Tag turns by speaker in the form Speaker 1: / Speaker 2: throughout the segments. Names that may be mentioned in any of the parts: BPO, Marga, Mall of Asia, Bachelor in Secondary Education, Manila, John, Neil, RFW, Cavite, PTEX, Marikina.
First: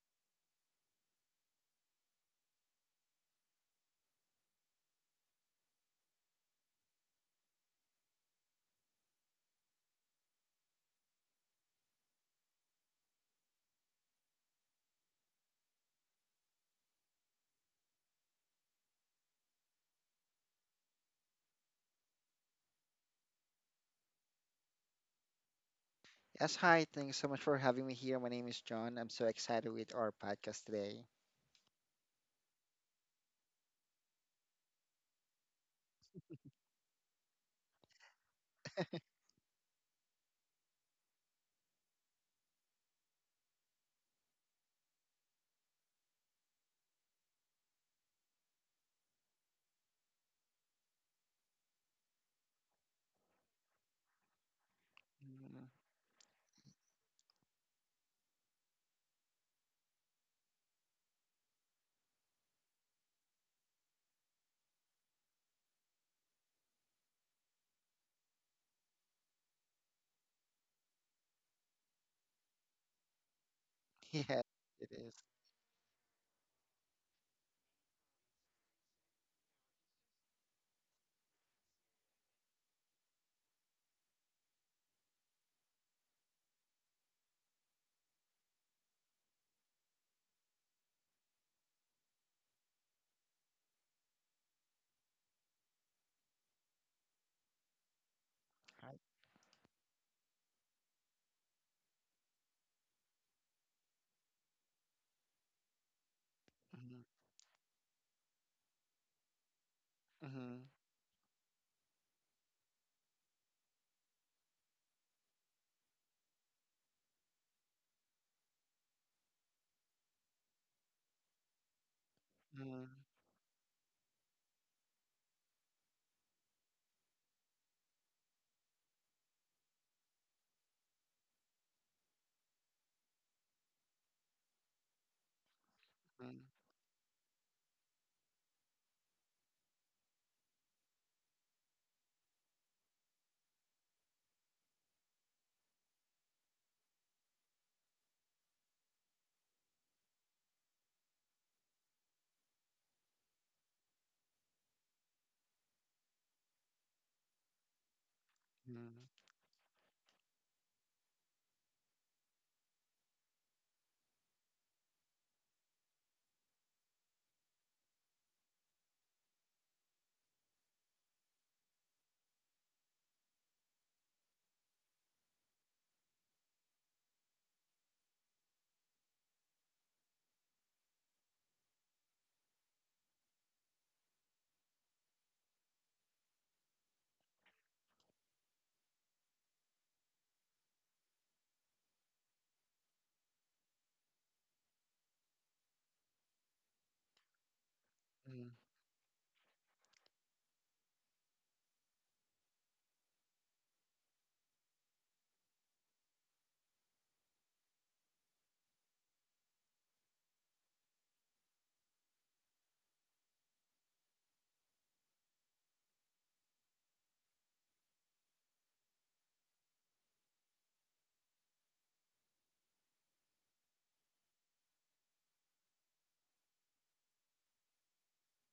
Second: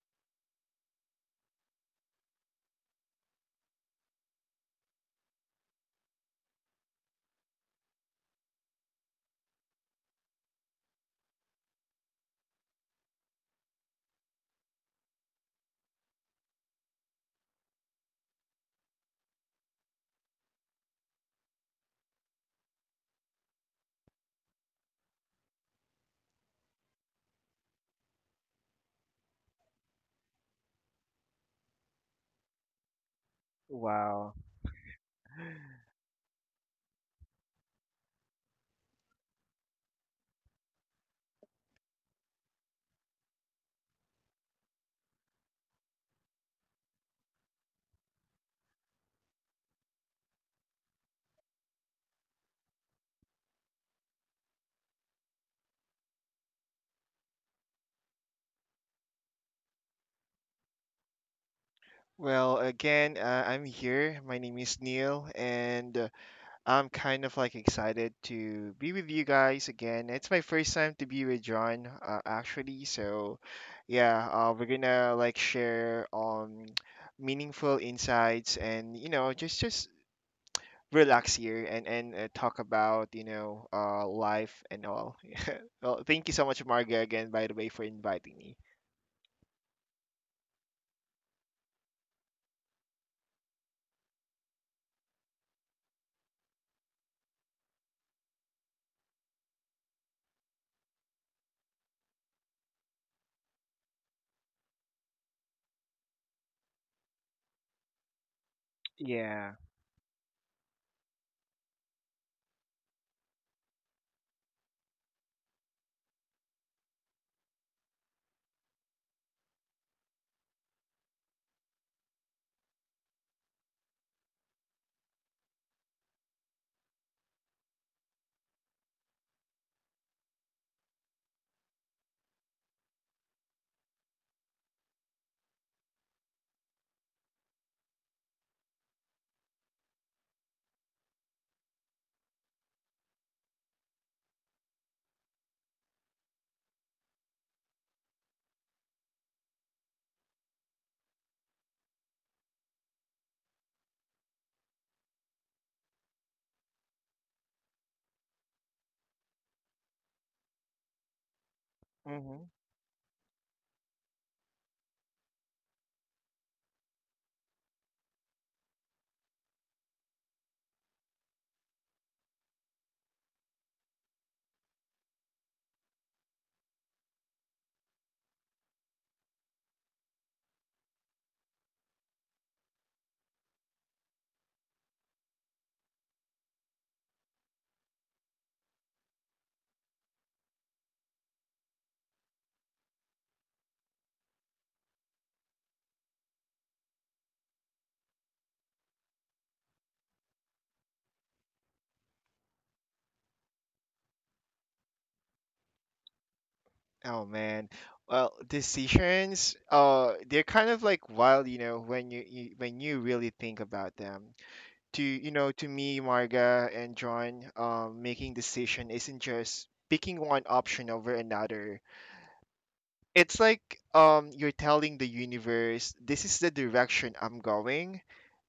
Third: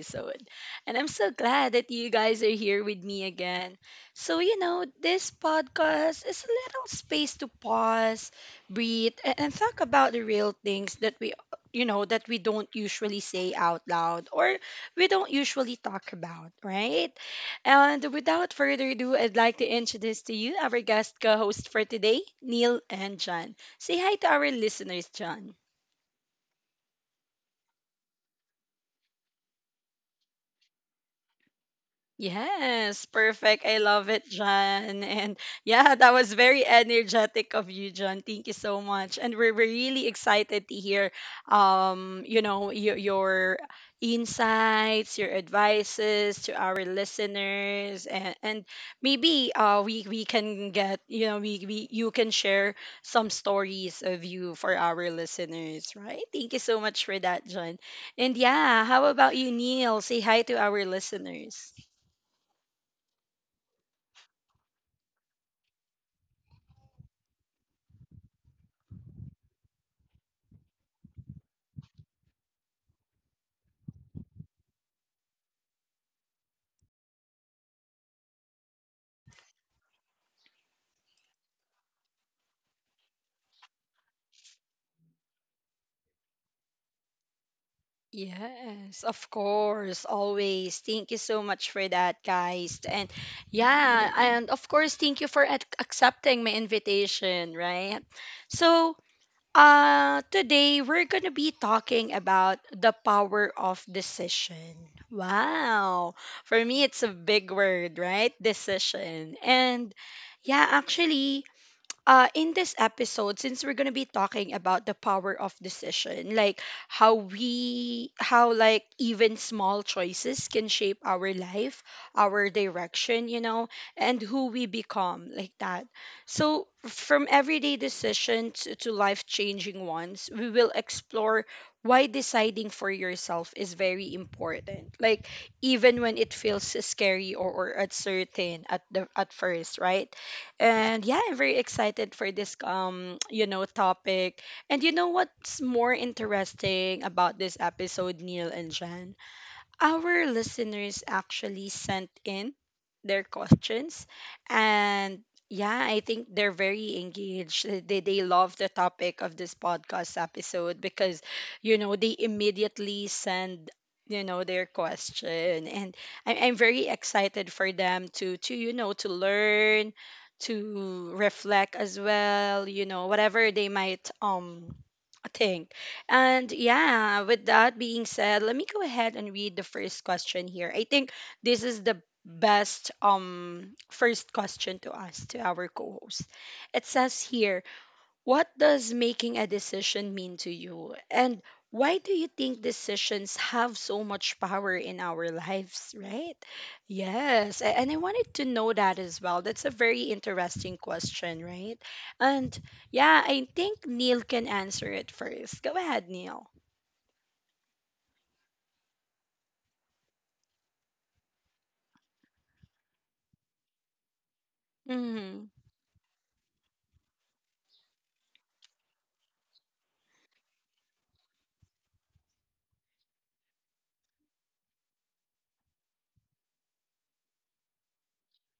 Speaker 1: episode. And I'm so glad that you guys are here with me again. So, this podcast is a little space to pause, breathe, and talk about the real things that we, that we don't usually say out loud or we don't usually talk about, right? And without further ado, I'd like to introduce to you our guest co host for today, Neil and John. Say hi to our listeners, John.
Speaker 2: Yes, hi. Thanks so much for having me here. My name is John. I'm so excited with our podcast today.
Speaker 1: Yes, perfect. I love it,
Speaker 3: Wow.
Speaker 1: John. And yeah, that was very energetic of you, John. Thank you so much. And we're really excited to hear your insights, your advices to our listeners and maybe we can get, we you can share some stories of you for our
Speaker 2: Mm.
Speaker 1: listeners, right? Thank you so much for that, John. And yeah, how about you, Neil? Say hi to our listeners.
Speaker 3: Well, again, I'm here. My name is Neil, and I'm kind of like excited to be with you guys again. It's my first time to be with John, actually. So, yeah,
Speaker 2: Yeah,
Speaker 3: we're
Speaker 2: it
Speaker 3: gonna
Speaker 2: is.
Speaker 3: like share meaningful insights and just relax here and talk about life and all. Well, thank you so much, Marga, again by the way for inviting me.
Speaker 1: Yes, of course, always. Thank you so much for that, guys. And yeah, and of course, thank you for ac accepting my invitation, right? So,
Speaker 2: Hi.
Speaker 1: today we're gonna be talking about the power of decision. Wow. For me, it's a
Speaker 2: Mhm,
Speaker 1: big word, right? Decision.
Speaker 3: Yeah.
Speaker 1: And yeah,
Speaker 2: mhm,
Speaker 1: actually, in this episode, since we're gonna be talking about the power of decision, like how we, how like even small choices can shape our life, our
Speaker 2: mhm,
Speaker 1: direction, and who we become, like that. So, from everyday decisions to life changing ones, we will explore why deciding for yourself is very important. Like even when it
Speaker 2: mhm,
Speaker 1: feels scary or uncertain at the at first, right? And yeah, I'm very excited for this topic. And you know what's more interesting about this episode, Neil and Jen? Our listeners actually sent in their questions and yeah, I think they're very engaged. They love the
Speaker 2: mhm,
Speaker 1: topic of this podcast episode because you know they immediately send you know their question and I'm very excited for them to you know to learn to reflect as well you know whatever they might think and yeah, with that being said, let me go ahead and read the first question here. I think this is the best first question to us to our co-host. It says here, what does making a decision mean to you? And why do you think decisions have so much power in our lives, right? Yes. And I wanted to
Speaker 2: mhm,
Speaker 1: know that as well. That's a very interesting question, right? And yeah, I think Neil can answer it first. Go ahead, Neil.
Speaker 3: Oh man. Well, decisions, they're kind of like wild, you know, when you when you really think about them. To you
Speaker 1: Mm-hmm.
Speaker 3: know, to me, Marga and John, making decision isn't just picking one option over another. It's like you're telling the universe, this is the direction I'm going.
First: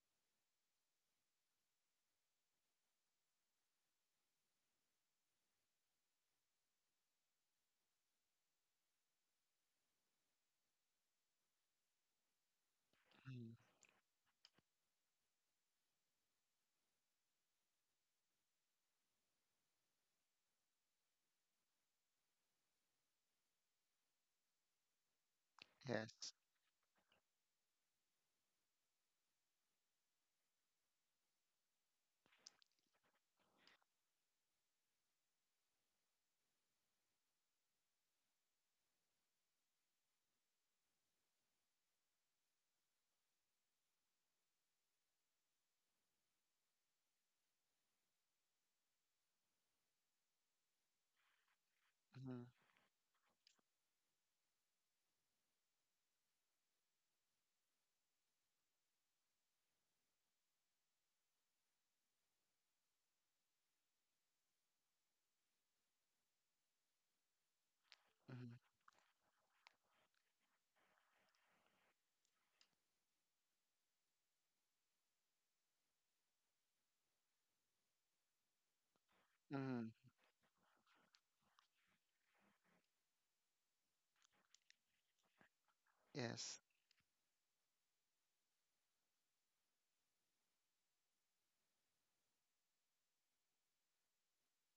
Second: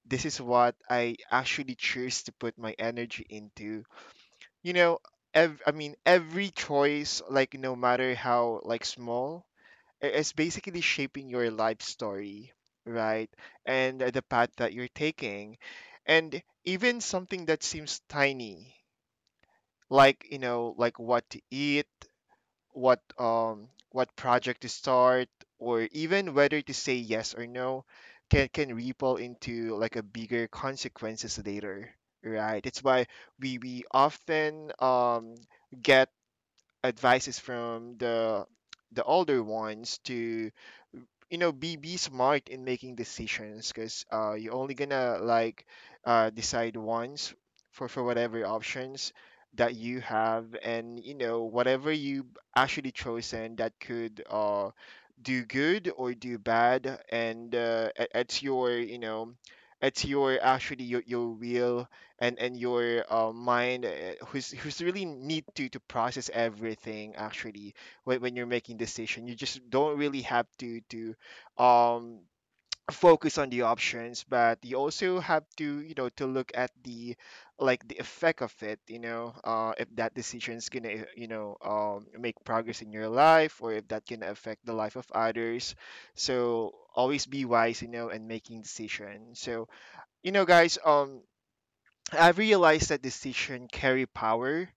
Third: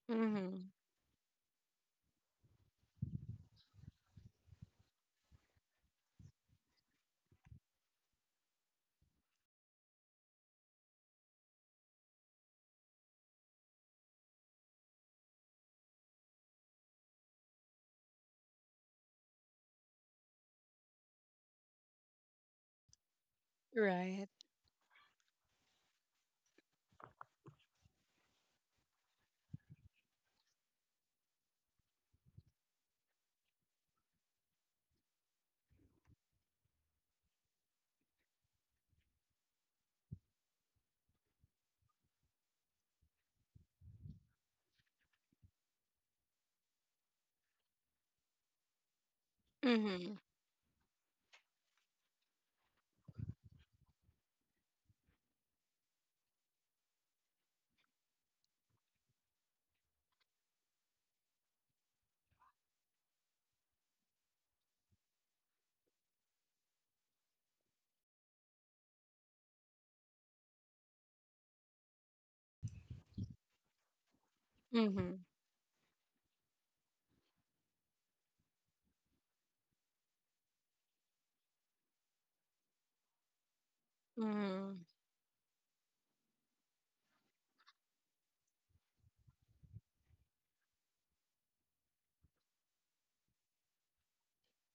Speaker 3: This is
Speaker 1: Mm-hmm.
Speaker 3: what I actually choose to put my energy into. You know, every choice, like no matter how like small is basically shaping your life story, right?
Speaker 2: mhm.
Speaker 3: And the path that you're taking. And even something that seems tiny, like, you know, like what to eat, what
Speaker 1: Right.
Speaker 3: project to start, or
Speaker 2: Yes.
Speaker 3: even whether to say yes or no, can ripple into like a bigger consequences later, right? It's why we often get advices from the older ones to you know be smart in making decisions because you're only gonna like decide once for whatever options that you
Speaker 1: Mm-hmm.
Speaker 3: have, and you know whatever you
Speaker 2: Mhm,
Speaker 3: actually chosen that could do good or do bad. And it's your you know it's your your will and your mind, who's really need to process everything actually. When you're
Speaker 2: mhm,
Speaker 3: making decision, you just don't really have to um focus on the options, but you also
Speaker 1: Mm-hmm.
Speaker 3: have to you know to look at the like the effect of it. You know, if
Speaker 2: mhm,
Speaker 3: that decision is gonna you know make progress in your life or if that can affect the
Speaker 1: Mm-hmm.
Speaker 3: life of others,
Speaker 2: yes.
Speaker 3: so always be wise you know and making decision. So you know guys, I realized that decision carry power,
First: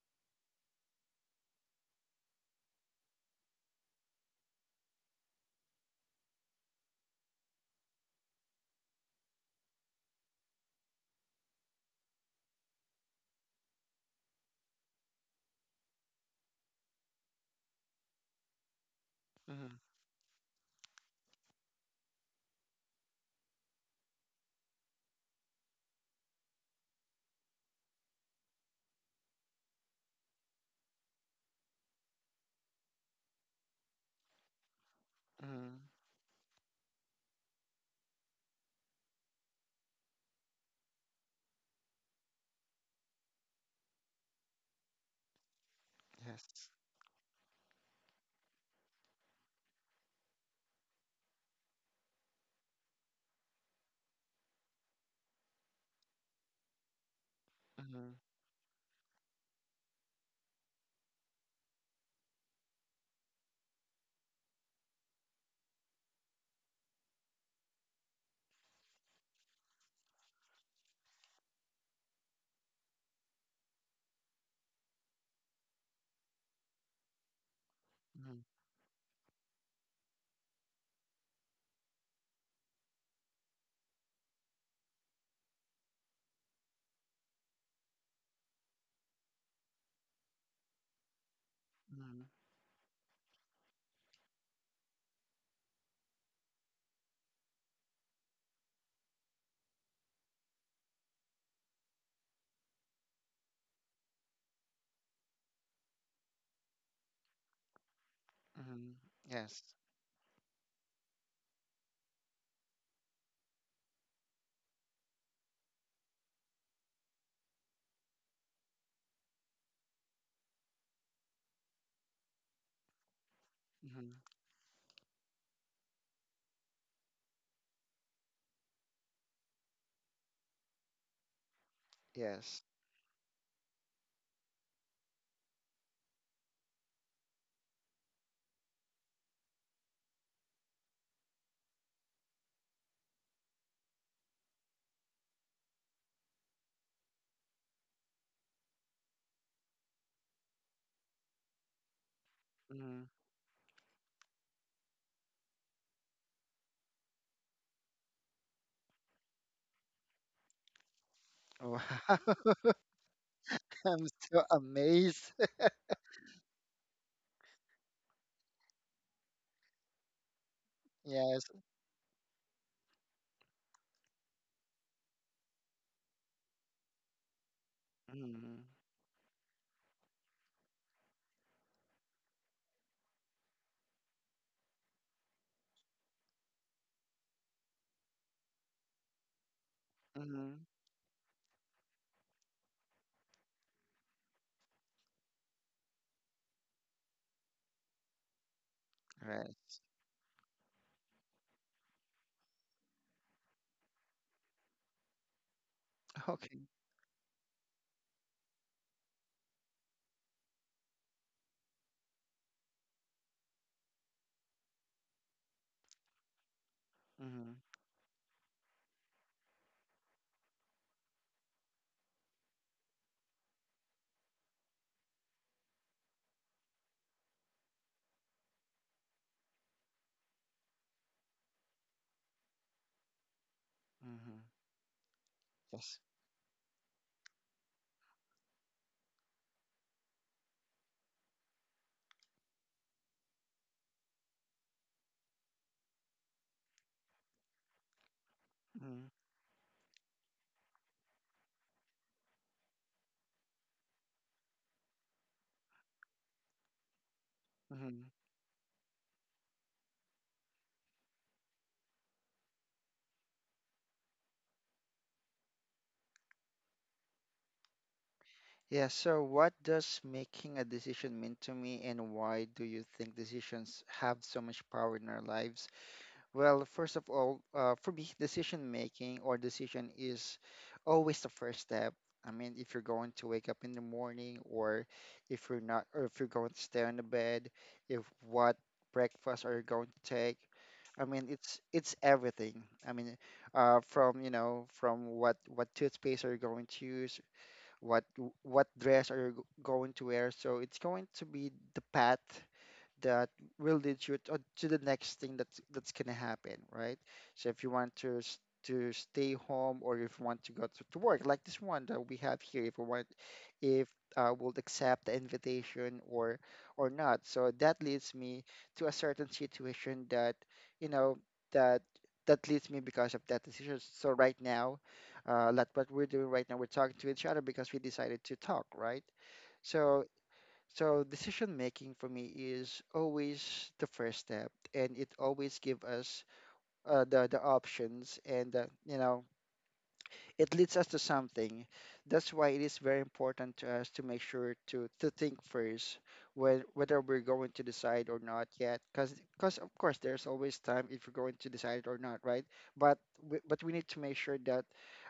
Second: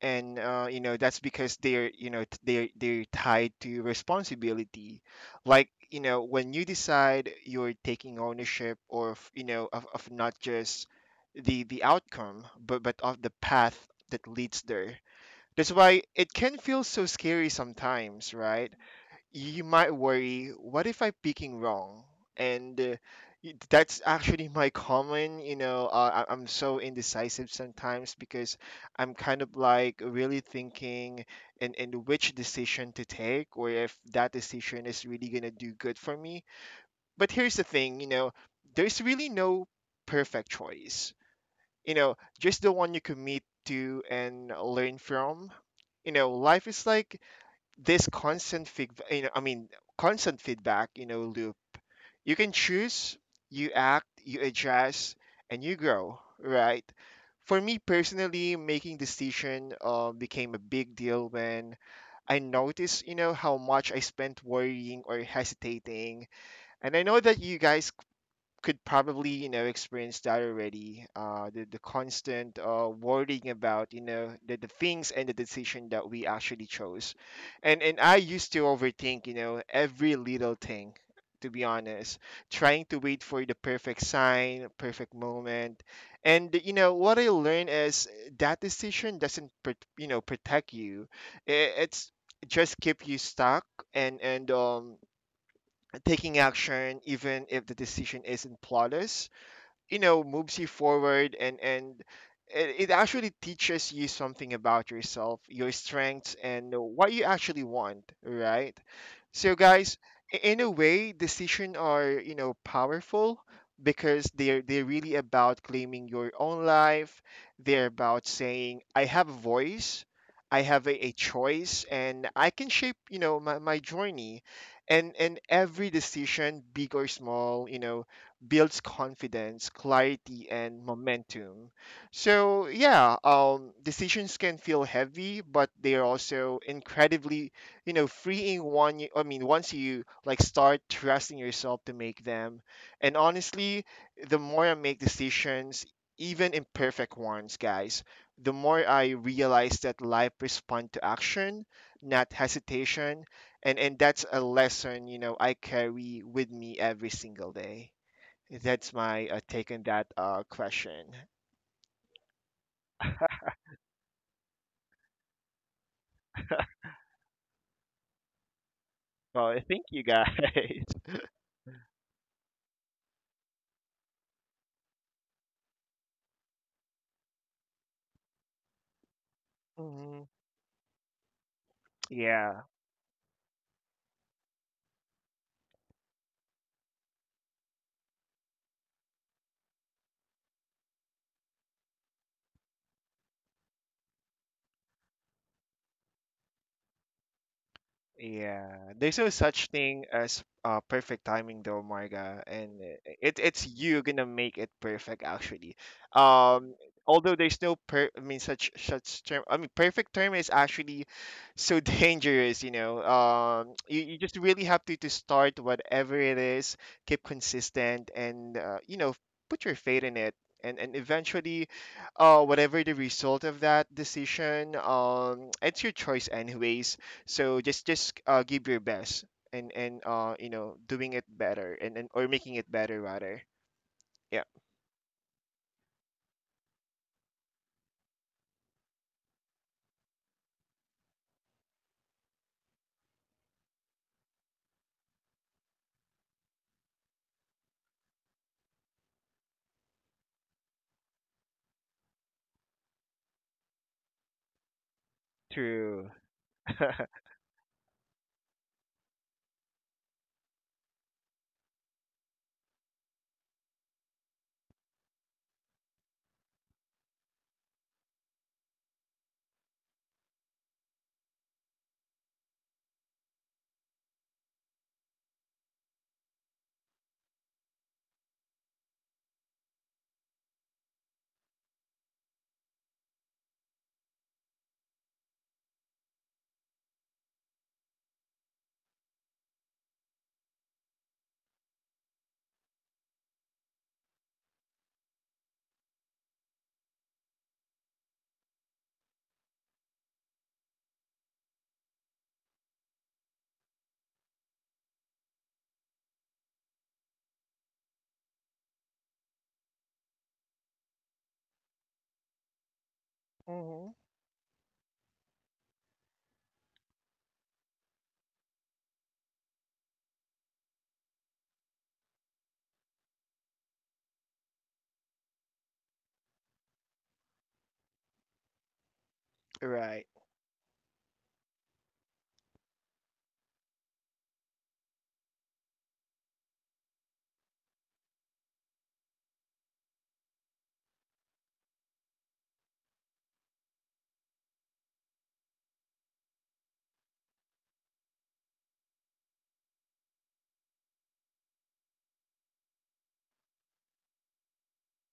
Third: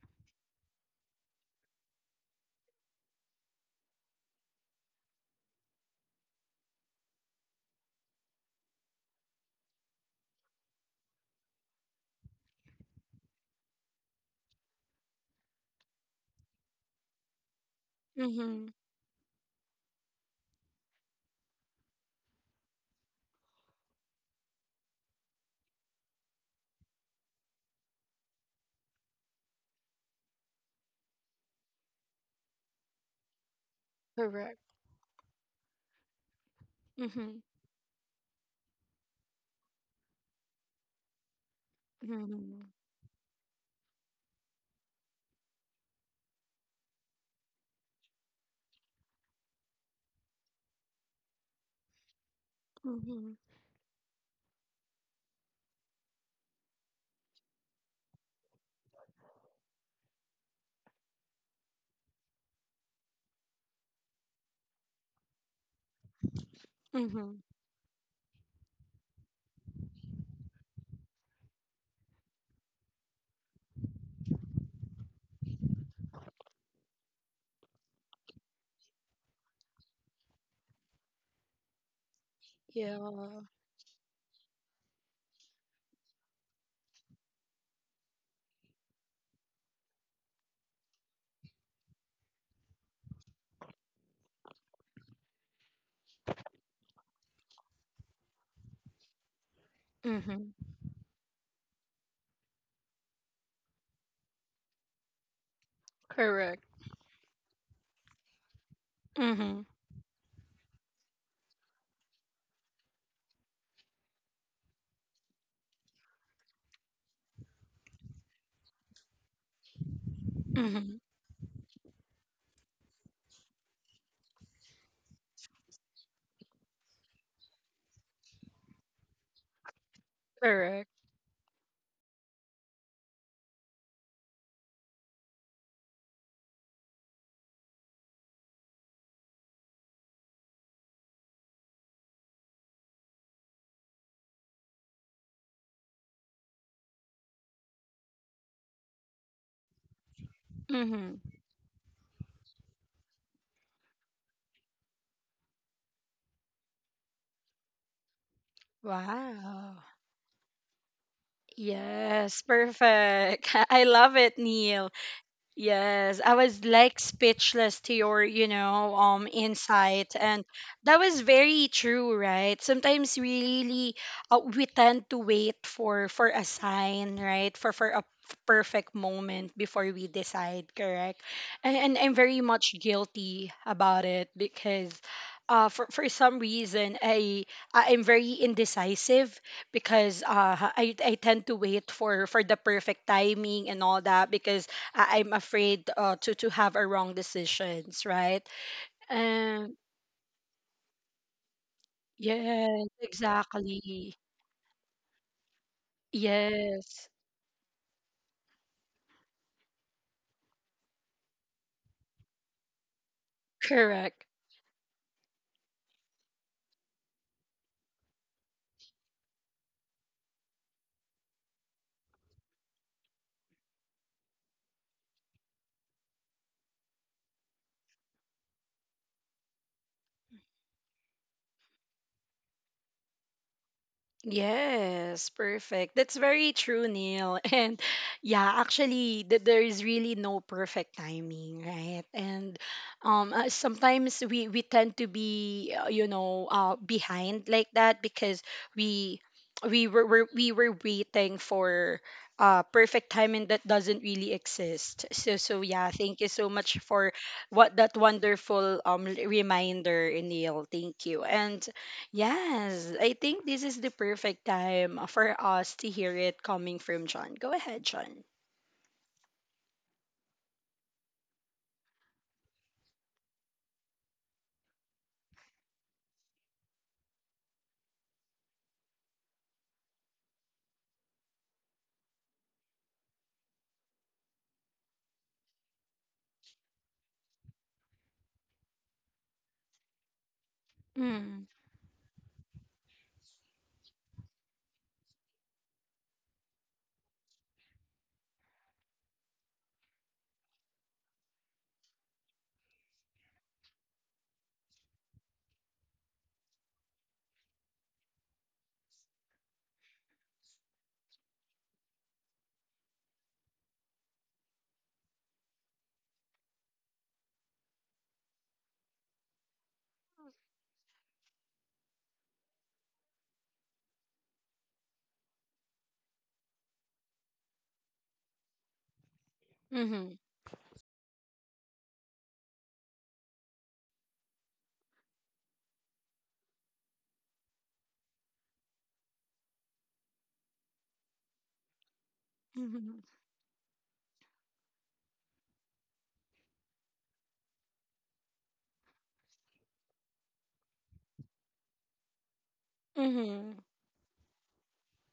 Speaker 3: and you know that's because they're you know they're tied to responsibility. Like you know when you decide, you're taking ownership or of, you know, of not just the outcome but of the path that leads there. That's why it can feel so scary sometimes,
Speaker 1: Mm-hmm.
Speaker 3: right? You
Speaker 2: Mhm,
Speaker 3: might worry, what if I'm picking wrong? And that's actually my common, you know, I- I'm so indecisive sometimes because I'm kind of like really thinking and which decision to take, or if that
Speaker 1: Correct.
Speaker 3: decision is really going to do
Speaker 2: mhm,
Speaker 3: good for me. But
Speaker 1: Mm-hmm.
Speaker 3: here's the thing, you know, there's really no perfect choice, you know, just
Speaker 1: Mm-hmm.
Speaker 3: the one you commit to and learn from. You know, life
Speaker 2: yes.
Speaker 3: is like this constant feedback, you know, I mean, constant feedback, you know, loop. You can choose,
Speaker 1: Mm-hmm.
Speaker 3: you act, you adjust, and you grow, right? For me
Speaker 2: Mhm,
Speaker 3: personally, making decision became a big deal when I noticed, you know, how much I spent worrying or hesitating. And I know that
Speaker 1: Mm-hmm.
Speaker 3: you guys could probably you know experience that already the constant worrying about you know the things and the decision that we actually chose. And I
Speaker 2: mhm,
Speaker 3: used to overthink you know every little thing, to be honest, trying to
Speaker 1: Yeah.
Speaker 3: wait for the perfect sign, perfect moment. And you know what I learned is that decision doesn't pr- you know protect you. I- it's
Speaker 2: mhm,
Speaker 3: just keep you stuck, and taking action, even if the decision isn't flawless, you know,
Speaker 1: Mm-hmm.
Speaker 3: moves you forward. And it, it actually teaches you something about yourself, your strengths,
Speaker 1: Correct.
Speaker 3: and what you actually want, right?
Speaker 2: mhm,
Speaker 3: So
Speaker 2: yes.
Speaker 1: Mm-hmm.
Speaker 3: guys, in a way, decisions are you know powerful because they're really about claiming your own life. They're about saying I have a voice, I have
Speaker 1: Mm-hmm.
Speaker 3: a choice, and I can shape you know my, my
Speaker 2: Mhm,
Speaker 3: journey. And every decision, big or small, you know, builds confidence, clarity, and
Speaker 1: Correct.
Speaker 3: momentum.
Speaker 2: yes.
Speaker 3: So, yeah, decisions can feel heavy, but they are also incredibly, you know, freeing. Once you like start trusting yourself to make them, and honestly, the more I make decisions, even imperfect ones, guys, the more I realize that life responds to
Speaker 1: Mm-hmm.
Speaker 3: action, not
Speaker 2: Mhm.
Speaker 3: hesitation. And that's a lesson you know I carry with me every single day. That's my take
Speaker 1: Wow.
Speaker 3: on that question.
Speaker 2: Wow,
Speaker 1: Yes, perfect. I
Speaker 2: I'm
Speaker 1: love it,
Speaker 2: so
Speaker 1: Neil.
Speaker 2: amazed.
Speaker 1: Yes, I was like speechless to your,
Speaker 3: Well, thank you
Speaker 1: insight, and
Speaker 3: guys.
Speaker 1: that was
Speaker 2: Yes.
Speaker 1: very true, right? Sometimes we really we tend to wait for a sign, right? For a
Speaker 2: Mhm,
Speaker 1: perfect moment before we
Speaker 3: Hmm.
Speaker 1: decide, correct? And I'm very
Speaker 3: Yeah.
Speaker 1: much guilty about it because for some reason I'm very indecisive because
Speaker 2: mhm,
Speaker 1: I tend to wait for the perfect timing and all that because I'm afraid to have a wrong decisions, right?
Speaker 3: Yeah, there's no such
Speaker 2: right.
Speaker 1: And
Speaker 3: thing as perfect timing though, Marga, and
Speaker 1: yes,
Speaker 3: it it's you
Speaker 1: exactly.
Speaker 3: gonna make it perfect actually.
Speaker 2: Okay.
Speaker 3: Um,
Speaker 1: Yes,
Speaker 3: Although there's no per, I mean such such term. I mean perfect term is actually so dangerous, you know. You, you
Speaker 1: correct.
Speaker 3: just really have to start whatever it is, keep
Speaker 2: Mm-hmm.
Speaker 3: consistent, and you know put your faith in it. And eventually, whatever the result of that decision, it's your choice anyways, so just give your best. And you know doing it better and or making it better rather.
Speaker 2: Mm-hmm.
Speaker 3: Yeah,
Speaker 1: Yes,
Speaker 2: Yes.
Speaker 1: perfect. That's very true, Neil. And yeah, actually, there is really no perfect timing, right? And sometimes we tend to be, behind like that because we we were waiting for perfect timing that doesn't really exist. So yeah,
Speaker 3: true.
Speaker 1: thank you so much for what that
Speaker 2: Mm-hmm.
Speaker 1: wonderful reminder, Neil. Thank you. And yes, I think this is the perfect time for us to hear it coming from John. Go ahead, John.
Speaker 2: Yeah, so what does making a decision mean to me, and why do you think decisions have so much power in our lives? Well, first of all, for me, decision making or decision is always the first step. I mean, if you're going to wake up in the morning, or if you're not, or if you're going to stay on the bed, if what breakfast are you going to take? I mean,
Speaker 1: Mm.
Speaker 2: it's everything. I mean, from you know, from what toothpaste are you going to use? what what dress are you going to wear. So it's going to be the path that will lead you to the next thing that's gonna happen, right? So if you want to stay home or if you want to go to work, like this one that we have here, if you want if
Speaker 3: Mhm.
Speaker 2: I would accept the invitation or not. So that leads me to a certain situation you know that that leads me because of that decision. So right now, like what we're doing right now, we're talking to each other because we decided to talk, right?
Speaker 3: Right,
Speaker 2: So
Speaker 1: Mhm.
Speaker 2: so decision making for me is always the first step, and it always give us the options and it leads us to something. That's why it is very
Speaker 1: Mhm.
Speaker 2: important to us to make sure to think first whether we're going to decide or not yet. Because of course there's always time if we're going to decide or not, right? But we,
Speaker 1: Mhm.
Speaker 2: but we need to make sure that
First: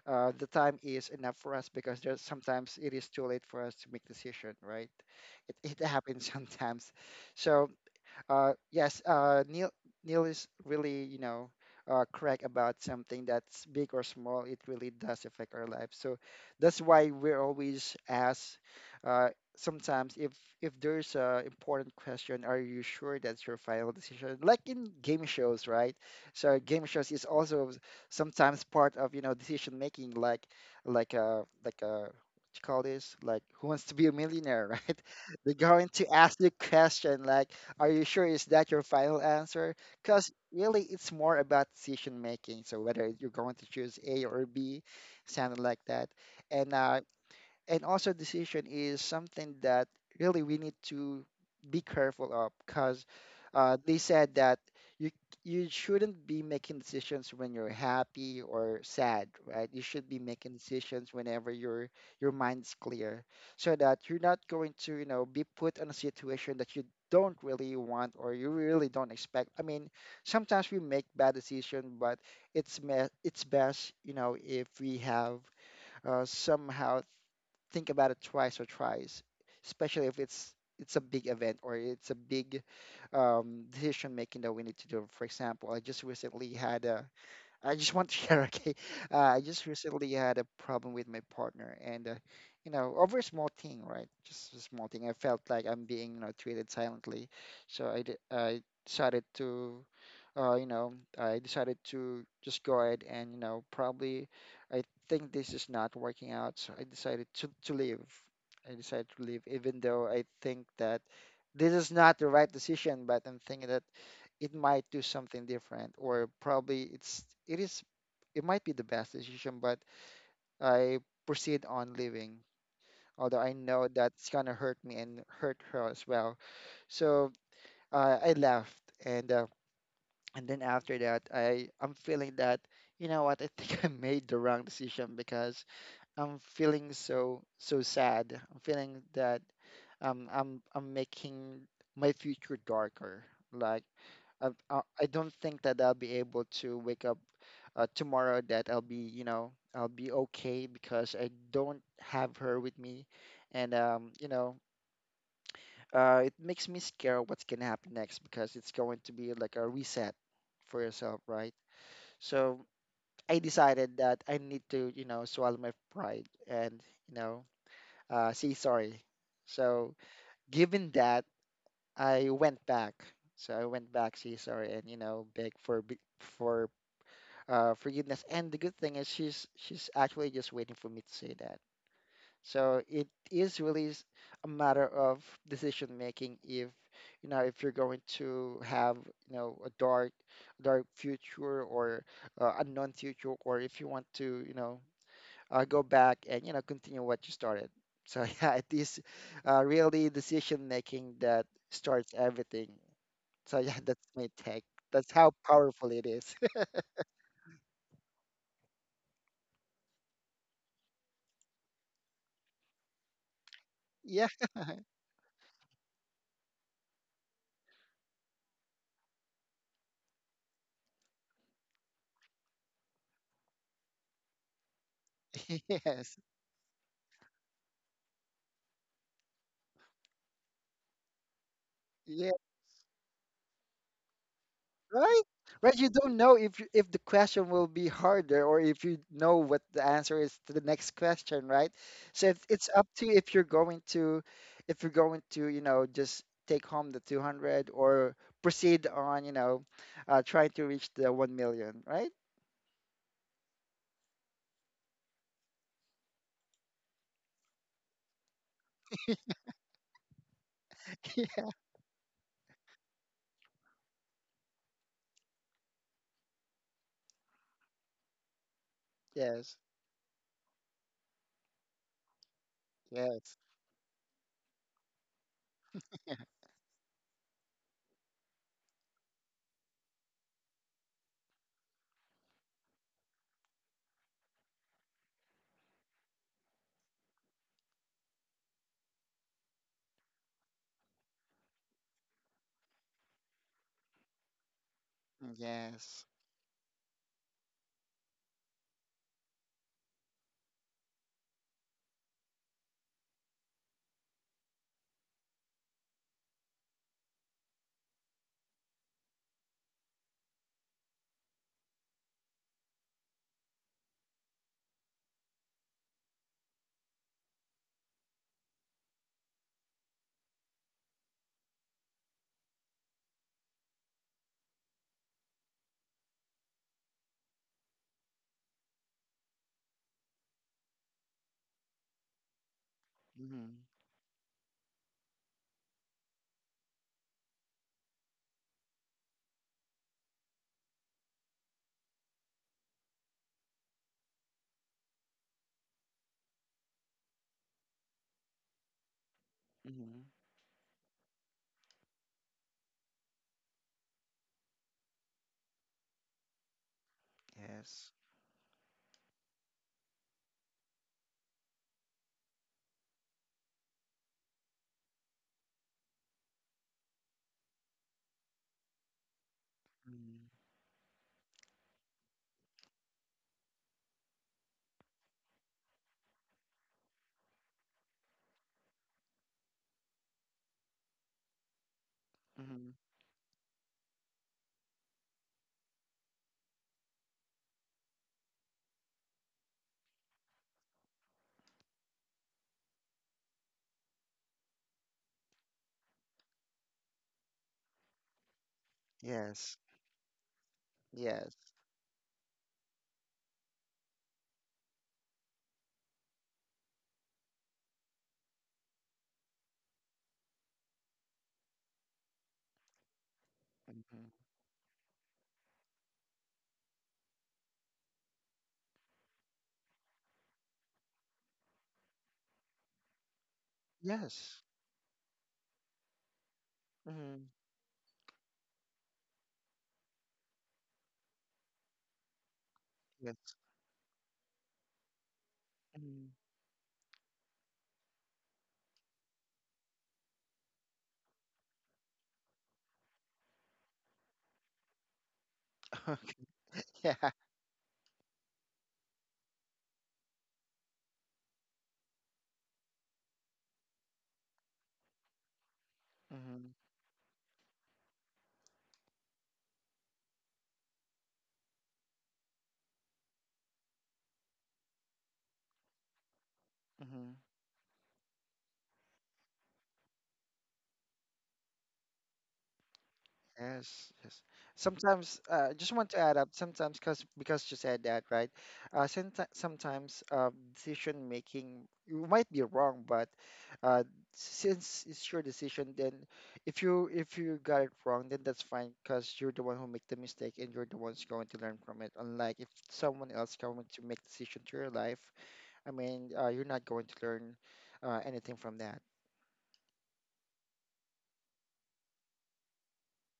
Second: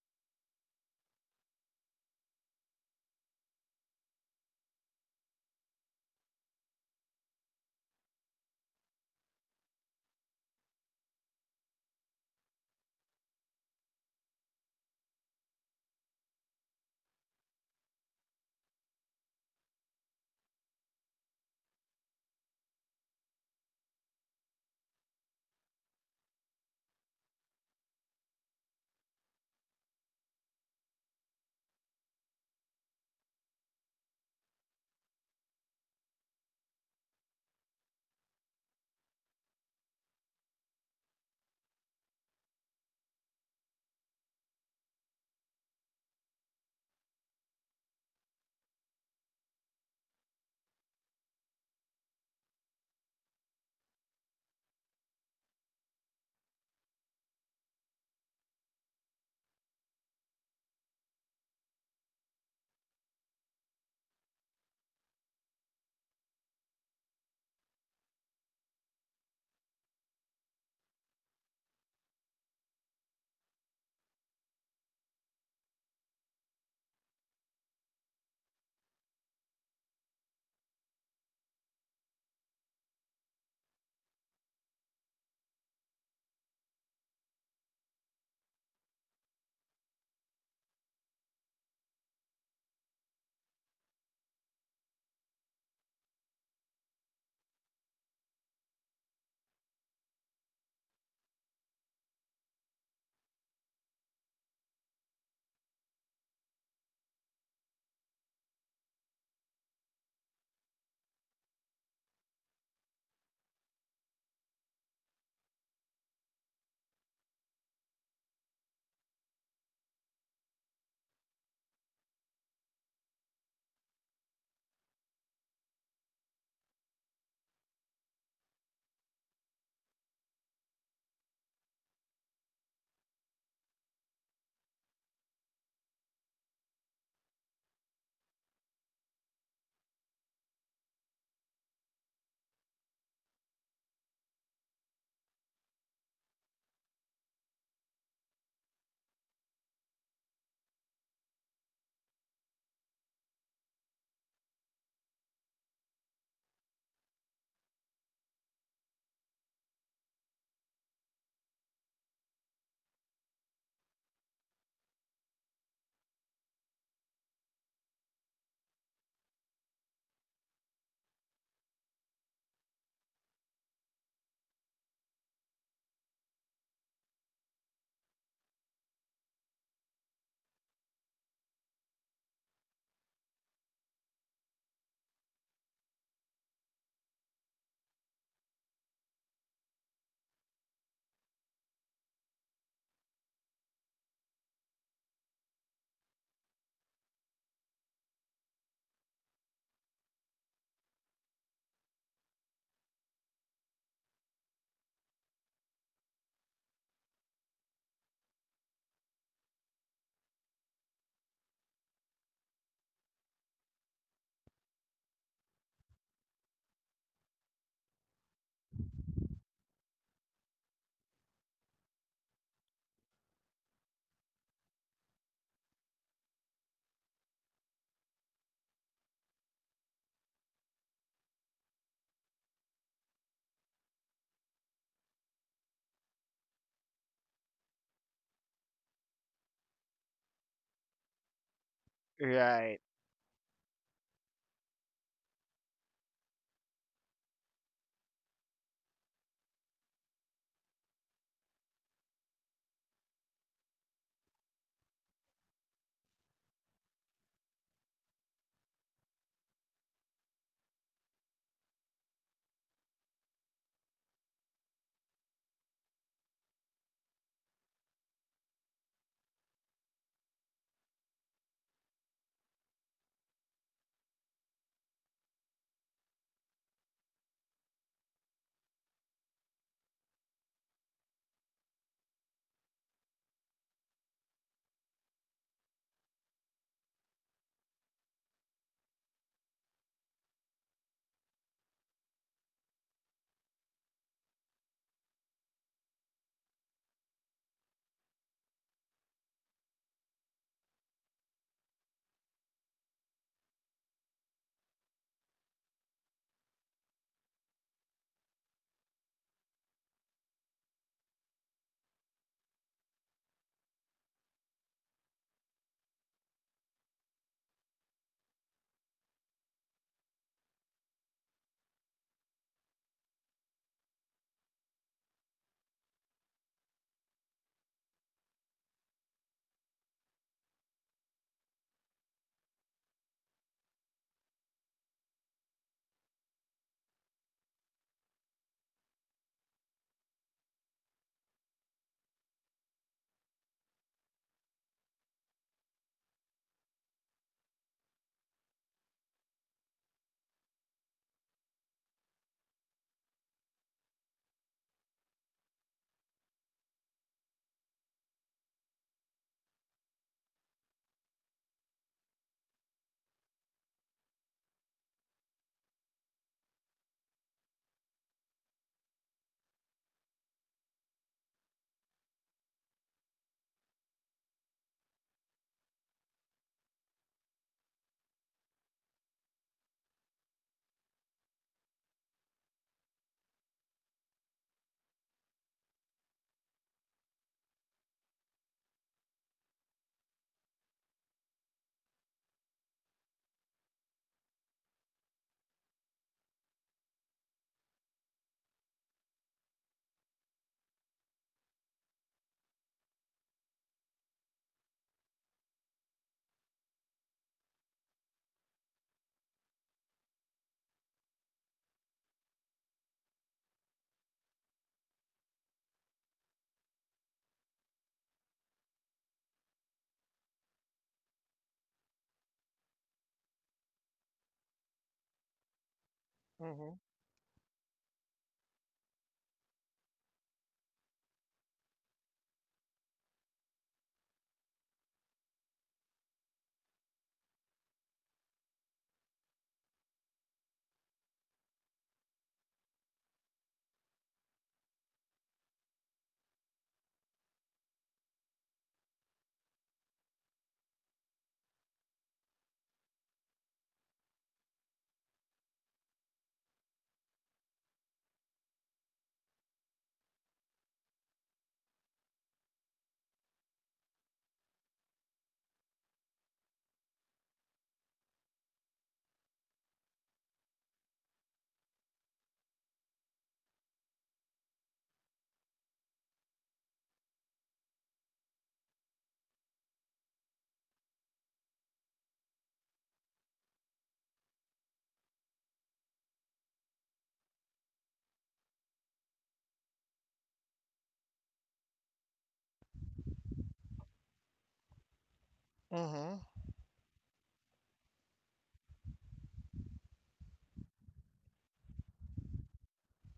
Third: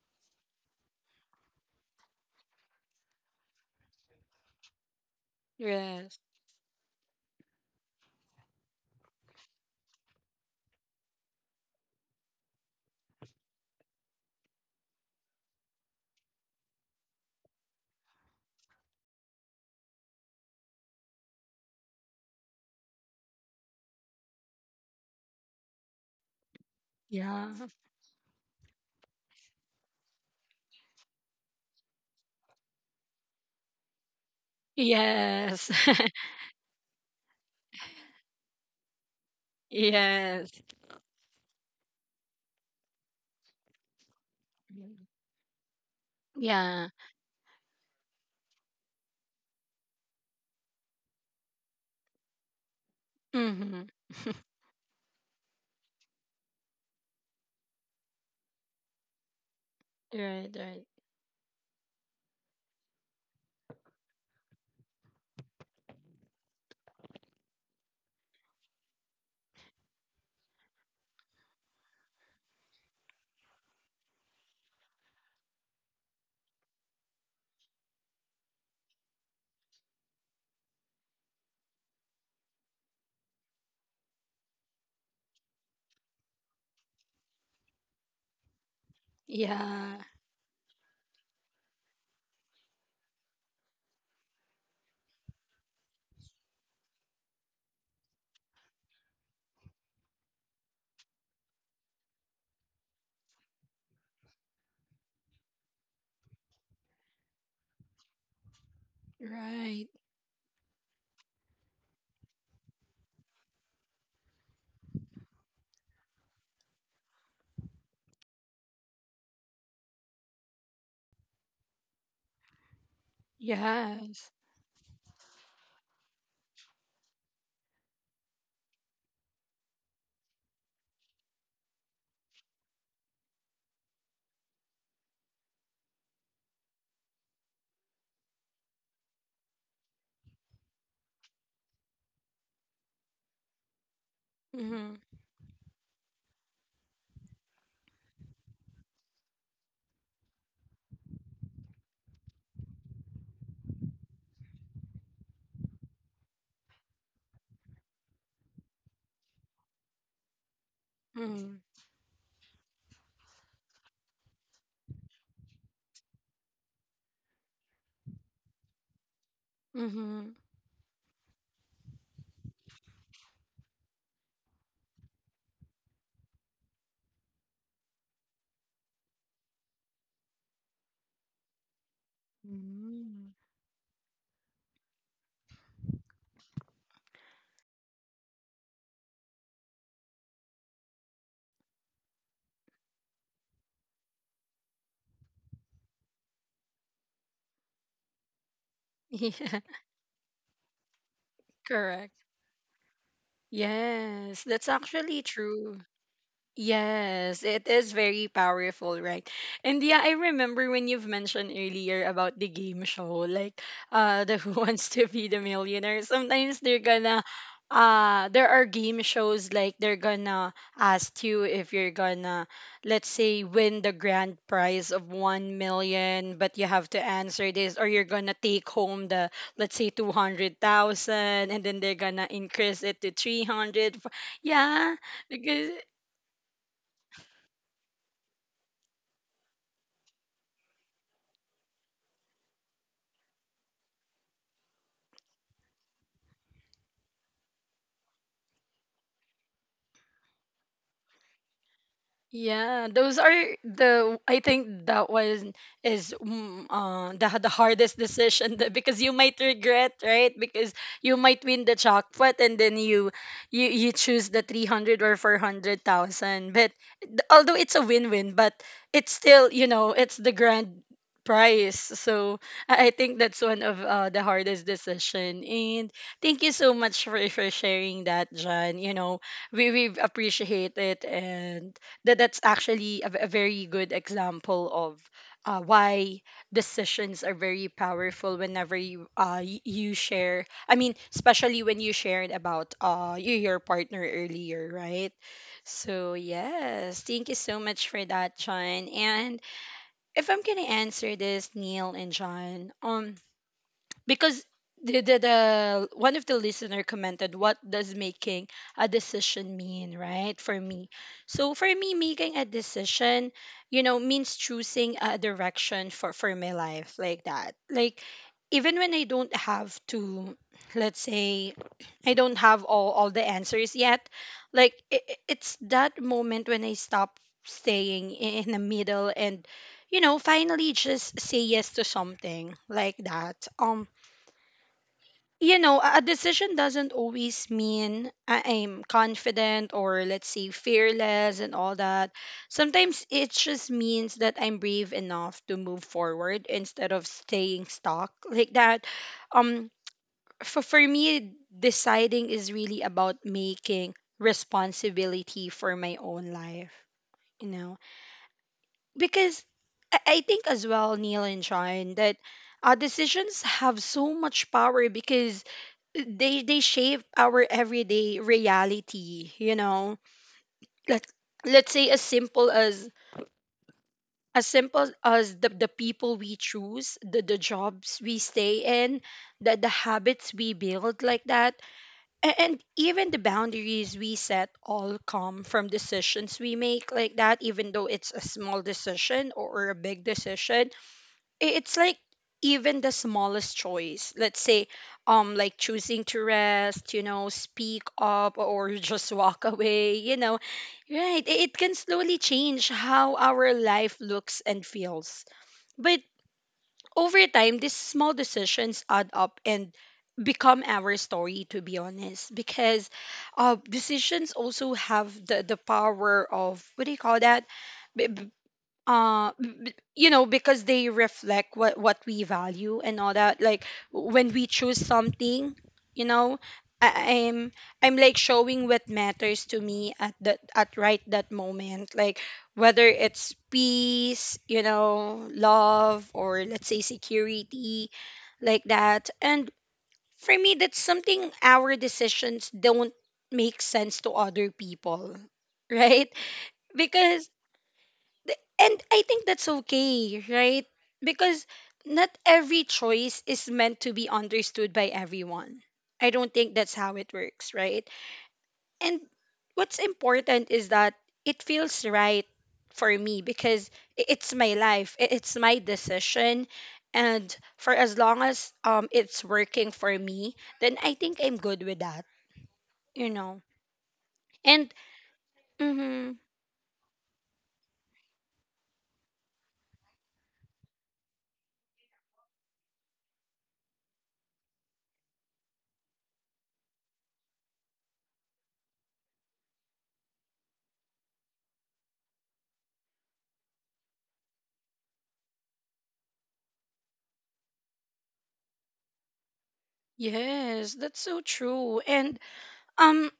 Speaker 2: the time is enough for us because there's sometimes it is too late for us to make decision, right? It
Speaker 1: Yes.
Speaker 2: happens sometimes. So yes, Neil is really, correct about something that's big or small. It really does affect our lives. So that's why we're always asked uh, sometimes if there's a important question, are you sure that's your final decision? Like in game shows, right? So game shows is
Speaker 1: Yeah.
Speaker 2: also sometimes part of, decision making, like like a what you call this? Like who wants to be a millionaire, right? They're
Speaker 1: Yes.
Speaker 2: going to ask you a question like are you sure is that your final answer? Because
Speaker 1: Yes.
Speaker 2: really, it's more about decision making. So whether you're going to choose A or B, something like that. And
Speaker 1: Yeah.
Speaker 2: uh, and also decision is something that really we need to be careful of because
Speaker 1: Mhm.
Speaker 2: they said that you you shouldn't be making decisions when you're happy or sad, right? You should be
Speaker 1: Right,
Speaker 2: making
Speaker 1: right.
Speaker 2: decisions whenever your mind's clear, so that you're not going to be put in a situation that you don't really want or you really don't expect. I mean, sometimes we make bad decisions, but it's best if we have somehow think about it twice or twice, especially if it's a big event or it's a big decision making that we need to do. For example, I just recently had a I just want to share, okay? I just
Speaker 1: Yeah.
Speaker 2: recently had a problem with my partner, and you know, over a small thing, right? Just a small thing. I felt like I'm being, treated silently, so I decided to just go ahead and, probably I think this is not working out, so I decided to leave. I decided to leave, even
Speaker 1: Right.
Speaker 2: though I think that this is not the right decision, but I'm thinking that it might do something different or probably it's it is it might be the best decision. But I proceed on living, although I know that's
Speaker 1: Yes.
Speaker 2: gonna hurt me and hurt her as well. So I left. And uh, and then after that, I'm feeling that you know what, I think I made the wrong decision because I'm feeling so sad. I'm feeling that I'm making my future darker, like I, I
Speaker 1: Mhm.
Speaker 2: I don't think that I'll be able to wake up tomorrow, that I'll be okay because I don't have her with me. And, it makes me scared what's going to happen next because it's going to be like a reset for yourself, right?
Speaker 1: Mhm.
Speaker 2: So I decided that I need to, swallow my pride and, you know, say sorry. So
Speaker 1: Mhm.
Speaker 2: given that, I went back. So I went back, say sorry, and, you know, beg for forgiveness. And the good thing is she's actually just waiting for me to say that. So it
Speaker 1: Mm.
Speaker 2: is really a matter of decision making. If if you're going to have a dark future or unknown future, or if you want to go back and continue what you started. So yeah, it is
Speaker 1: Yeah.
Speaker 2: really decision making that starts
Speaker 1: Correct.
Speaker 2: everything. So yeah, that's my
Speaker 1: Yes,
Speaker 2: take.
Speaker 1: that's
Speaker 2: That's
Speaker 1: actually
Speaker 2: how
Speaker 1: true.
Speaker 2: powerful it is.
Speaker 1: Yes, it is very powerful, right? And yeah, I remember when you've mentioned earlier about the game show, like
Speaker 2: Yeah.
Speaker 1: the Who Wants to Be the Millionaire. Sometimes they're gonna there are game shows like they're gonna ask you if you're gonna, let's say, win the grand prize of 1
Speaker 2: Yes.
Speaker 1: million, but you have to answer this, or you're gonna take home the, let's say, 200,000 and then they're gonna
Speaker 2: Yeah.
Speaker 1: increase it to 300, yeah,
Speaker 2: Right.
Speaker 1: because
Speaker 2: Right, you don't know if if the question will be harder or if you know what the answer is to the next question, right? So it's
Speaker 3: right.
Speaker 2: up to you if you're going to, just take home the 200 or proceed on, trying to reach the 1 million, right?
Speaker 1: yeah, those are the, I think that one is the hardest decision that, because you might regret, right? Because you might win the jackpot and then you choose the 300 or 400,000. But although it's a win-win, but it's still,
Speaker 2: Yes.
Speaker 1: you know, it's the grand prize. So I think
Speaker 2: Yes.
Speaker 1: that's one of the hardest decision. And thank you so much for sharing that, John. You know, we appreciate it. And that that's actually a very good example of why decisions are very powerful whenever you you share, I mean, especially when you shared about your partner earlier, right?
Speaker 2: Yes.
Speaker 1: So, yes, thank you so much for that, John. And if I'm going to answer this, Neil and John, because the one of the listener commented, what does making a decision mean, right? For me, so for me, making a decision, you know, means choosing a direction for my life, like that, like even when I don't have to, let's say, I don't have all the answers yet, like it's that moment when I stop staying in the middle and you know finally just say yes to something like that.
Speaker 2: Mm-hmm.
Speaker 1: You know, a decision doesn't always mean I'm confident or, let's say, fearless and all that. Sometimes it just means that I'm brave enough to move forward instead of staying stuck like that. Um,
Speaker 2: Mm-hmm.
Speaker 1: for me, deciding is really about making responsibility for my own life, you know,
Speaker 2: Yes.
Speaker 1: because I think as well, Neil and Sean, that our decisions have so much power because they shape our everyday reality, you know.
Speaker 2: Mm-hmm.
Speaker 1: Let let's say as simple as simple as the people we choose, the jobs we stay in, the habits we build, like that, and
Speaker 2: Mm-hmm.
Speaker 1: even the boundaries we set all come from decisions we make, like that, even though it's a small decision or a big decision. It's like even the smallest choice, let's say, like choosing to rest, you know, speak up, or just walk
Speaker 2: Yes.
Speaker 1: away, you know, right,
Speaker 2: Yes.
Speaker 1: it can slowly change how our life looks and feels. But over time these small decisions add up and become our story, to be honest, because
Speaker 2: Mm-hmm.
Speaker 1: decisions also have the power of what do you call that, you know, because they reflect what we value and all that, like when
Speaker 2: Yes.
Speaker 1: we choose something, you know,
Speaker 3: Mhm.
Speaker 1: I,
Speaker 2: Mm-hmm.
Speaker 1: i'm I'm like showing what matters to me at that, at right that moment, like whether it's
Speaker 2: Yes.
Speaker 1: peace, you know,
Speaker 2: Mm-hmm.
Speaker 1: love, or, let's say, security like that. And for me that's something. Our decisions don't make sense to other people right?
Speaker 2: Yeah.
Speaker 1: Because and I think that's okay, right? Because not every choice is meant to be understood by everyone. I don't
Speaker 2: Mm-hmm.
Speaker 1: think that's how it works, right? And what's important is that it feels right for me because it's my life, it's my decision.
Speaker 2: Mm-hmm.
Speaker 1: And for as long as it's working for me, then I think I'm good with that, you know.
Speaker 2: Yes, yes.
Speaker 1: And
Speaker 2: Sometimes, just want to add
Speaker 1: mm-hmm,
Speaker 2: up. Sometimes, cause because you said that, right? Sometimes, decision making you might be wrong, but uh, since it's your decision, then if you got it wrong, then that's fine, cause you're the one who make the mistake, and you're the one's going to learn from it. Unlike if someone else coming to make decision to your life, I mean,
Speaker 3: Mhm.
Speaker 2: you're not going to learn anything from that.
Speaker 1: yes, that's so true. And um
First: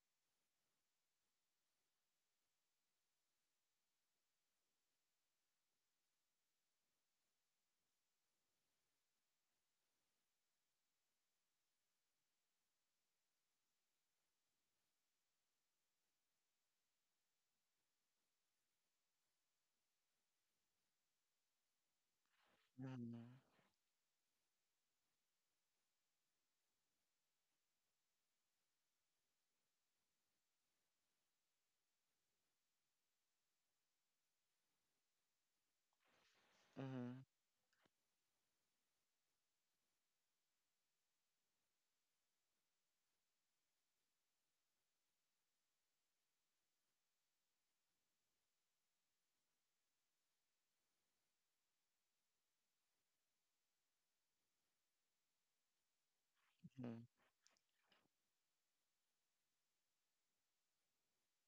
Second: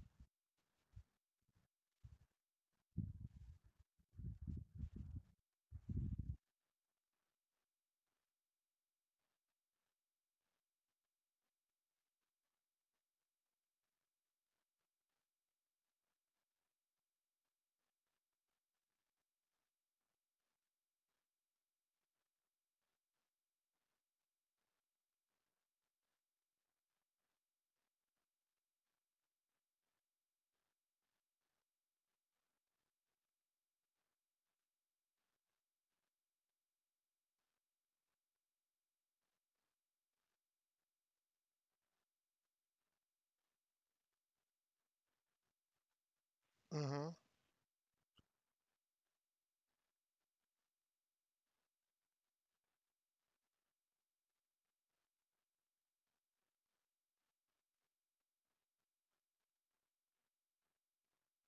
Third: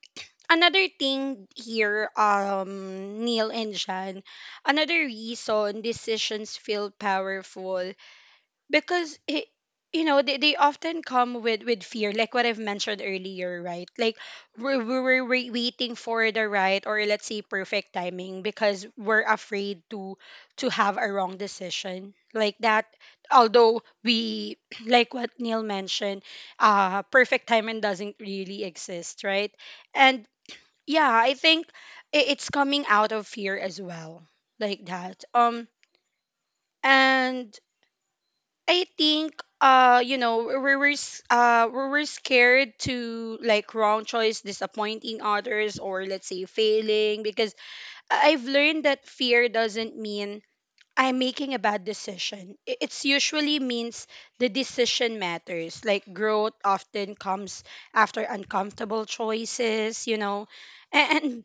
Speaker 1: another thing here, Neil and Jan, another reason decisions feel powerful because it, you know, they often come with fear, like what I've mentioned earlier, right? Like we're waiting for the right or, let's say, perfect timing because we're afraid to have a wrong decision like that.
Speaker 2: Mm-hmm.
Speaker 1: Although we, like what Neil mentioned, perfect timing doesn't really exist, right? And yeah, I think it's coming out of fear as well, like that.
Speaker 2: Mm-hmm.
Speaker 1: And I think you know, we we're scared to like wrong choice, disappointing others, or, let's say,
Speaker 3: Mhm.
Speaker 1: failing, because I've learned that fear doesn't mean I'm making a bad decision. I- It's usually means the decision matters. Like growth often comes after uncomfortable choices, you know. And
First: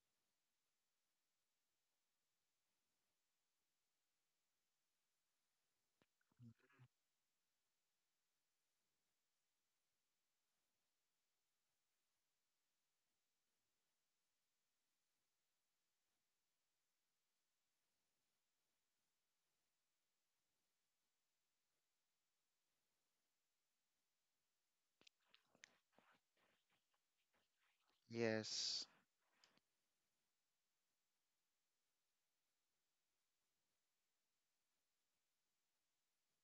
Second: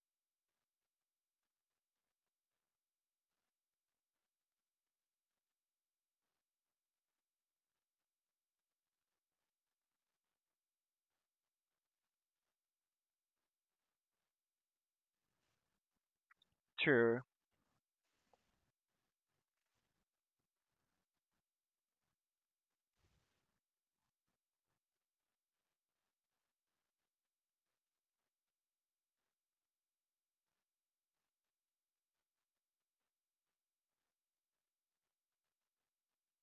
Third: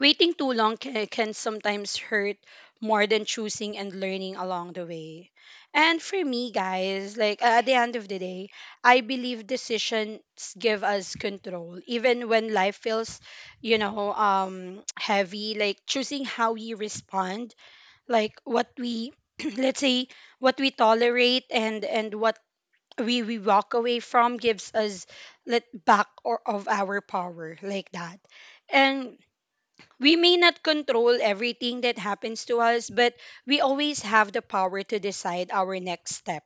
Speaker 1: waiting too long can sometimes hurt more than choosing and learning along the way. And for me, guys, like at the end of the day, I believe decisions give us control, even when life feels, you know, heavy. Like choosing how we
Speaker 3: True.
Speaker 1: respond, like what we, let's say, what we tolerate and what we walk away from gives us let back or of our power like that.
Speaker 2: Yes.
Speaker 1: And we may not control everything that happens to us, but we always have the power to decide our next step,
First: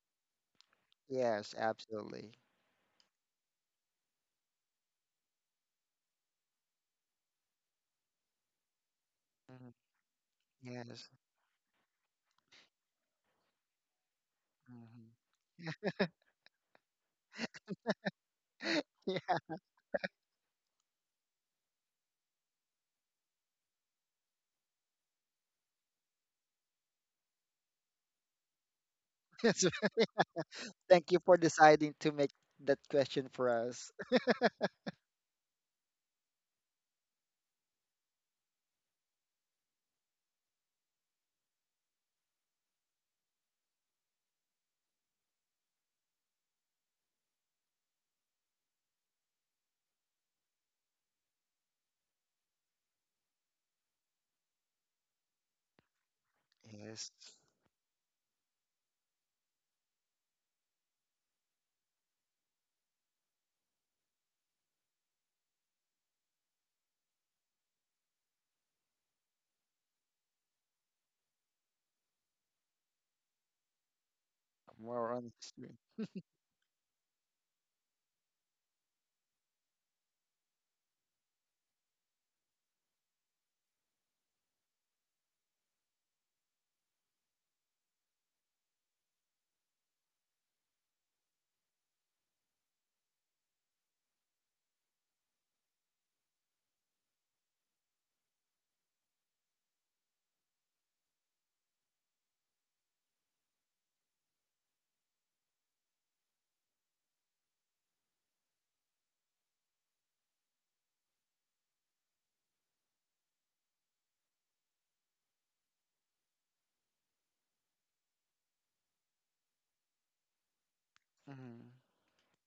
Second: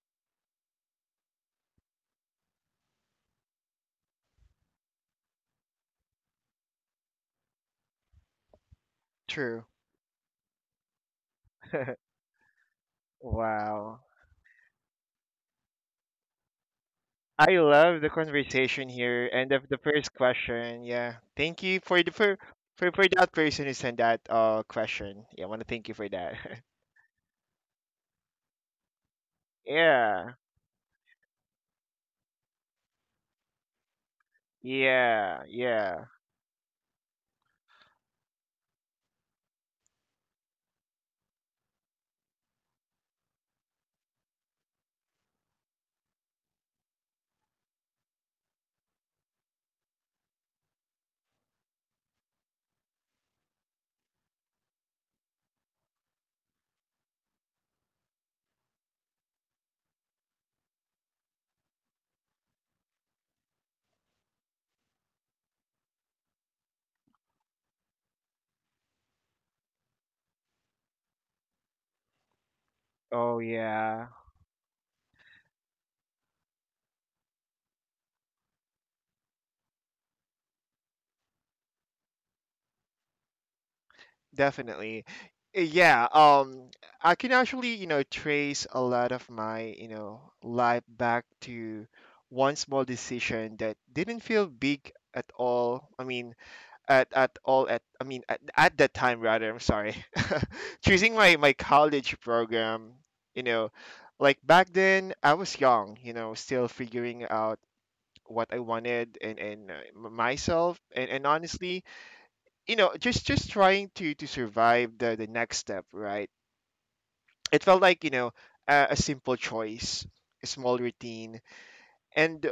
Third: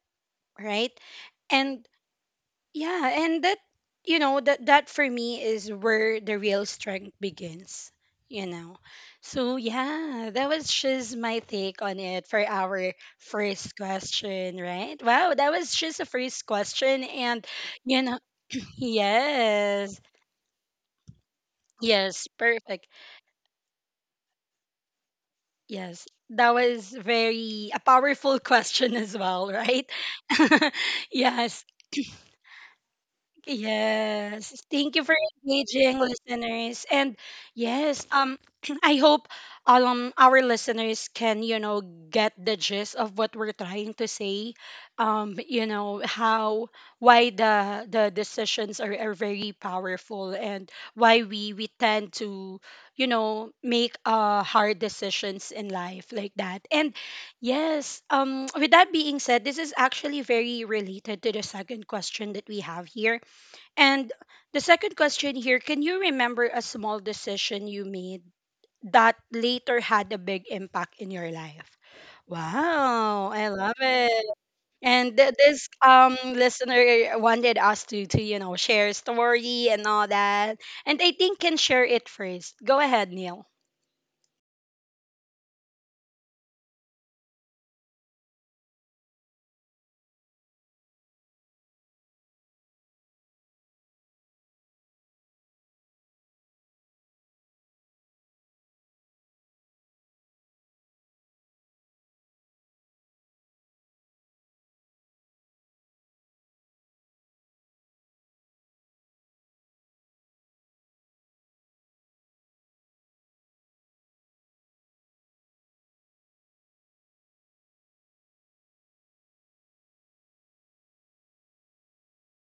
Speaker 1: right?
Speaker 2: Yes,
Speaker 1: And
Speaker 2: absolutely.
Speaker 1: yeah, and that you know that that for me is where the real strength begins, you know. So
Speaker 3: True.
Speaker 2: Mhm.
Speaker 1: yeah, that was
Speaker 2: Yes.
Speaker 1: just my take on it for our first
Speaker 3: Wow,
Speaker 1: question, right?
Speaker 2: Hmm.
Speaker 1: Wow, that was just a first question and
Speaker 3: I love
Speaker 1: you
Speaker 3: the
Speaker 1: know,
Speaker 3: conversation here end of the
Speaker 1: yes.
Speaker 3: first question. Yeah, thank you for the
Speaker 1: Yes, perfect.
Speaker 3: for that person who sent that question. Yeah, I want to thank you
Speaker 1: Yes,
Speaker 3: for that.
Speaker 1: that was very a powerful question as well,
Speaker 2: Yes.
Speaker 1: right?
Speaker 3: Yeah,
Speaker 2: Thank you for
Speaker 1: yes,
Speaker 2: deciding to make that question for us.
Speaker 1: Yes. Thank you for
Speaker 3: yeah,
Speaker 1: engaging
Speaker 3: yeah.
Speaker 1: listeners. And yes, I hope our listeners can, get the gist of what we're trying to say. How why the decisions are very powerful and why we tend to, make hard decisions in life like that. And
Speaker 2: Yes.
Speaker 1: yes, with that being said, this is actually very related to the second question that we have here and the second question here, can you remember a small decision you made that later had a big impact in your life? Wow,
Speaker 3: Oh
Speaker 1: I love
Speaker 3: yeah.
Speaker 1: it.
Speaker 2: More
Speaker 1: And th-
Speaker 2: on
Speaker 1: this
Speaker 2: history.
Speaker 1: um listener wanted us to you know share a story and all that. And I think can share it first. Go ahead, Neil.
Speaker 3: Definitely. Yeah, I can actually, you know, trace a lot of my, you know, life back to one small decision that didn't feel big at all. I mean, at all at I mean at that time rather, I'm sorry. Choosing my my college program, you know, like back then I was young, you know, still figuring out what I wanted and myself. And honestly you know just trying to survive the next step, right? It felt like you know a simple choice, a small routine,
Speaker 2: Hmm.
Speaker 3: and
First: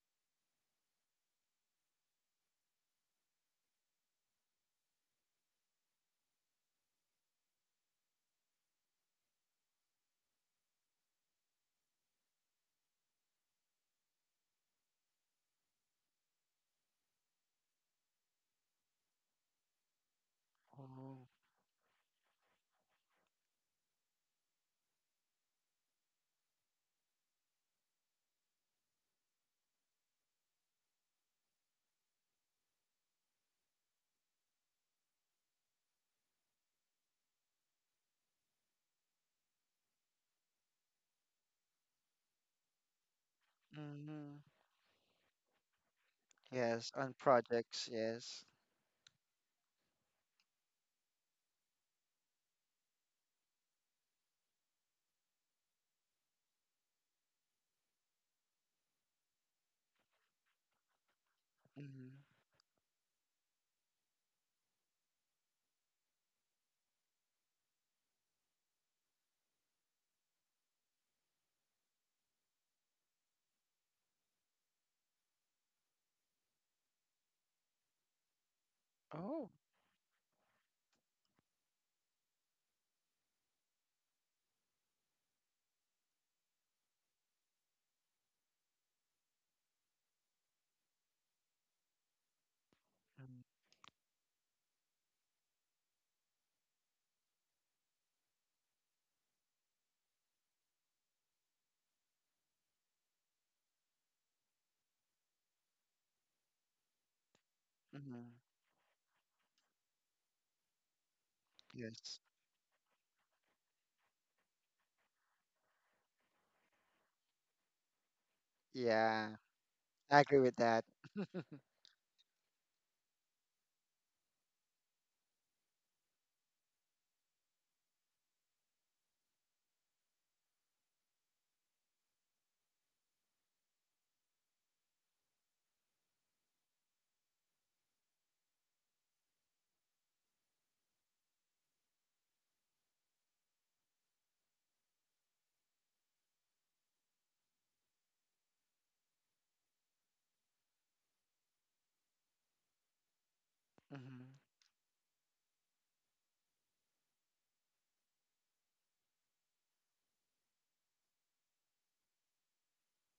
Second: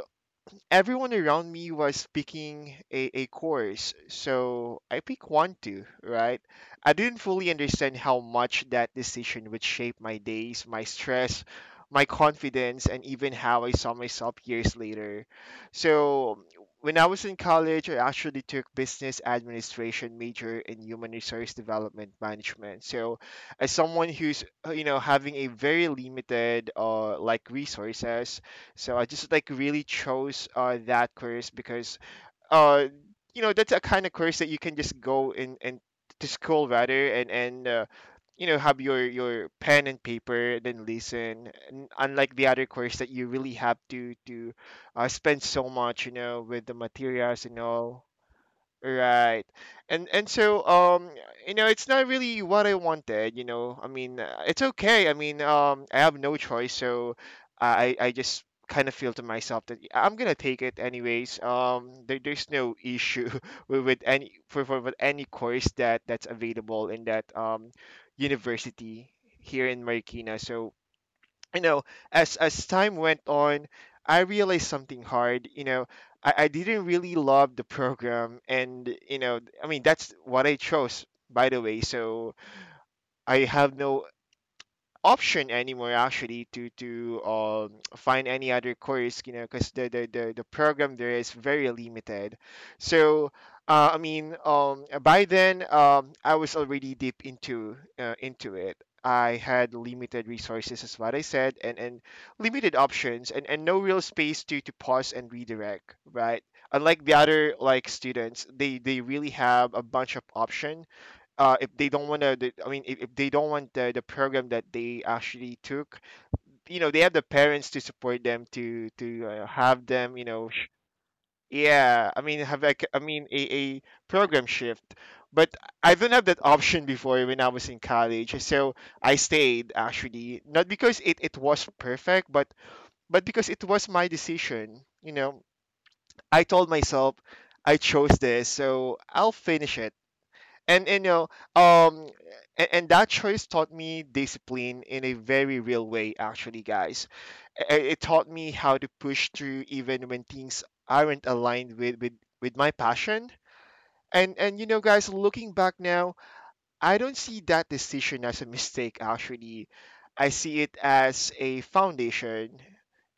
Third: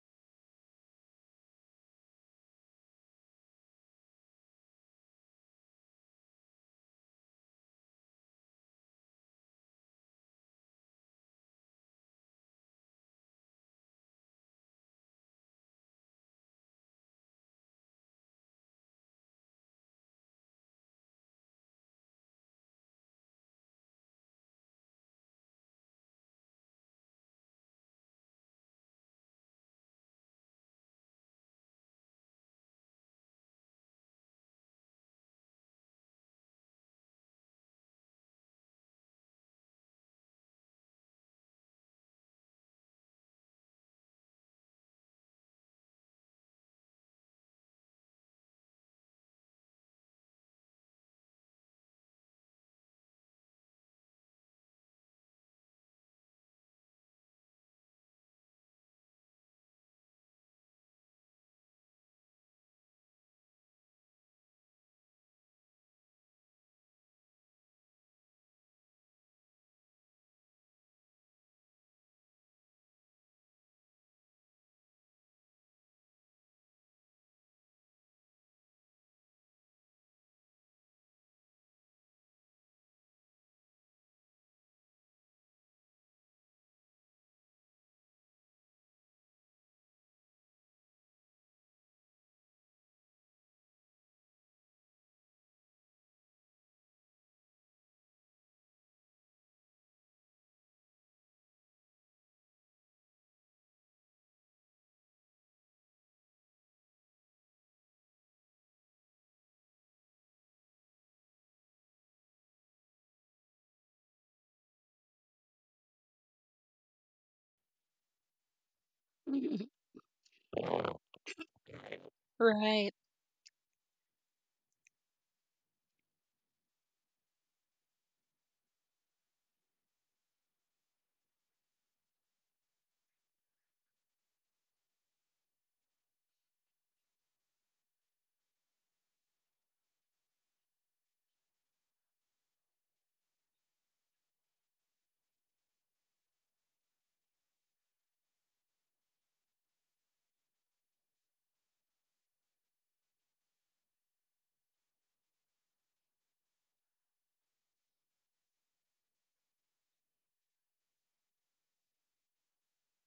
Speaker 3: everyone around me was picking a course, so I picked one too, right? I didn't fully understand how much that decision would shape my days, my stress, my confidence, and even how I saw myself years later. So when I was in college, I actually took business administration major in human
Speaker 2: Oh.
Speaker 3: resource development management. So as someone who's you know having a very limited like resources, so I just like really chose that course because uh, you know that's a kind of course that you can just go in and to school rather, and you know have your pen and paper then listen, and unlike the other course that you really have
Speaker 2: Hmm.
Speaker 3: to spend so much you know with the
Speaker 2: Yes, on
Speaker 3: materials and
Speaker 2: projects.
Speaker 3: all.
Speaker 2: Yes.
Speaker 3: Right. And so you know it's not really what I wanted, you know. I mean, it's okay. I mean, I have no choice, so I just kind of feel to myself that "Yeah, I'm going to take it anyways.
Speaker 2: Hmm.
Speaker 3: There, there's no issue with any for with any course that that's available in that university here in Marikina." So you know, as time went on, I realized something hard. You know, I didn't really love the program, and you know,
Speaker 2: Oh.
Speaker 3: I mean, that's what I chose, by the way. So I have no option anymore actually to find any other course, you know, because the program there is very limited. So I mean by then I was already deep into it. I had limited resources as what I said, and limited options, and no real space to pause and redirect, right? Unlike the other like
Speaker 2: Mm-hmm.
Speaker 3: students, they really have a bunch of options, if they don't
Speaker 2: Yes.
Speaker 3: want to, I mean, if they don't want the program that they actually took, you know, they have the parents to support them to
Speaker 2: Yeah,
Speaker 1: Mhm.
Speaker 3: have them,
Speaker 2: I
Speaker 3: you
Speaker 2: agree
Speaker 3: know,
Speaker 2: with
Speaker 3: sh-
Speaker 2: that. Hmm.
Speaker 3: yeah, I mean, have like, I
Speaker 1: Right.
Speaker 3: mean, a program shift. But I didn't have that option before when I was in college, so I stayed actually, not because it was perfect, but because it was my decision. You know, I told myself I chose this, so I'll finish it. And you know um and that choice taught me discipline in a very real way, actually, guys. It taught me how to push through even when things aren't aligned with my passion. And you know guys, looking back now, I don't see that decision as a mistake, actually. I see it as a foundation.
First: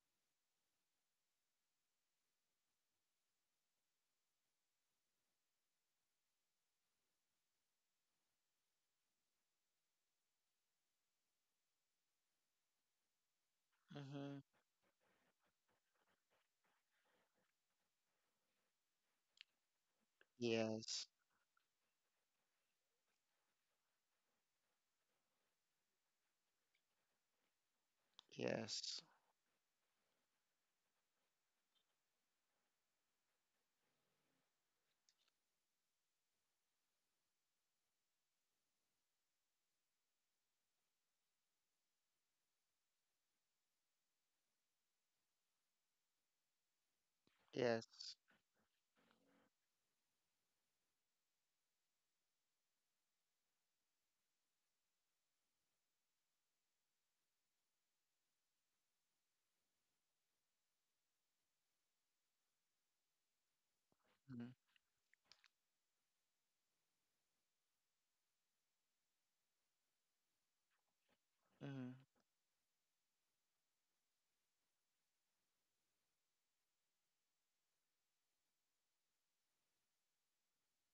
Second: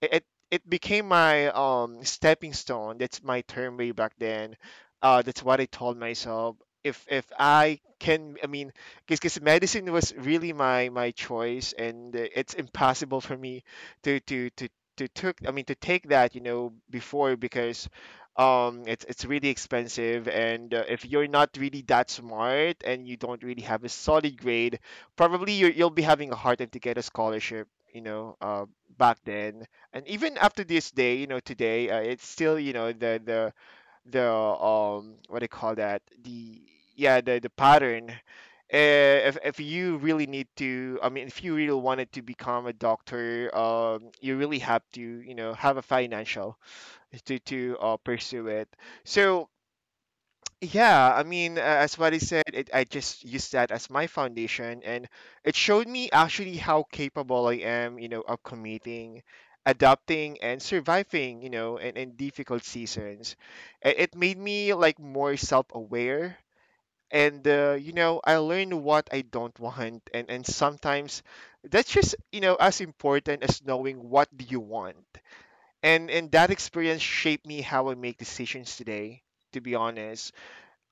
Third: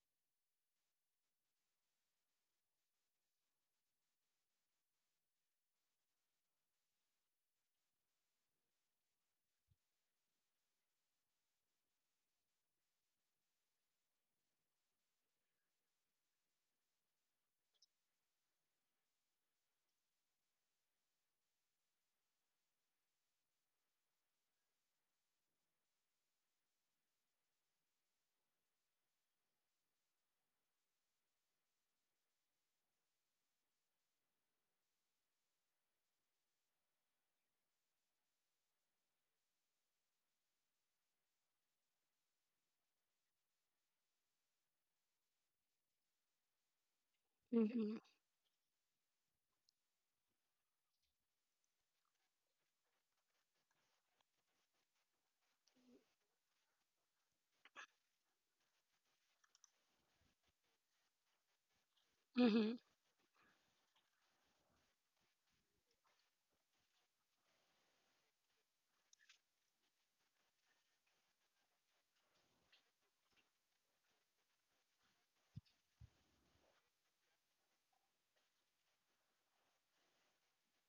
Speaker 3: It, it, it became my stepping stone. That's my term way back then. That's what I told myself. If I can, I mean, Because medicine was really my choice, and it's impossible for me to,
Speaker 2: Hmm.
Speaker 3: to, to, to took, I mean, to take that, you know, before. Because it's really expensive, and if
Speaker 2: Yes.
Speaker 3: you're not really that smart and you don't really have a solid grade, probably you'll be having a hard time to get a scholarship, you know,
Speaker 2: Yes.
Speaker 3: back then. And even after this day, you know, today, it's still, you know, the what do you call that the yeah the pattern. If you really need to, I mean, if you really wanted to become a doctor, you really have to, you know, have a financial, to
Speaker 1: Mm-hmm.
Speaker 2: Yes.
Speaker 3: pursue it. So yeah, I mean, as what I said, I just used that as my foundation, and it showed me actually how capable I am, you know, of committing, adapting, and surviving, you know, in difficult
Speaker 1: Mm-hmm.
Speaker 3: seasons. It made
Speaker 2: Mm-hmm.
Speaker 3: me like more self-aware. And you know, I learned what I don't want, and sometimes
Speaker 2: Mm-hmm.
Speaker 3: that's just, you know, as important as knowing what do you want. And that experience shaped me how I make decisions today. To be honest,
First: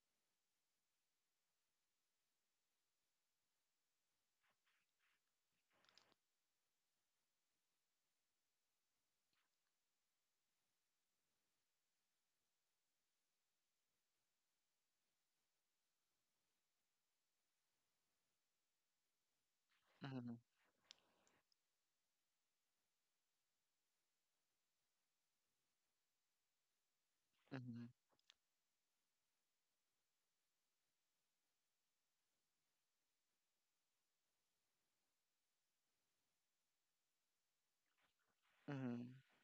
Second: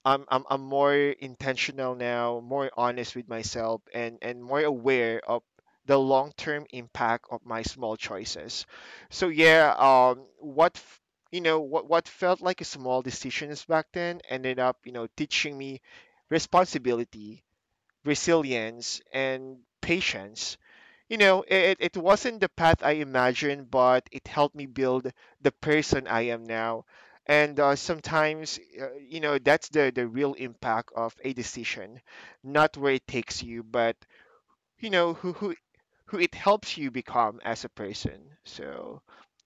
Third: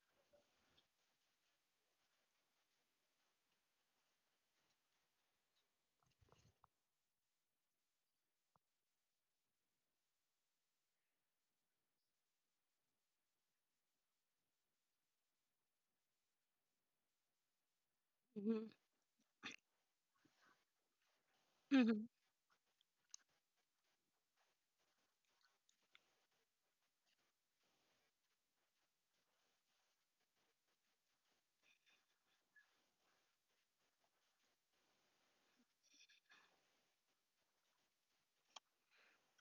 Speaker 3: I'm more intentional now, more honest with myself, and more aware of the long term impact of my small choices. So yeah, you know what felt like a small decisions back then ended up, you know, teaching me responsibility, resilience, and
Speaker 2: Mm-hmm.
Speaker 3: patience. You know, it
Speaker 1: Mm-hmm.
Speaker 3: wasn't the path I imagined, but it helped me build the person I am now. And
Speaker 2: Mm-hmm.
Speaker 3: sometimes, you know, that's the real impact of a decision, not where it takes you, but, you know, who it helps you become as a person. So
Speaker 2: Mm-hmm.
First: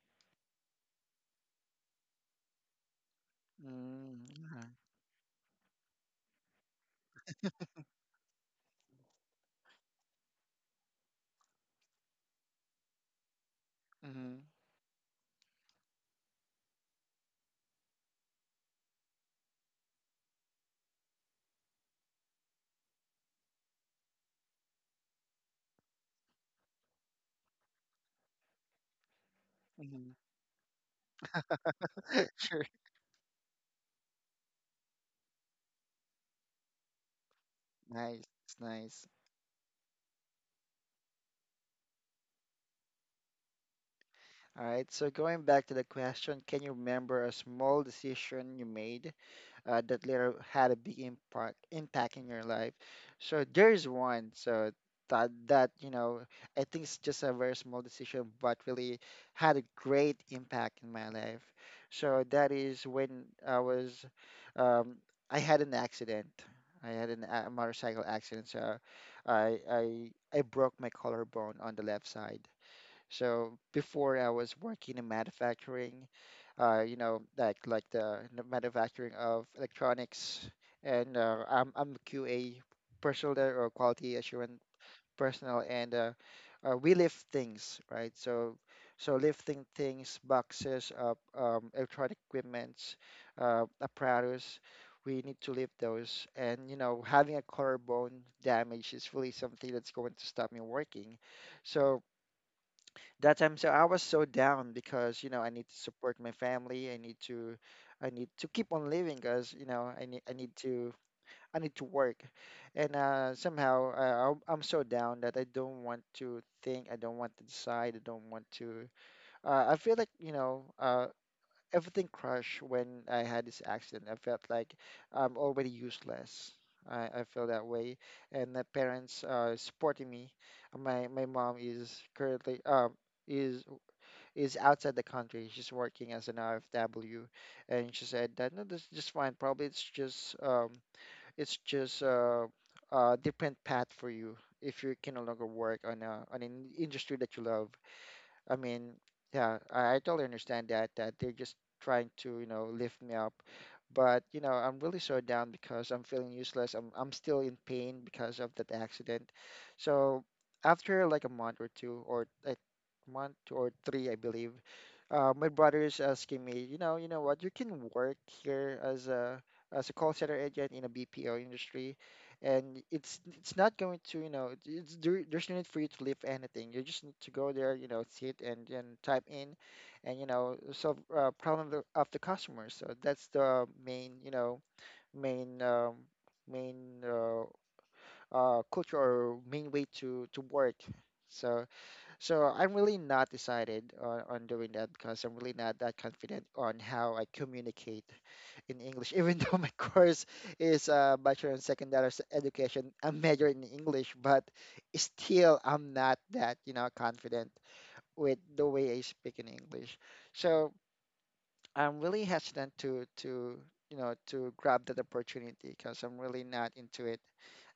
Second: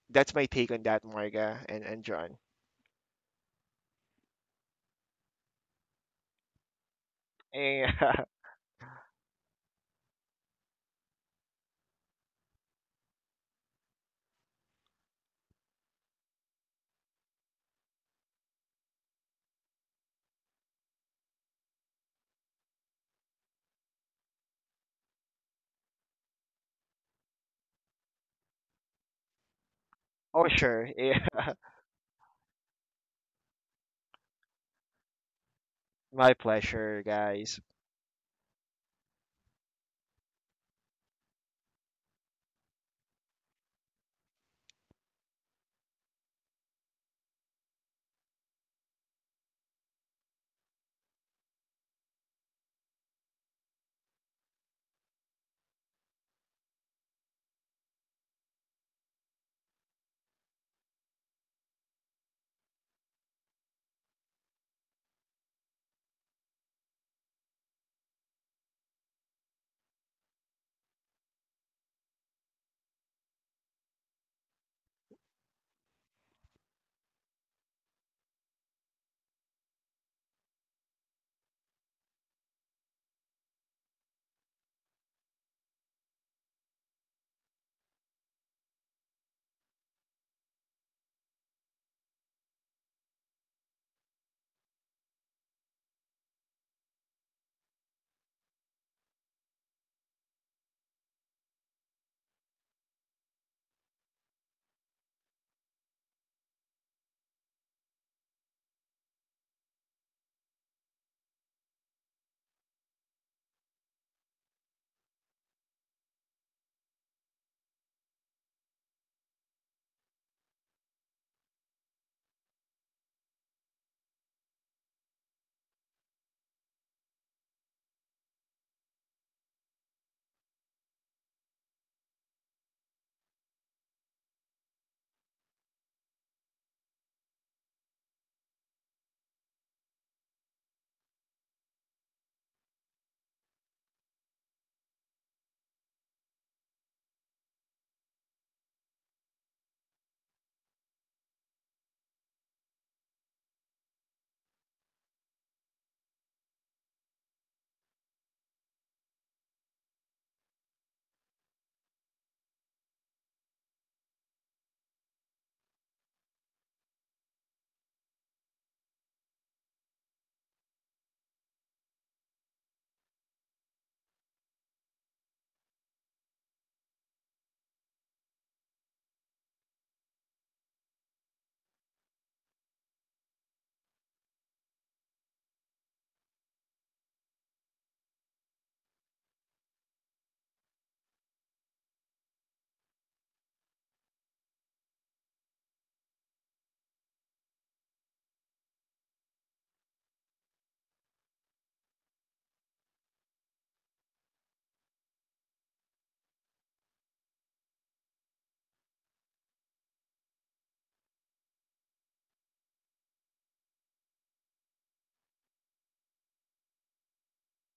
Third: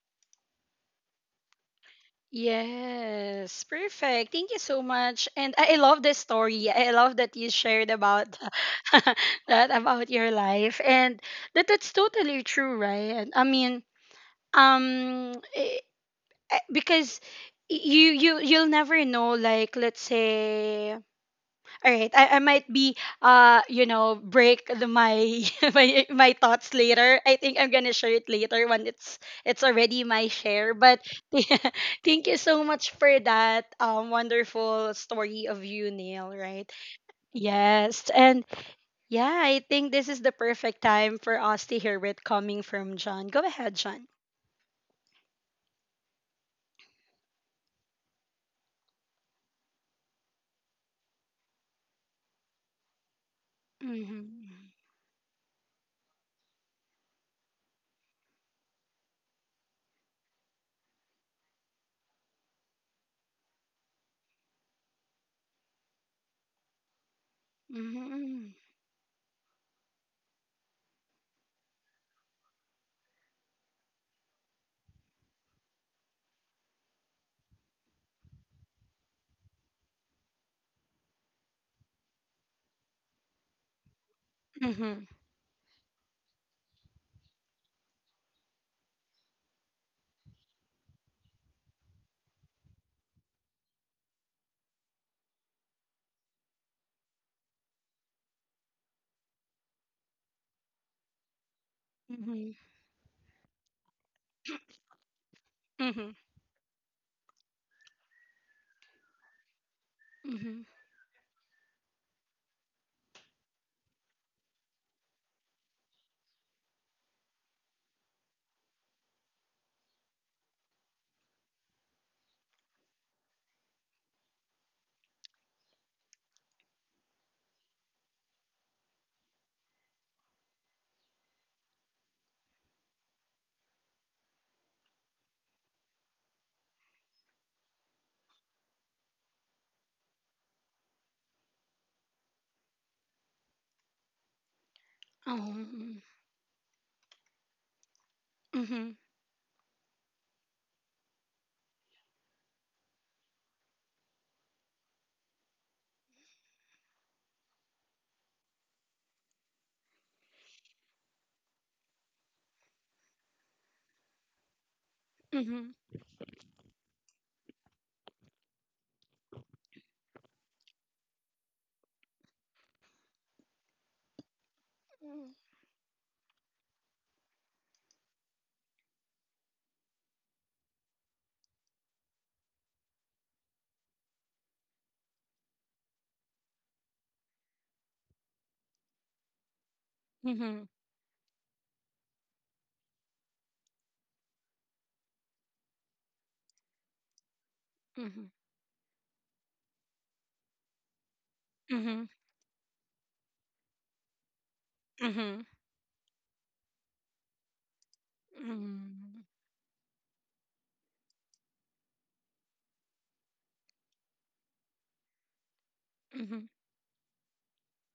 Speaker 3: that's my take on that, Marga and John.
Speaker 1: Yes,
Speaker 2: Mm,
Speaker 1: perfect. Thank you
Speaker 2: yeah.
Speaker 1: so much. And I love this story. I love that you shared
Speaker 3: Yeah.
Speaker 1: about that about your life and that that's totally true, right? I mean,
Speaker 2: Mm-hmm.
Speaker 1: um eh, because you'll never know, like, let's say, all right, I might be you know break my my thoughts later. I think I'm gonna share it later when it's already
Speaker 2: Mm-hmm.
Speaker 1: my
Speaker 3: Oh,
Speaker 1: share. But
Speaker 3: sure.
Speaker 1: yeah,
Speaker 3: Yeah.
Speaker 1: thank you so
Speaker 2: Sure.
Speaker 1: much for that wonderful story of you, Neil.
Speaker 3: My
Speaker 1: Right?
Speaker 3: pleasure, guys.
Speaker 1: Yes,
Speaker 2: Nice.
Speaker 1: and
Speaker 2: Nice.
Speaker 1: yeah, I think this is the perfect time for us to hear it coming from John. Go ahead, John.
Speaker 2: All right. So going back to the question, can you remember a small decision you made that later had a big impact in your life? So there's one.
Speaker 1: Mhm.
Speaker 2: So that that you know, I think it's just a very small decision, but really had a great impact in my life. So that is when I was, um, I had an accident. I had a motorcycle
Speaker 1: Mhm.
Speaker 2: accident. So I broke my collarbone on the left side. So before I was working in manufacturing, you know, like the manufacturing of electronics, and I'm QA personnel there, or quality assurance
Speaker 1: Mhm.
Speaker 2: personnel, and we lift things, right? So lifting things, boxes of electronic equipments, apparatus. We need to lift those, and you know, having a collarbone damage is really something that's going to stop me working. So
Speaker 1: Mhm.
Speaker 2: that time, I was so down because I need to
Speaker 1: Mhm.
Speaker 2: support my family. I need to keep on living because, i need i
Speaker 1: Mhm.
Speaker 2: need to i need to work. And somehow, I'm so down that I don't want to think, I don't want to decide, I don't want to, I feel like everything crushed. When I had this accident, I felt like I'm already useless. I feel that way, and my parents are supporting me. My mom is currently is is outside the country. She's working as an RFW, and she said that no, this is just fine. Probably it's just it's just uh, a different path for you if you can no longer work
Speaker 1: Mhm.
Speaker 2: on a on an industry that you love. I
Speaker 1: Mhm.
Speaker 2: mean, yeah, I totally understand that they're just trying to, you know, lift me up. But, I'm really so down because I'm feeling useless. I'm still in pain because of that accident. So after like a month or two or a month or three, I believe, my
Speaker 1: Mhm.
Speaker 2: brother is asking me, you know what, you can work here as a call center agent in a BPO industry, and it's not going to, you know, there's no need for you to leave anything. You just need to go there, you know, sit and type in and, you know, solve problem of the customer. So that's the main, you know, main main culture or main way to
Speaker 1: Mhm.
Speaker 2: work. So so I'm really not decided on doing that because I'm really not that confident on how I communicate
Speaker 1: Mhm.
Speaker 2: in English, even though my course is a Bachelor in
Speaker 1: Mhm.
Speaker 2: Secondary Education, a major in English, but
Speaker 1: Mhm.
Speaker 2: still I'm not that, you know, confident with the way I
Speaker 1: Mhm.
Speaker 2: speak in English. So I'm really hesitant to you know, to grab that opportunity because I'm
Speaker 1: Mhm.
Speaker 2: really not into it.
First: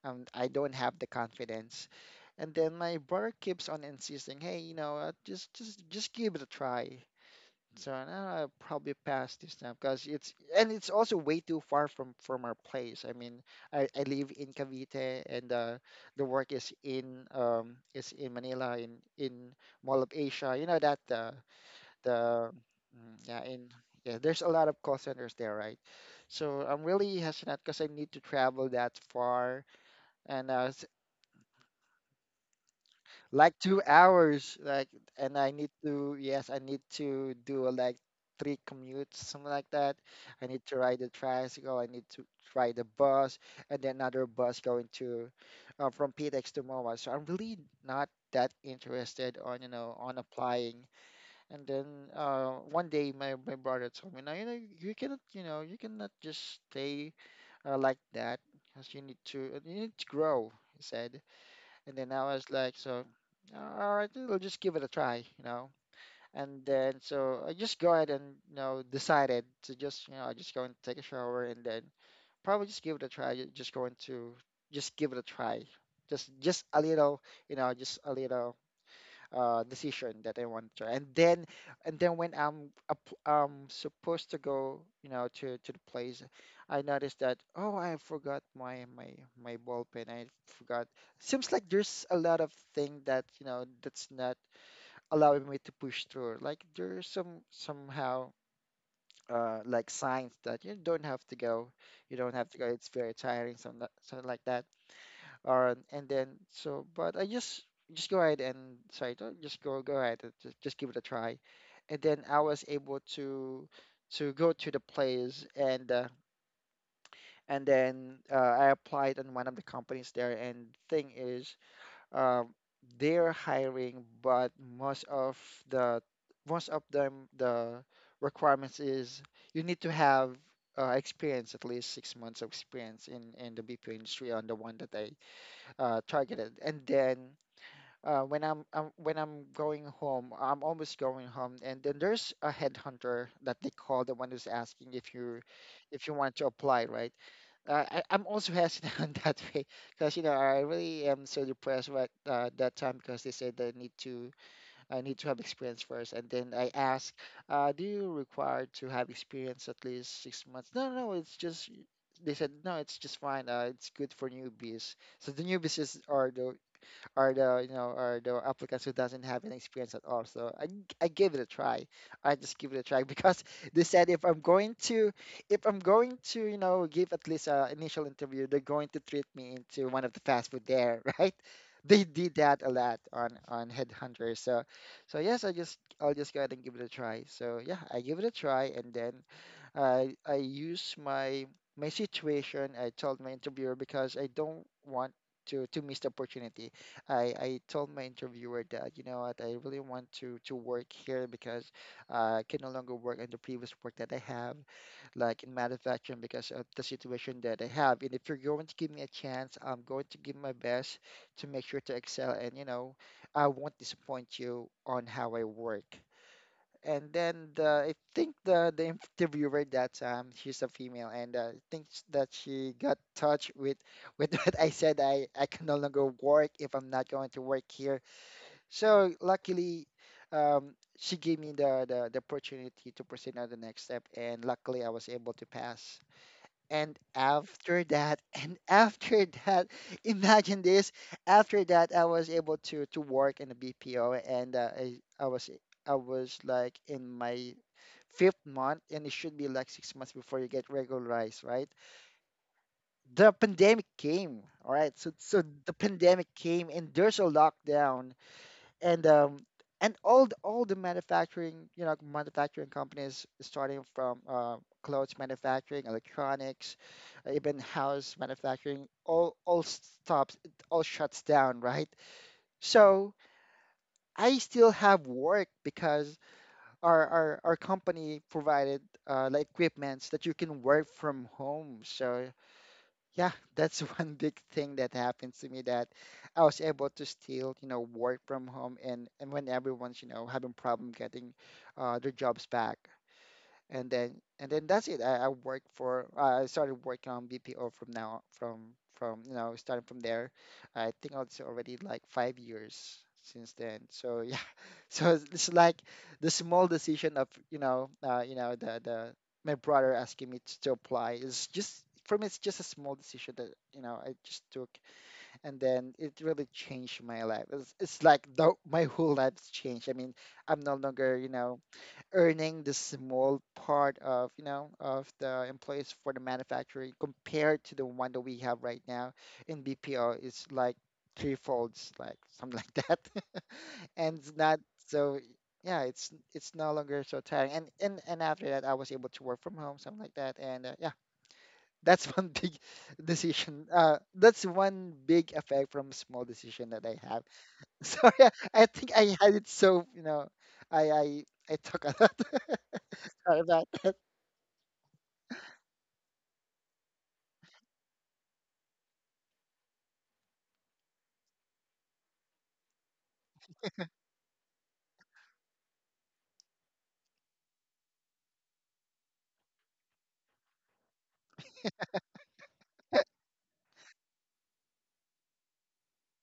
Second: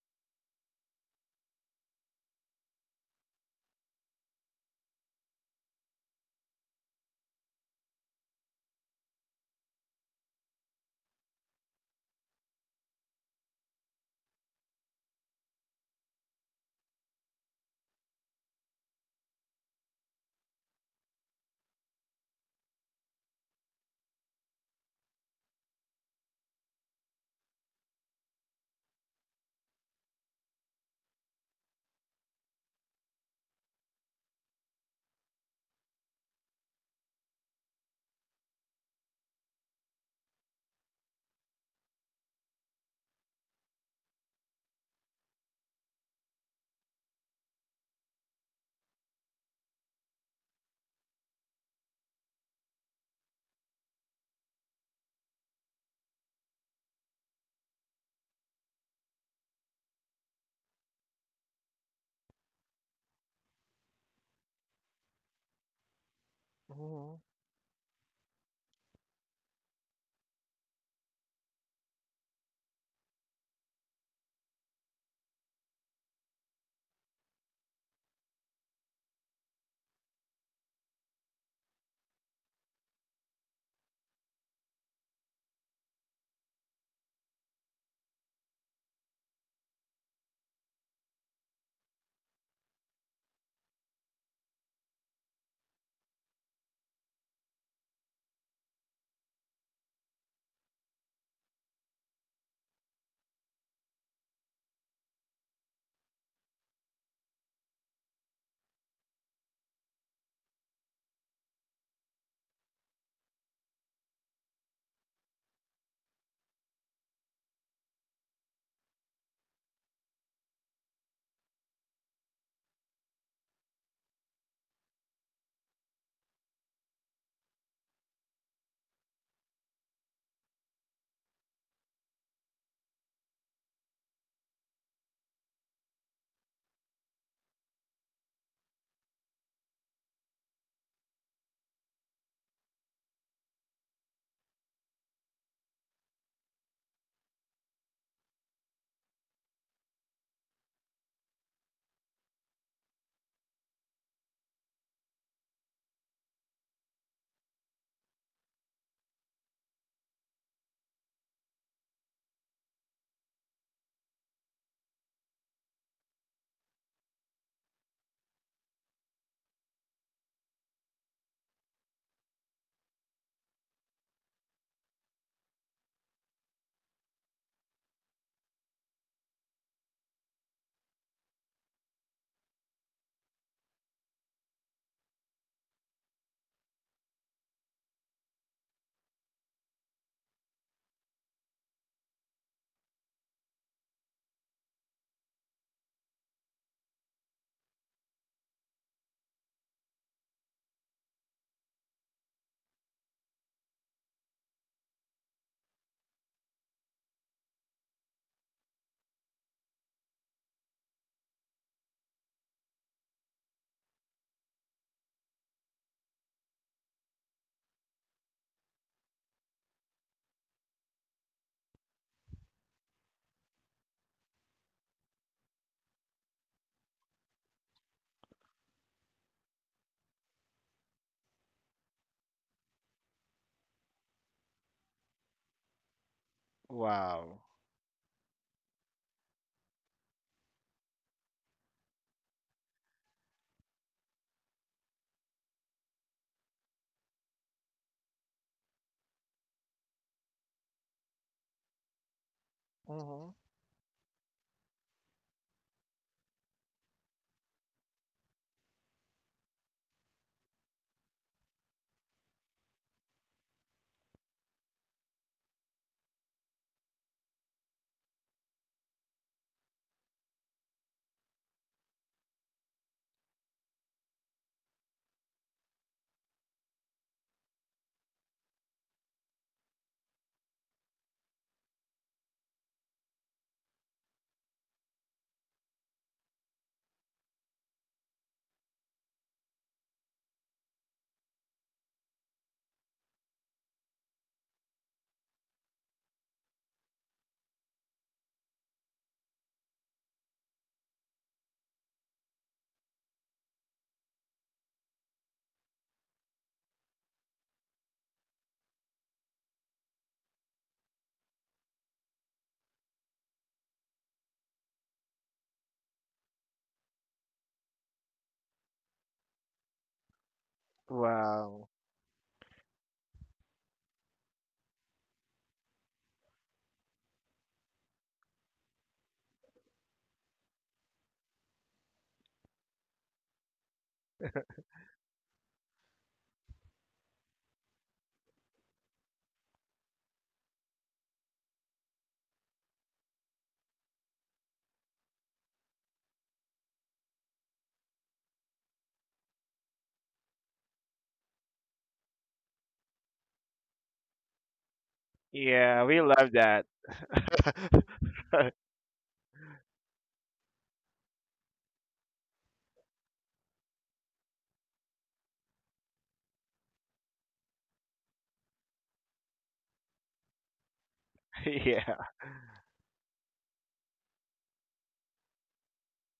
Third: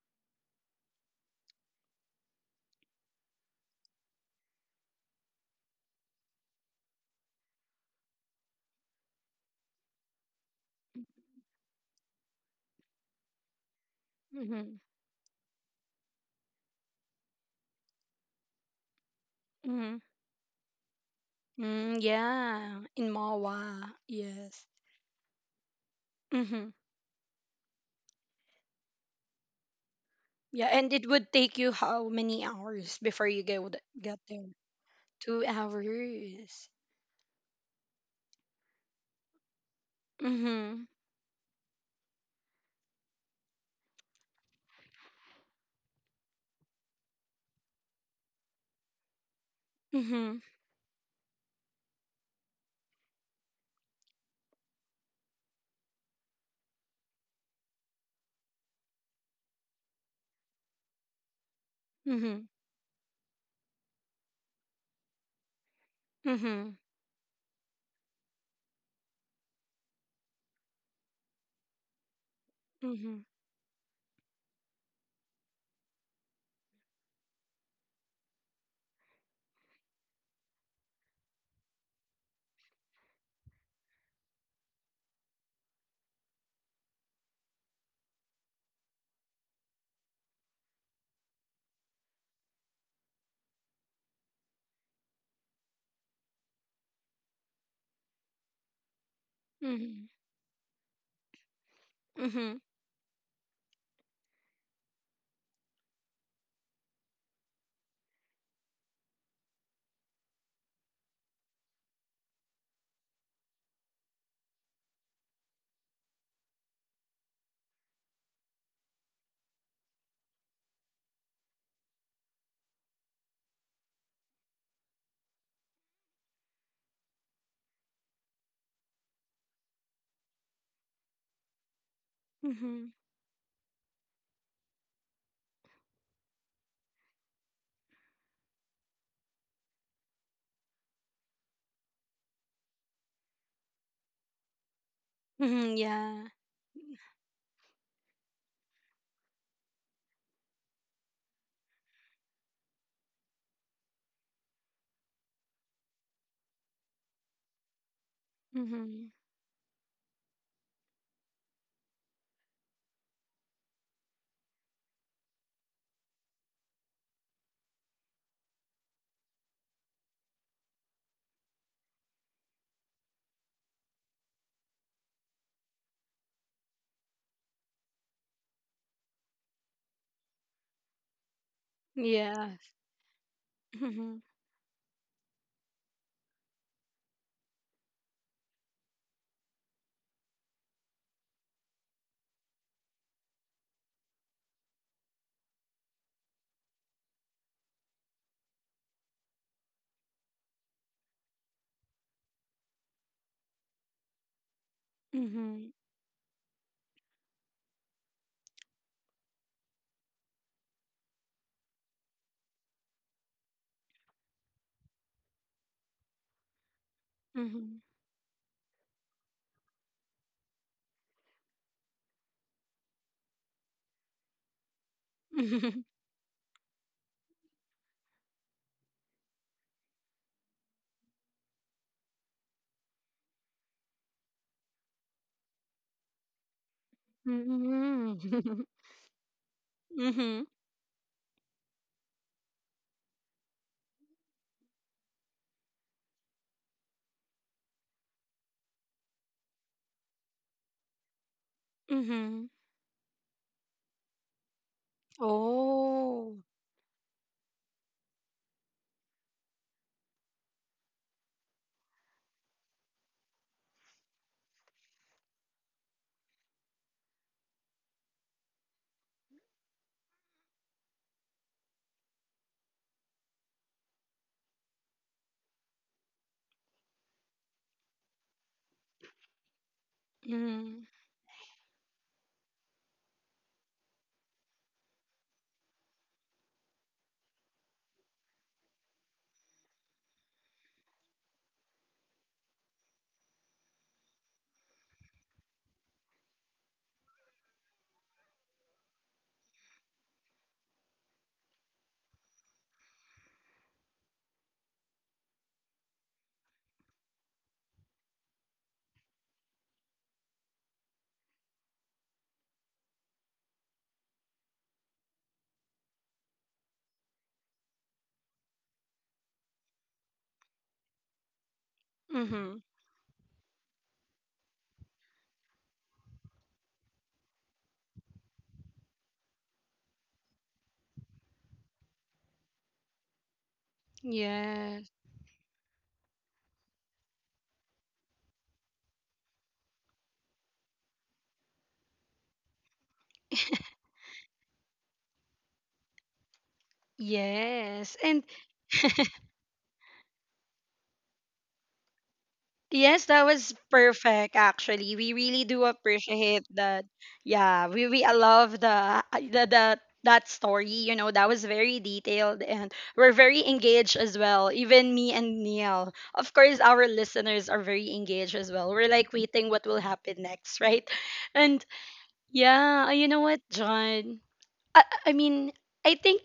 Speaker 2: I don't have the confidence. And then my brother keeps on insisting, hey, you know, just give it a try. So now I probably pass this time because it's, and it's also way too far from our place. I mean, I live in
Speaker 1: Mhm.
Speaker 2: Cavite, and the work is in Manila, in Mall
Speaker 1: Mhm.
Speaker 2: of Asia. You know that
Speaker 1: Mm,
Speaker 2: the
Speaker 1: yeah, in
Speaker 2: mm, yeah in
Speaker 1: Mawa.
Speaker 2: yeah, there's a
Speaker 1: Yes.
Speaker 2: lot of call centers there, right? So
Speaker 1: Mhm.
Speaker 2: I'm really hesitant because I need to travel that far and
Speaker 1: Yeah, and it would take you how many hours before you
Speaker 2: like two
Speaker 1: get
Speaker 2: hours
Speaker 1: there?
Speaker 2: like, and
Speaker 1: Two
Speaker 2: I need to, yes, I
Speaker 1: hours.
Speaker 2: need to do, like three commutes, something like that. I need to
Speaker 1: Mhm.
Speaker 2: ride the tricycle, I need to ride the bus, and then another bus going to, from ptex to mobile. So I'm really not that interested on, you know, on
Speaker 1: Mhm.
Speaker 2: applying. And then, one day my, my brother told me, now you know you cannot, you know, you cannot just stay like that, because you need to, you need to grow, he said. And then I
Speaker 1: Mhm.
Speaker 2: was like, so, all right, we'll just give it a try, you know. And
Speaker 1: Mhm.
Speaker 2: then
Speaker 3: Mhm.
Speaker 2: so I just go ahead, and you know, decided to just, you know, I just go and take a shower, and then probably just give it a
Speaker 1: Mhm.
Speaker 2: try. Just going to just give it a try, just a little, you know, just a little decision that I want to try. And then when I'm supposed to go, you know, to the place, I noticed that, oh, I forgot my my ball pen. I forgot. Seems like there's a lot of thing that, you know, that's not allowing me to push through. Like there's somehow, like
Speaker 1: Mhm.
Speaker 2: signs that you don't have to go, you don't have to
Speaker 1: Mhm.
Speaker 2: go. It's very tiring, something like that. Or and then so but I just go ahead and, sorry, just go ahead and just give it a try. And then I was able to go to the place, and then, I applied on one of the companies there, and thing is, um, they're hiring, but most of the them the requirements is you need to have experience, at least 6 months of
Speaker 1: Mhm.
Speaker 2: experience in the BPO industry on the one that I targeted. And then when I'm, when I'm going home, I'm almost going home, and then there's a headhunter that they call, the one who's asking if you,
Speaker 1: Mhm.
Speaker 2: if you
Speaker 1: Yeah.
Speaker 2: want to apply, right? I'm also hesitant on that way, because, you know, I really am so depressed, right, that time, because they said they need to, I need to have experience first. And then I ask, do you require to
Speaker 1: Mhm.
Speaker 2: have experience at least 6 months? No, no, it's just, they said, no, it's just fine. It's good for newbies. So the newbies is, are the, or the, you know, or the applicants who doesn't have any experience at all. So I gave it a try. I just give it a try, because they said if I'm going to, if I'm going to you know, give at least a initial interview, they're going to treat me into one of the fast food there, right? They did
Speaker 1: Yeah.
Speaker 2: that a lot on
Speaker 1: Mhm.
Speaker 2: Headhunter. So yes, I just, I'll just go ahead and give it a try. So yeah, I give it a try, and then I use my my situation. I told my interviewer because I don't want to miss the opportunity. I told my interviewer that, you know what, I really want to work here because, I can no longer work in the previous work that I have, like in
Speaker 1: Mhm.
Speaker 2: manufacturing, because of the situation that I have. And if you're going to give me a chance, I'm going to give my best to make sure to excel, and you know, I won't disappoint you on how I work. And then
Speaker 1: Mhm.
Speaker 2: I think the interviewer that, she's a female, and thinks that she got touched with what I said. I can no
Speaker 1: Mhm.
Speaker 2: longer work if I'm not going to work here. So luckily, she gave me the opportunity to proceed on the next step, and luckily I was able to pass. And
Speaker 3: Wow.
Speaker 2: after that,
Speaker 1: Mhm. Mhm.
Speaker 2: imagine this. After that, I was able to work in a BPO, and I was like in my fifth month, and it should be like 6 months before you get regularized, right?
Speaker 1: Mhm.
Speaker 2: The
Speaker 3: Mhm.
Speaker 2: pandemic came, all right. So the pandemic
Speaker 1: Oh.
Speaker 2: came, and there's a lockdown, and all the manufacturing, you know, manufacturing companies, starting from clothes manufacturing, electronics, even house manufacturing, all stops, it all shuts down, right? So I still have work because our company provided like equipments that you can
Speaker 1: Mm.
Speaker 2: work from home. So yeah, that's one big thing that happened to me, that I was able to still, you know, work from home, and when everyone's, you know, having problem getting their jobs back. And then that's it. I work for, I started working on BPO from now, from you know, starting from there. I think it's already like 5 years since then. So yeah, so it's like the small decision of, you know, you know, the my brother asking me to apply is just, for me it's just a small decision that, you know, I just took, and then it really changed my life. It's like the, my whole life's changed. I mean, I'm no longer, you know,
Speaker 3: Wow.
Speaker 1: Mhm.
Speaker 2: earning the small part of, you know, of the employees for the manufacturing, compared to the one that we have right now in BPO is like three folds, like something like that. And it's not,
Speaker 1: Yes.
Speaker 2: so yeah, it's no longer so tiring, and and after that I was able to work from home, something like that, and yeah, that's one big decision that's one big effect from small decision that I have.
Speaker 1: Yes.
Speaker 2: So
Speaker 1: And
Speaker 2: yeah, I think I had it, so you know, I I I talk a lot. Talk
Speaker 1: yes, that was
Speaker 2: about that.
Speaker 1: perfect actually. We really do
Speaker 3: Yeah, we love
Speaker 1: appreciate
Speaker 3: that.
Speaker 1: that. Yeah, we I love the that story, you know, that was very detailed and we're very engaged as well. Even me and Neil. Of course, our listeners are very engaged as well. We're like waiting what will happen next, right? And
Speaker 3: Yeah,
Speaker 1: yeah, you know what, John? I mean, I think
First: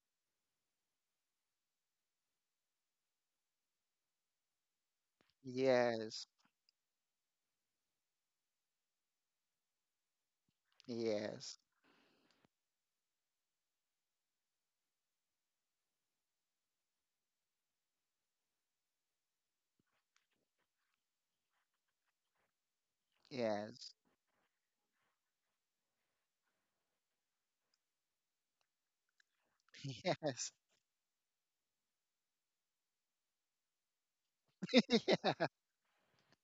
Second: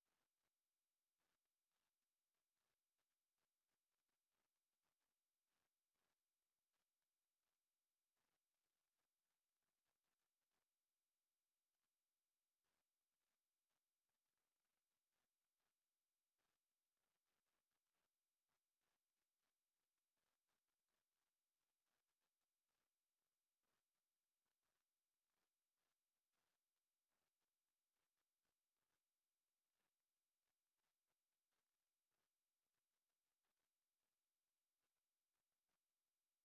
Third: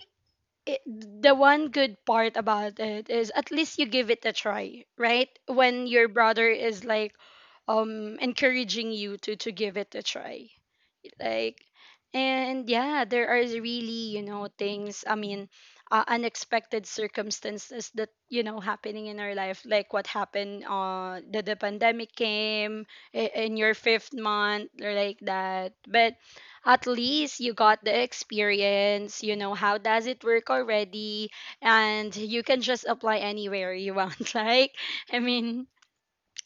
Speaker 1: it, the one good part about it is at least you give it a try, right? When your
Speaker 2: Yes,
Speaker 1: brother is like encouraging you to give it a try
Speaker 2: yes,
Speaker 1: like, and yeah, there are really, you know, things, I mean, unexpected circumstances that, you know, happening in our life like what happened, that the pandemic came in your
Speaker 2: yes,
Speaker 1: fifth month or like that, but at least you got the experience, you know how does it work
Speaker 2: yes,
Speaker 1: already, and you can just apply anywhere you want, like, I
Speaker 2: yeah,
Speaker 1: mean,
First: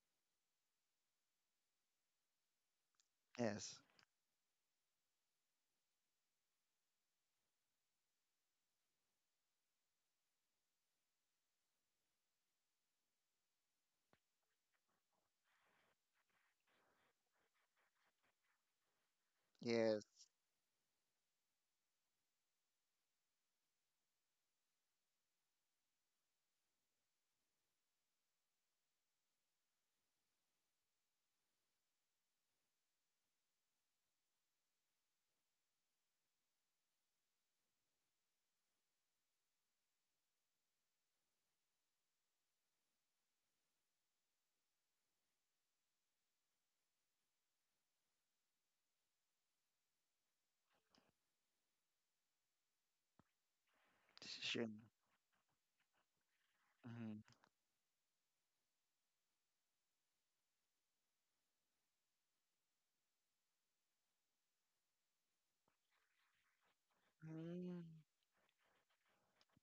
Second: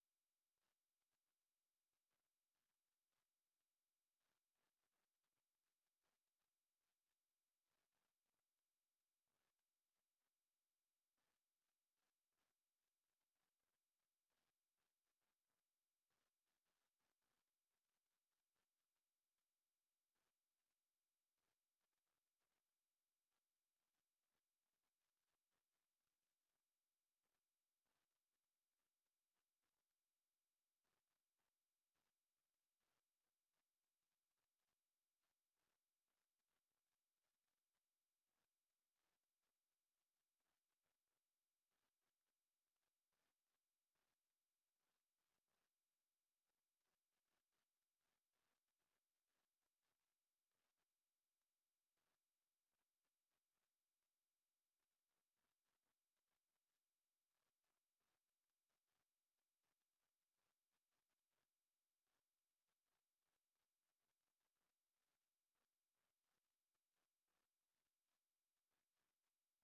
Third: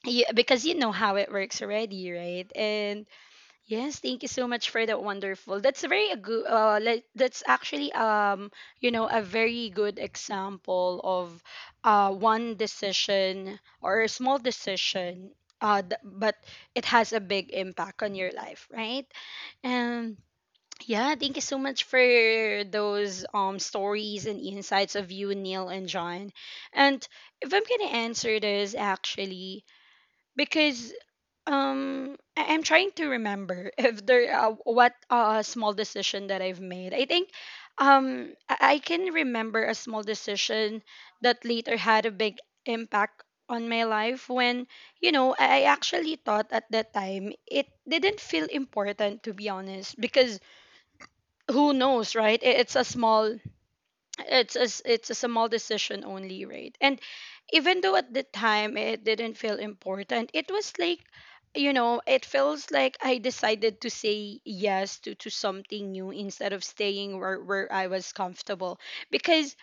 Speaker 1: you, because you know how it works already, right? And
Speaker 2: yes,
Speaker 1: yes, thank you so much for that wonderful. That's a very good like that's actually you know a very good example of one decision or a small decision, but it has a big impact on your life, right?
Speaker 2: yes.
Speaker 1: And yeah, thank you so much for those stories and insights of you, Neil and John. And if I'm going to answer this actually, because I'm trying to remember if there what small decision that I've made. I think um, I can remember a small decision that later had a big impact on my life, when you know I actually thought at that time it didn't feel important, to be honest, because who knows, right? It's a small, it's a,
Speaker 2: Decision.
Speaker 1: it's a small decision only, right? And
Speaker 2: Mm-hmm.
Speaker 1: even though at the time it didn't feel important, it was like, you know, it feels like I decided to say yes to something new instead of staying where
Speaker 2: Mm-hmm.
Speaker 1: I was comfortable, because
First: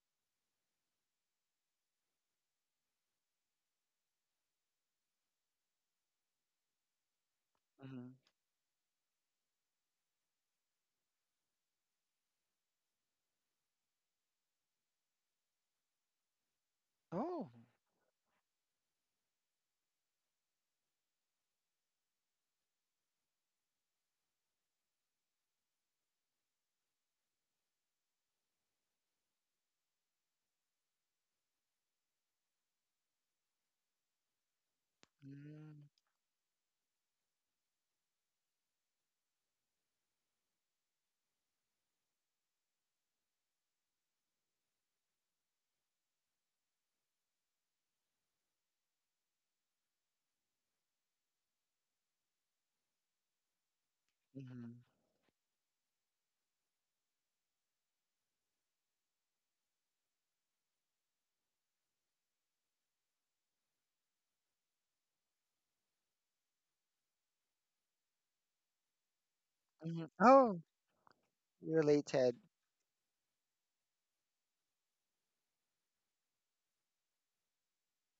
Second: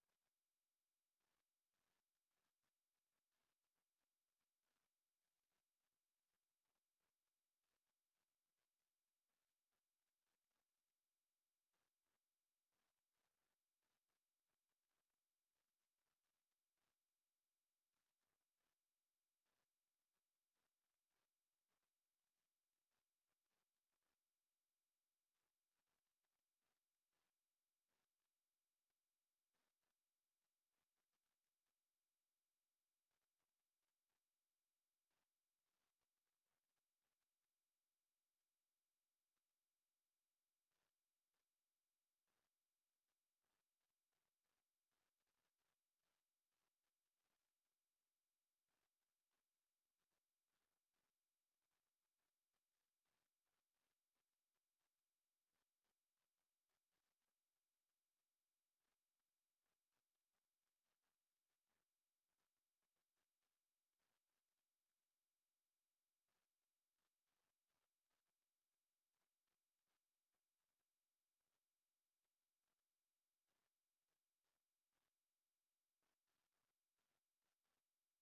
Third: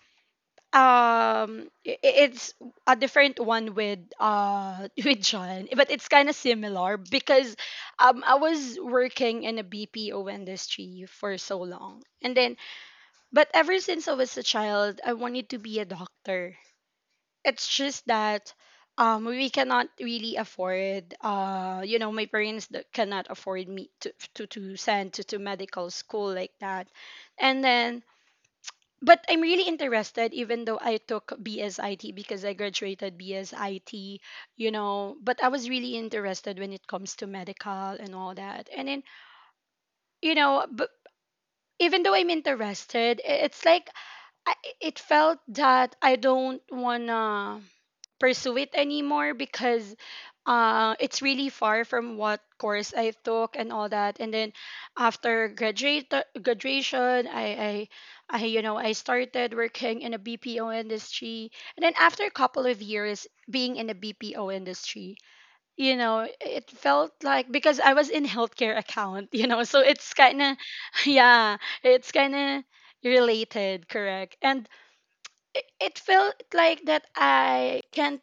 Speaker 1: it's a different one with with John, but it's kind of similar because
Speaker 2: Mm-hmm.
Speaker 1: I was working in a BPO industry for so long and then, but ever since I was a child, I wanted to be a doctor.
Speaker 2: Oh.
Speaker 1: It's just that we cannot really afford, you know, my parents that cannot afford me to, to send to medical school like that. And then, but I'm really interested, even though I took BSIT because I graduated BSIT, you know, but I was
Speaker 2: Mm-hmm.
Speaker 1: really interested when it comes to medical and all that. And then, you know, but even though I'm interested, it's like I, it felt that I don't wanna pursue it anymore because it's really far from what course I took and all that. And then after graduate graduation, I you know I started working in a BPO industry, and then after a couple of years being in a BPO industry, you know it felt like because I was in healthcare account, you know, so
Speaker 2: Hmm.
Speaker 1: it's kind of
Speaker 2: Oh,
Speaker 1: yeah, it's kind
Speaker 2: related.
Speaker 1: of related, correct. And it felt like that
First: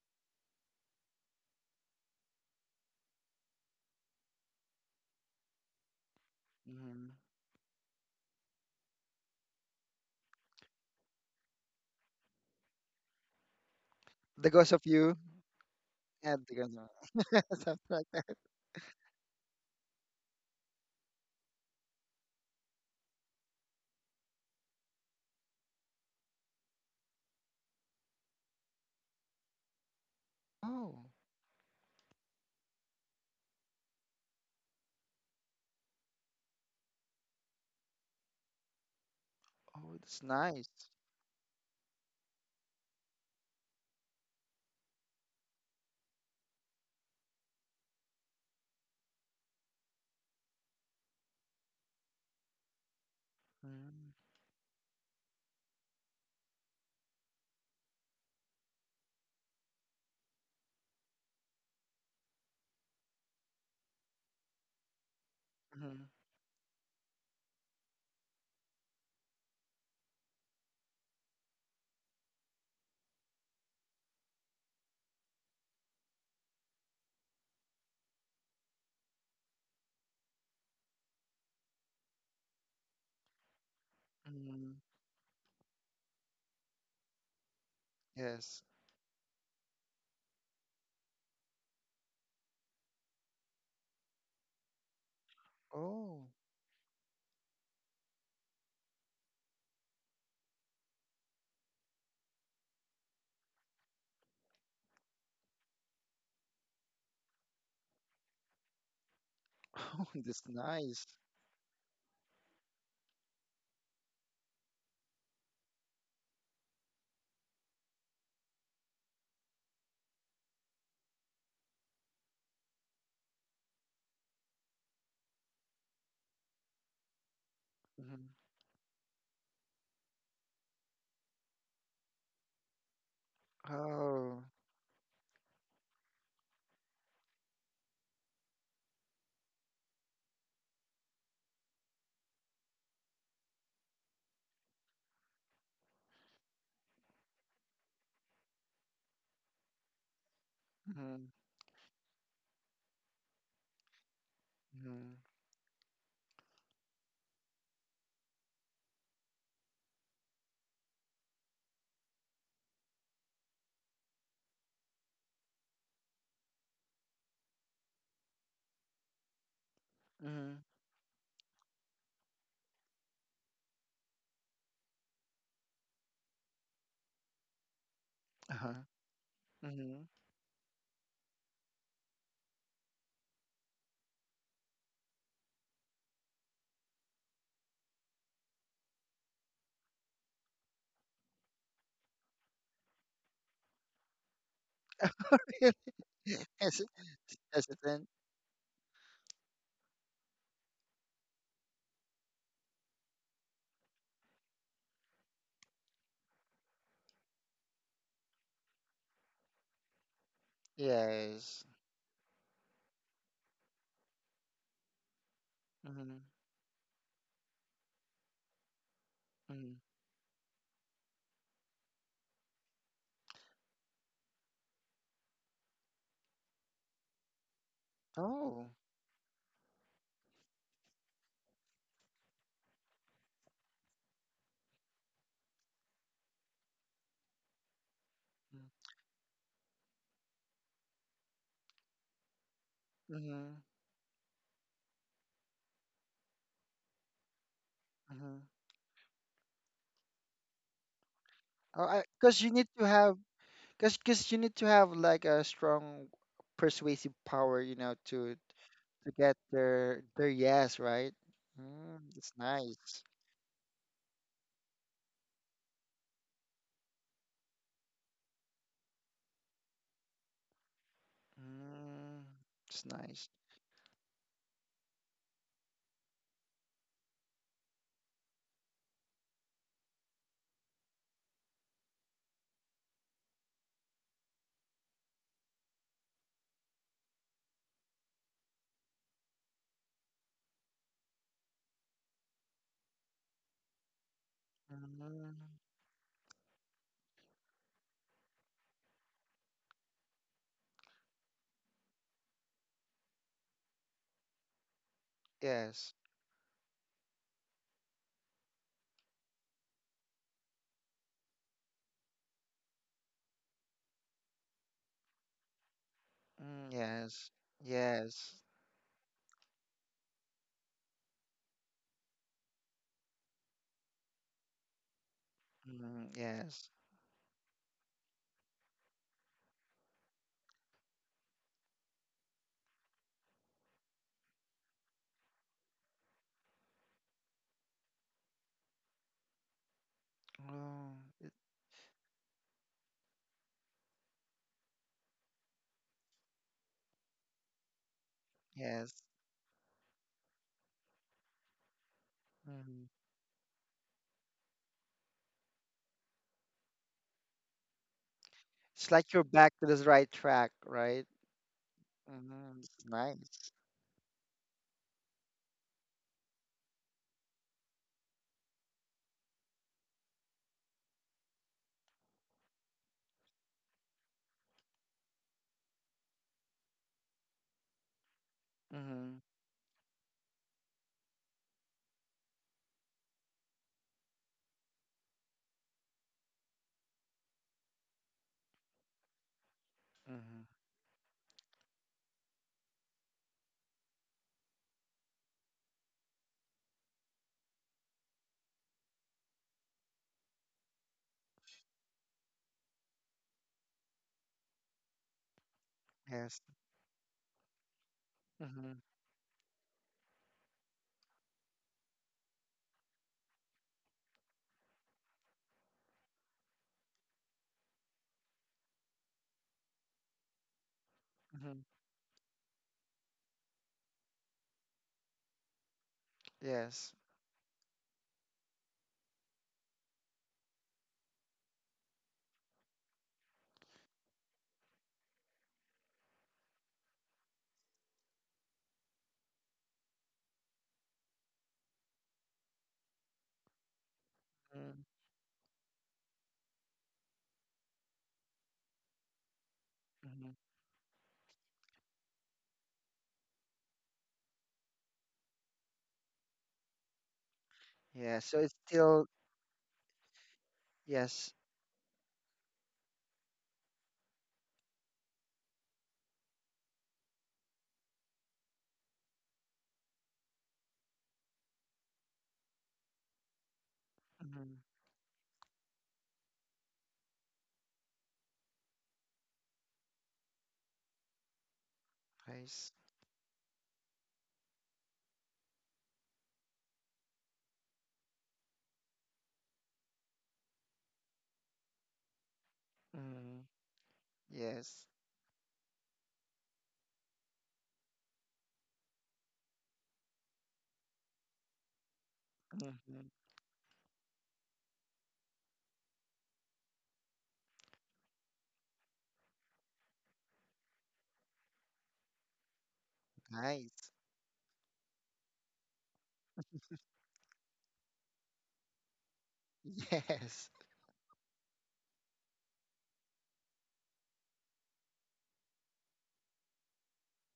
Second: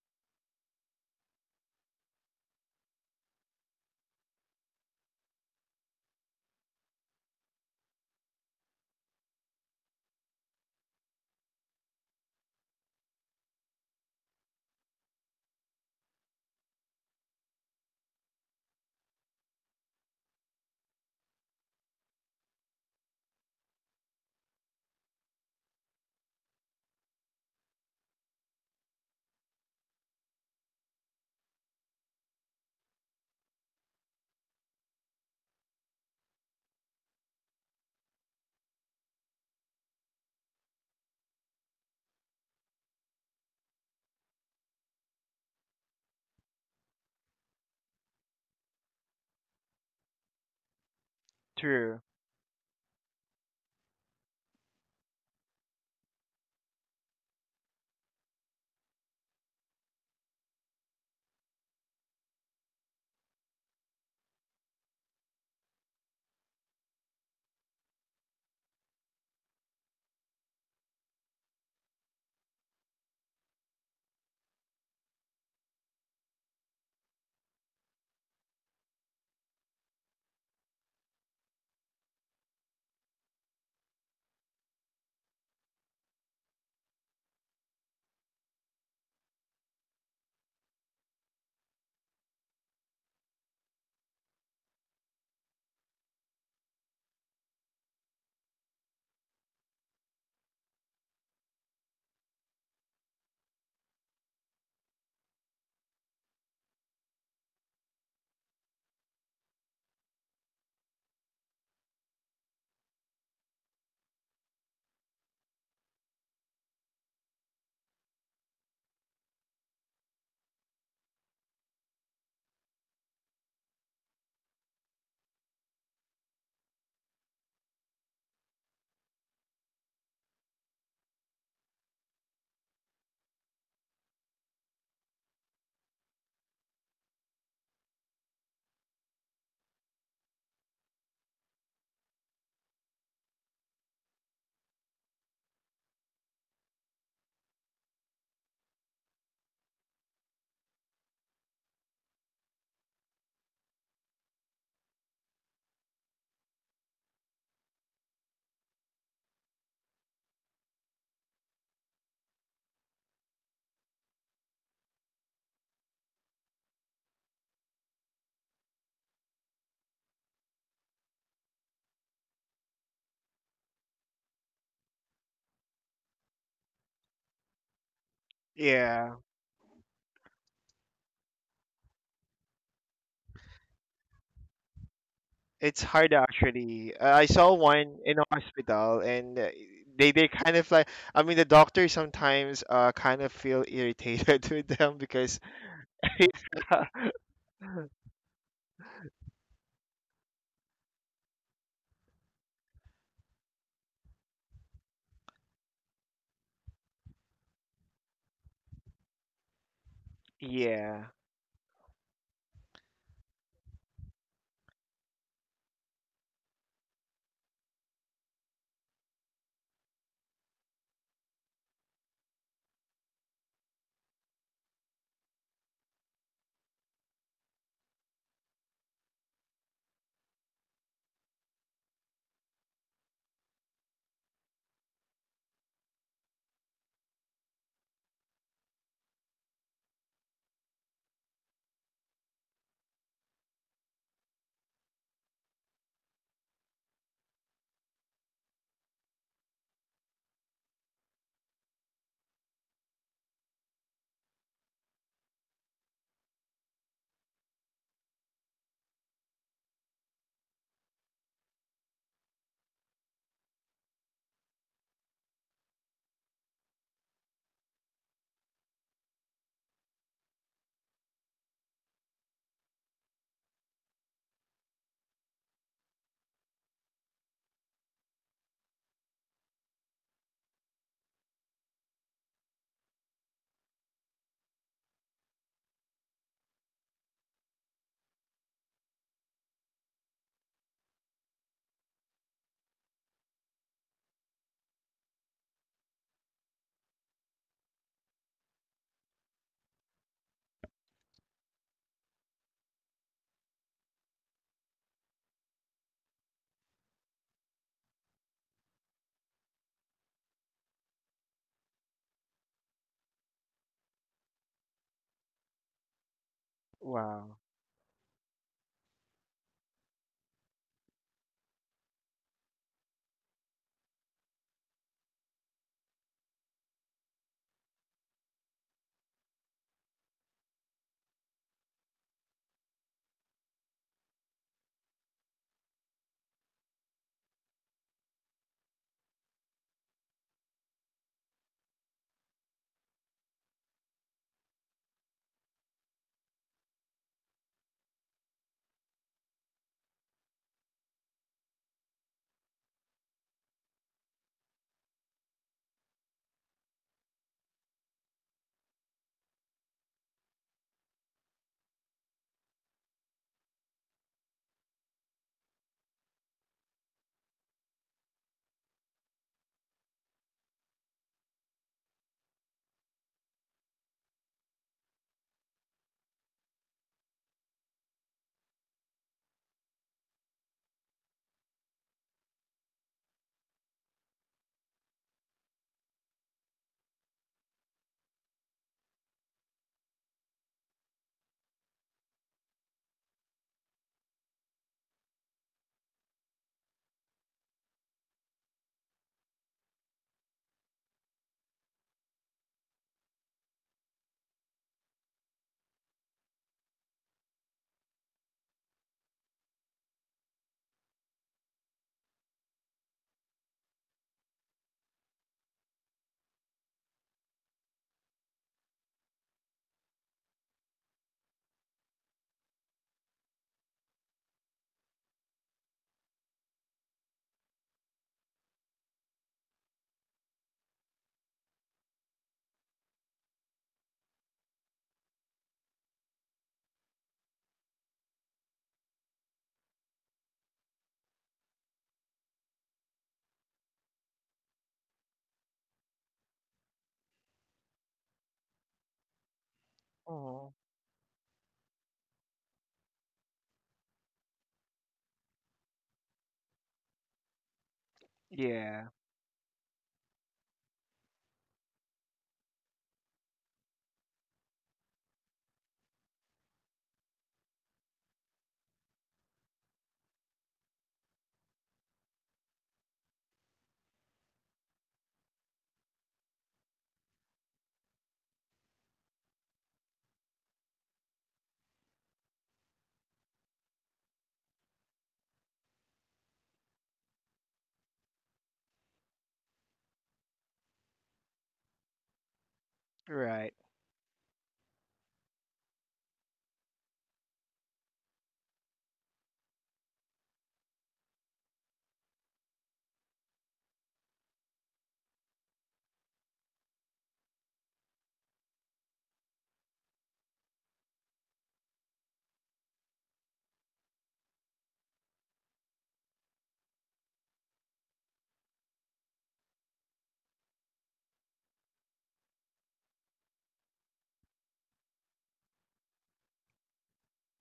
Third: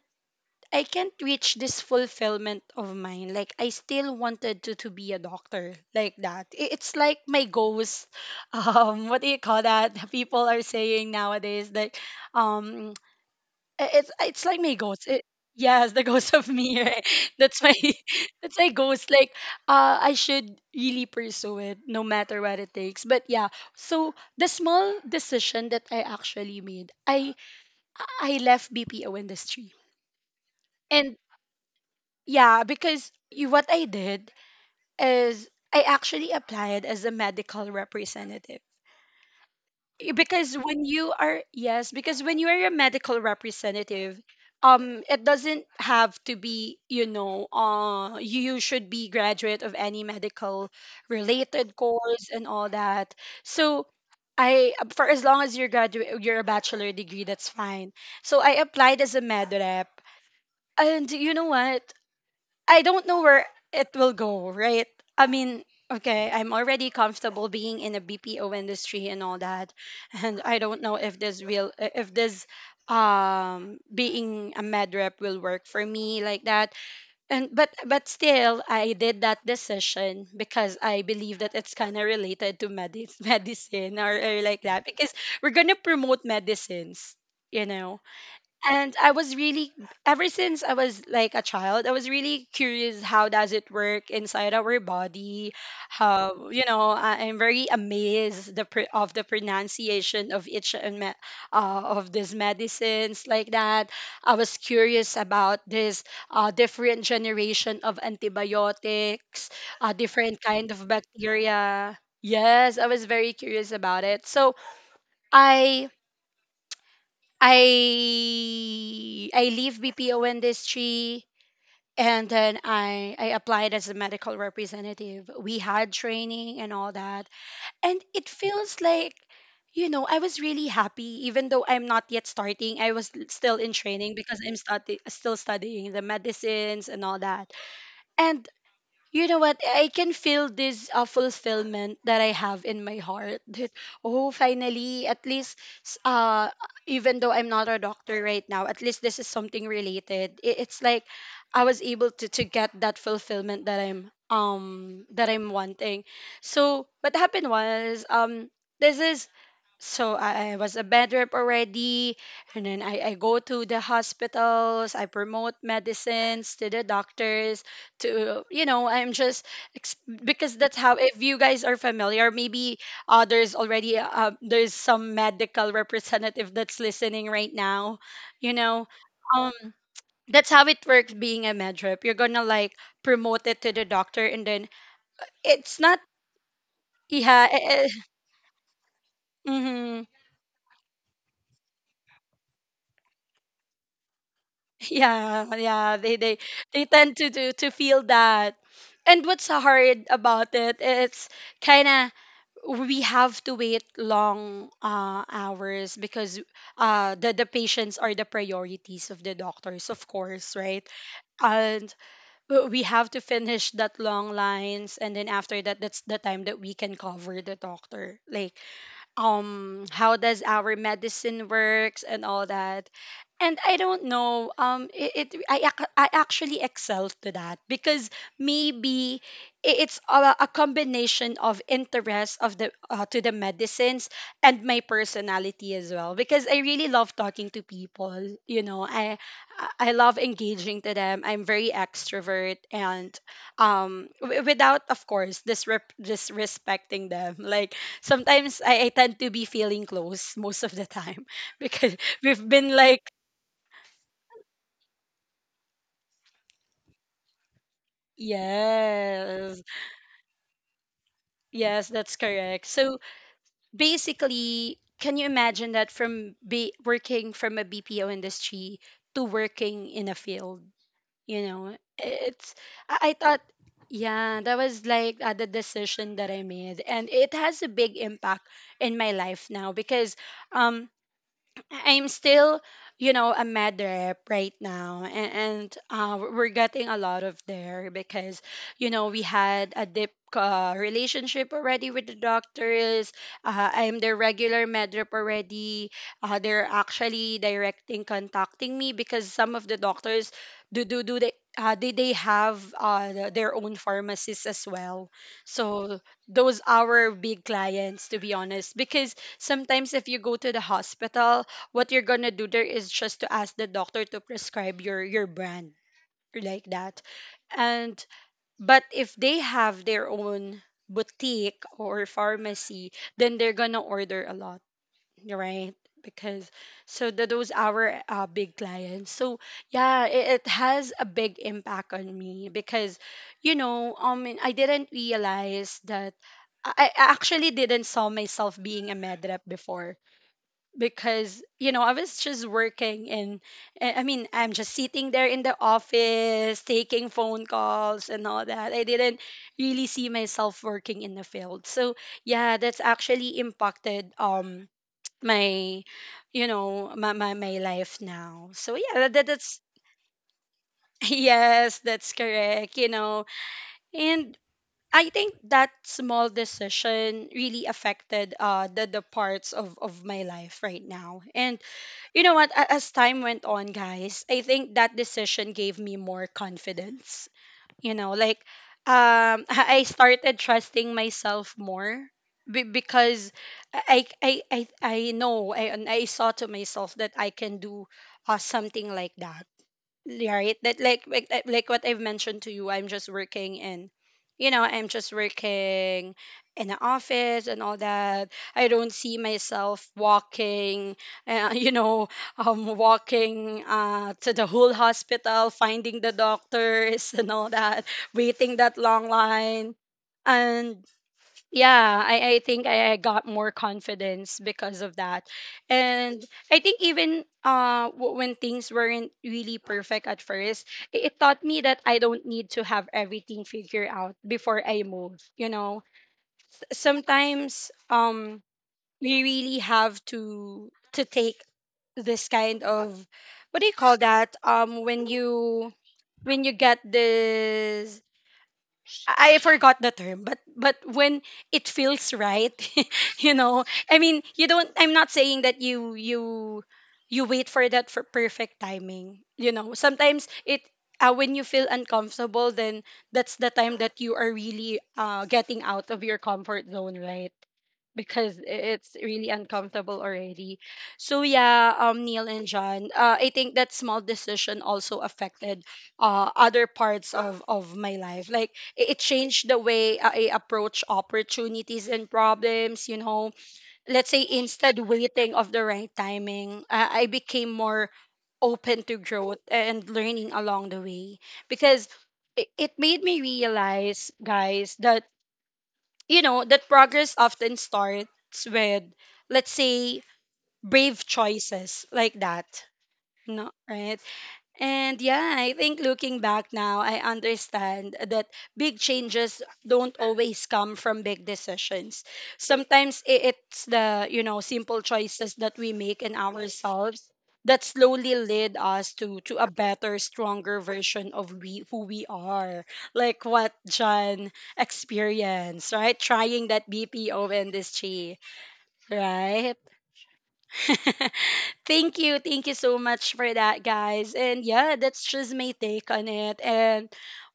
Speaker 1: I can't reach this fulfillment of mine. Like I still wanted to be a doctor like that. I- It's
Speaker 2: Mm-hmm.
Speaker 1: like my ghost. What do you call that? People are saying nowadays that um, it's
Speaker 2: The
Speaker 1: like
Speaker 2: Ghost
Speaker 1: my
Speaker 2: of
Speaker 1: ghost.
Speaker 2: You
Speaker 1: Yes, the ghost
Speaker 2: and
Speaker 1: of
Speaker 2: the
Speaker 1: me. Right?
Speaker 2: Ghost of
Speaker 1: That's my
Speaker 2: something like that.
Speaker 1: that's my ghost. Like I should really pursue it no matter what it takes. But yeah, so the small decision that I actually made, I left BPO industry.
Speaker 2: Oh,
Speaker 1: And yeah, because what I did is I actually applied as a medical representative.
Speaker 2: oh, that's
Speaker 1: Because
Speaker 2: nice.
Speaker 1: when you are, yes, because when you are a medical representative, it doesn't have to be, you know, you should be graduate of any medical related
Speaker 3: true.
Speaker 1: course and all that. So
Speaker 2: Mm-hmm.
Speaker 1: I, for as long as you're graduate, you're a bachelor degree, that's fine. So I applied as a med rep. And you know what? I don't know where it will go, right? I mean, okay, I'm already comfortable being in a BPO industry and all that, and I don't know if this will, if this being a med rep will work for me like that. And but still, I did that decision because I believe that it's kind of related to medis medicine or like
Speaker 2: Mm-hmm.
Speaker 1: that because we're gonna promote medicines, you know.
Speaker 2: Yes.
Speaker 1: And I was really, ever since I was like a child, I was really curious how does it work inside our body,
Speaker 2: Oh,
Speaker 1: how, you know, I, I'm very amazed the of the pronunciation of each and of these medicines like that. I was curious about this, different generation of antibiotics,
Speaker 2: oh,
Speaker 1: different
Speaker 2: that's
Speaker 1: kind of
Speaker 2: nice.
Speaker 1: bacteria. Yes, I was very curious about it, so i I leave BPO industry, and then I applied as a medical representative. We had training and all that. And
Speaker 2: Mm-hmm.
Speaker 1: it feels like, you know, I was really happy even though I'm not yet starting. I was still in training because
Speaker 2: Oh.
Speaker 1: I'm still studying the medicines and all that. And you know what, I can feel this fulfillment that I have in my heart that oh finally at least s- uh even though I'm not a doctor right now, at least this is something related. I- It's like
Speaker 2: Mm-hmm.
Speaker 1: I was able to get that fulfillment that I'm
Speaker 2: Mm-hmm.
Speaker 1: that I'm wanting. So what happened was this is, so I was a bed rep already, and then I go to the hospitals, I promote medicines to the doctors, to you know I'm just ex-
Speaker 2: Mm-hmm.
Speaker 1: because that's how, if you guys are familiar maybe, there's some medical representative that's listening right now, you
Speaker 2: Uh-huh.
Speaker 1: know,
Speaker 3: Yeah,
Speaker 1: um
Speaker 2: Mm-hmm.
Speaker 1: that's how it works being a med rep. You're gonna like promote it to the doctor, and then
Speaker 3: it's
Speaker 1: it's
Speaker 3: hard
Speaker 1: not,
Speaker 3: actually. I saw
Speaker 1: yeah,
Speaker 3: one in a hospital, and
Speaker 1: mhm.
Speaker 3: they kind of like. I mean, the doctors sometimes kind of feel irritated with them because.
Speaker 1: Yeah, yeah,
Speaker 2: Yes.
Speaker 1: they tend to do to
Speaker 2: Hesitant.
Speaker 1: feel that. And what's hard about it, it's kind of, we have to wait long hours because the patients are the priorities of the doctors, of course, right?
Speaker 3: Yeah.
Speaker 2: Yes.
Speaker 1: And we have to finish that long lines, and then after that, that's
Speaker 2: Mm-hmm.
Speaker 1: the time that we can cover the doctor. Like
Speaker 2: Mm-hmm.
Speaker 1: how does our medicine works and all that. And I don't know it, it I, ac- I actually excelled to that because
Speaker 2: Oh.
Speaker 1: maybe it's a combination of interest of the to the medicines, and my personality as well, because I really love talking to people. I love engaging to them. I'm very extrovert and
Speaker 2: Mm-hmm.
Speaker 1: without of course disrespecting them. Like
Speaker 2: Mm-hmm.
Speaker 1: sometimes I tend to be feeling close most of the time
Speaker 2: Oh,
Speaker 1: because
Speaker 2: I, cause you
Speaker 1: we've
Speaker 2: need
Speaker 1: been
Speaker 2: to
Speaker 1: like,
Speaker 2: have, cause you need to have like a strong persuasive power, you know, to get
Speaker 1: yes,
Speaker 2: their yes, right?
Speaker 1: yes,
Speaker 2: Mm,
Speaker 1: that's
Speaker 2: it's
Speaker 1: correct.
Speaker 2: nice.
Speaker 1: So basically, can you imagine that from be working from a BPO industry to working in a field? You know,
Speaker 2: Mm,
Speaker 1: it's,
Speaker 2: it's
Speaker 1: I
Speaker 2: nice.
Speaker 1: thought, yeah, that was like the decision that I made. And it has a big impact in my life now because, um. I'm still, you know, a med rep right now, and, and we're getting a lot of there because, you know, we had a deep relationship already with the doctors. I'm their regular med rep
Speaker 2: Mm,
Speaker 1: already. They're actually directing, contacting me because some of the doctors do do do they. They have their own pharmacists as well,
Speaker 2: yes.
Speaker 1: so those are our big clients, to be honest, because sometimes if you go to the hospital, what you're gonna do there is just to ask the doctor to prescribe your brand, like
Speaker 2: Mm,
Speaker 1: that.
Speaker 2: yes.
Speaker 3: Wow.
Speaker 1: And
Speaker 2: Yes.
Speaker 1: but if they have their own boutique or pharmacy, then they're gonna order a lot, right?
Speaker 2: Mm,
Speaker 1: Because
Speaker 2: yes.
Speaker 1: so that those our big clients. So yeah, it has a big impact on me because I didn't realize that I actually didn't saw myself being a med rep before,
Speaker 2: Oh, it-
Speaker 1: because you know I was just working, and I mean I'm just sitting there in the office taking phone calls and all that. I
Speaker 2: yes.
Speaker 1: didn't really see myself working in the field. So yeah, that's
Speaker 2: Mm-hmm.
Speaker 1: actually impacted my, you know, my my life now. So
Speaker 2: It's
Speaker 1: yeah,
Speaker 2: like you're
Speaker 1: that,
Speaker 2: back
Speaker 1: that's
Speaker 2: to the right track, right?
Speaker 1: yes, that's
Speaker 2: Mm-hmm.
Speaker 1: correct,
Speaker 2: It's
Speaker 1: you know.
Speaker 2: nice.
Speaker 1: And I think that small decision really affected the parts of my life right now. And you know what, as time went on, guys, I think that decision gave me more confidence, you know, like
Speaker 2: Mm-hmm.
Speaker 1: I started trusting myself more, because I know and I saw to myself that I can do something like that,
Speaker 2: Mm-hmm.
Speaker 1: right? That like what I've mentioned to you, I'm just working in, you know, I'm just working in an office and all that. I don't see myself walking, you know, walking to the whole hospital finding the
Speaker 2: Yes.
Speaker 1: doctors, and all that, waiting that
Speaker 2: Mm-hmm.
Speaker 1: long line. And yeah, I think I got more confidence because of that. And I think even when things weren't really perfect at first, it taught
Speaker 2: Mm-hmm.
Speaker 1: me that I don't need to have everything figured out before I move, you know.
Speaker 2: Yes.
Speaker 1: Sometimes we really have to take this kind of, what do you call that, when you, when you get this, I forgot the term, but when it feels right, you know. I mean, you don't. I'm not saying that you you wait for that for perfect timing. You know, sometimes
Speaker 2: Mm-hmm.
Speaker 3: Oh.
Speaker 1: it when you feel uncomfortable, then that's the time that you are really getting out of your comfort zone, right?
Speaker 2: Yeah.
Speaker 1: Because
Speaker 2: So it's
Speaker 3: Yeah.
Speaker 1: it's
Speaker 2: still
Speaker 1: really uncomfortable already. So
Speaker 2: yes.
Speaker 1: yeah, Neil and John, I think that small decision also affected other parts of my life, like it changed the way I approach opportunities and problems. You know, let's say
Speaker 2: Mm-hmm.
Speaker 1: instead waiting of the right timing, I became more open to growth and learning along the way, because it,
Speaker 2: Nice.
Speaker 1: it made me realize, guys, that you know that progress often starts with, let's say, brave choices like that.
Speaker 2: Mm-hmm.
Speaker 3: Right.
Speaker 1: No, right?
Speaker 2: Yes.
Speaker 1: And yeah, I think looking back now, I understand that big changes don't always come from big decisions.
Speaker 2: Mm-hmm.
Speaker 1: Sometimes it's the, you know, simple choices that we make in ourselves that slowly lead us to a better, stronger version of we who we are. Like what
Speaker 2: Nice.
Speaker 1: John experienced, right? Trying that BPO industry, right?
Speaker 2: Yes.
Speaker 1: Thank you. Thank you so much for that, guys. And yeah, that's just my take on it. And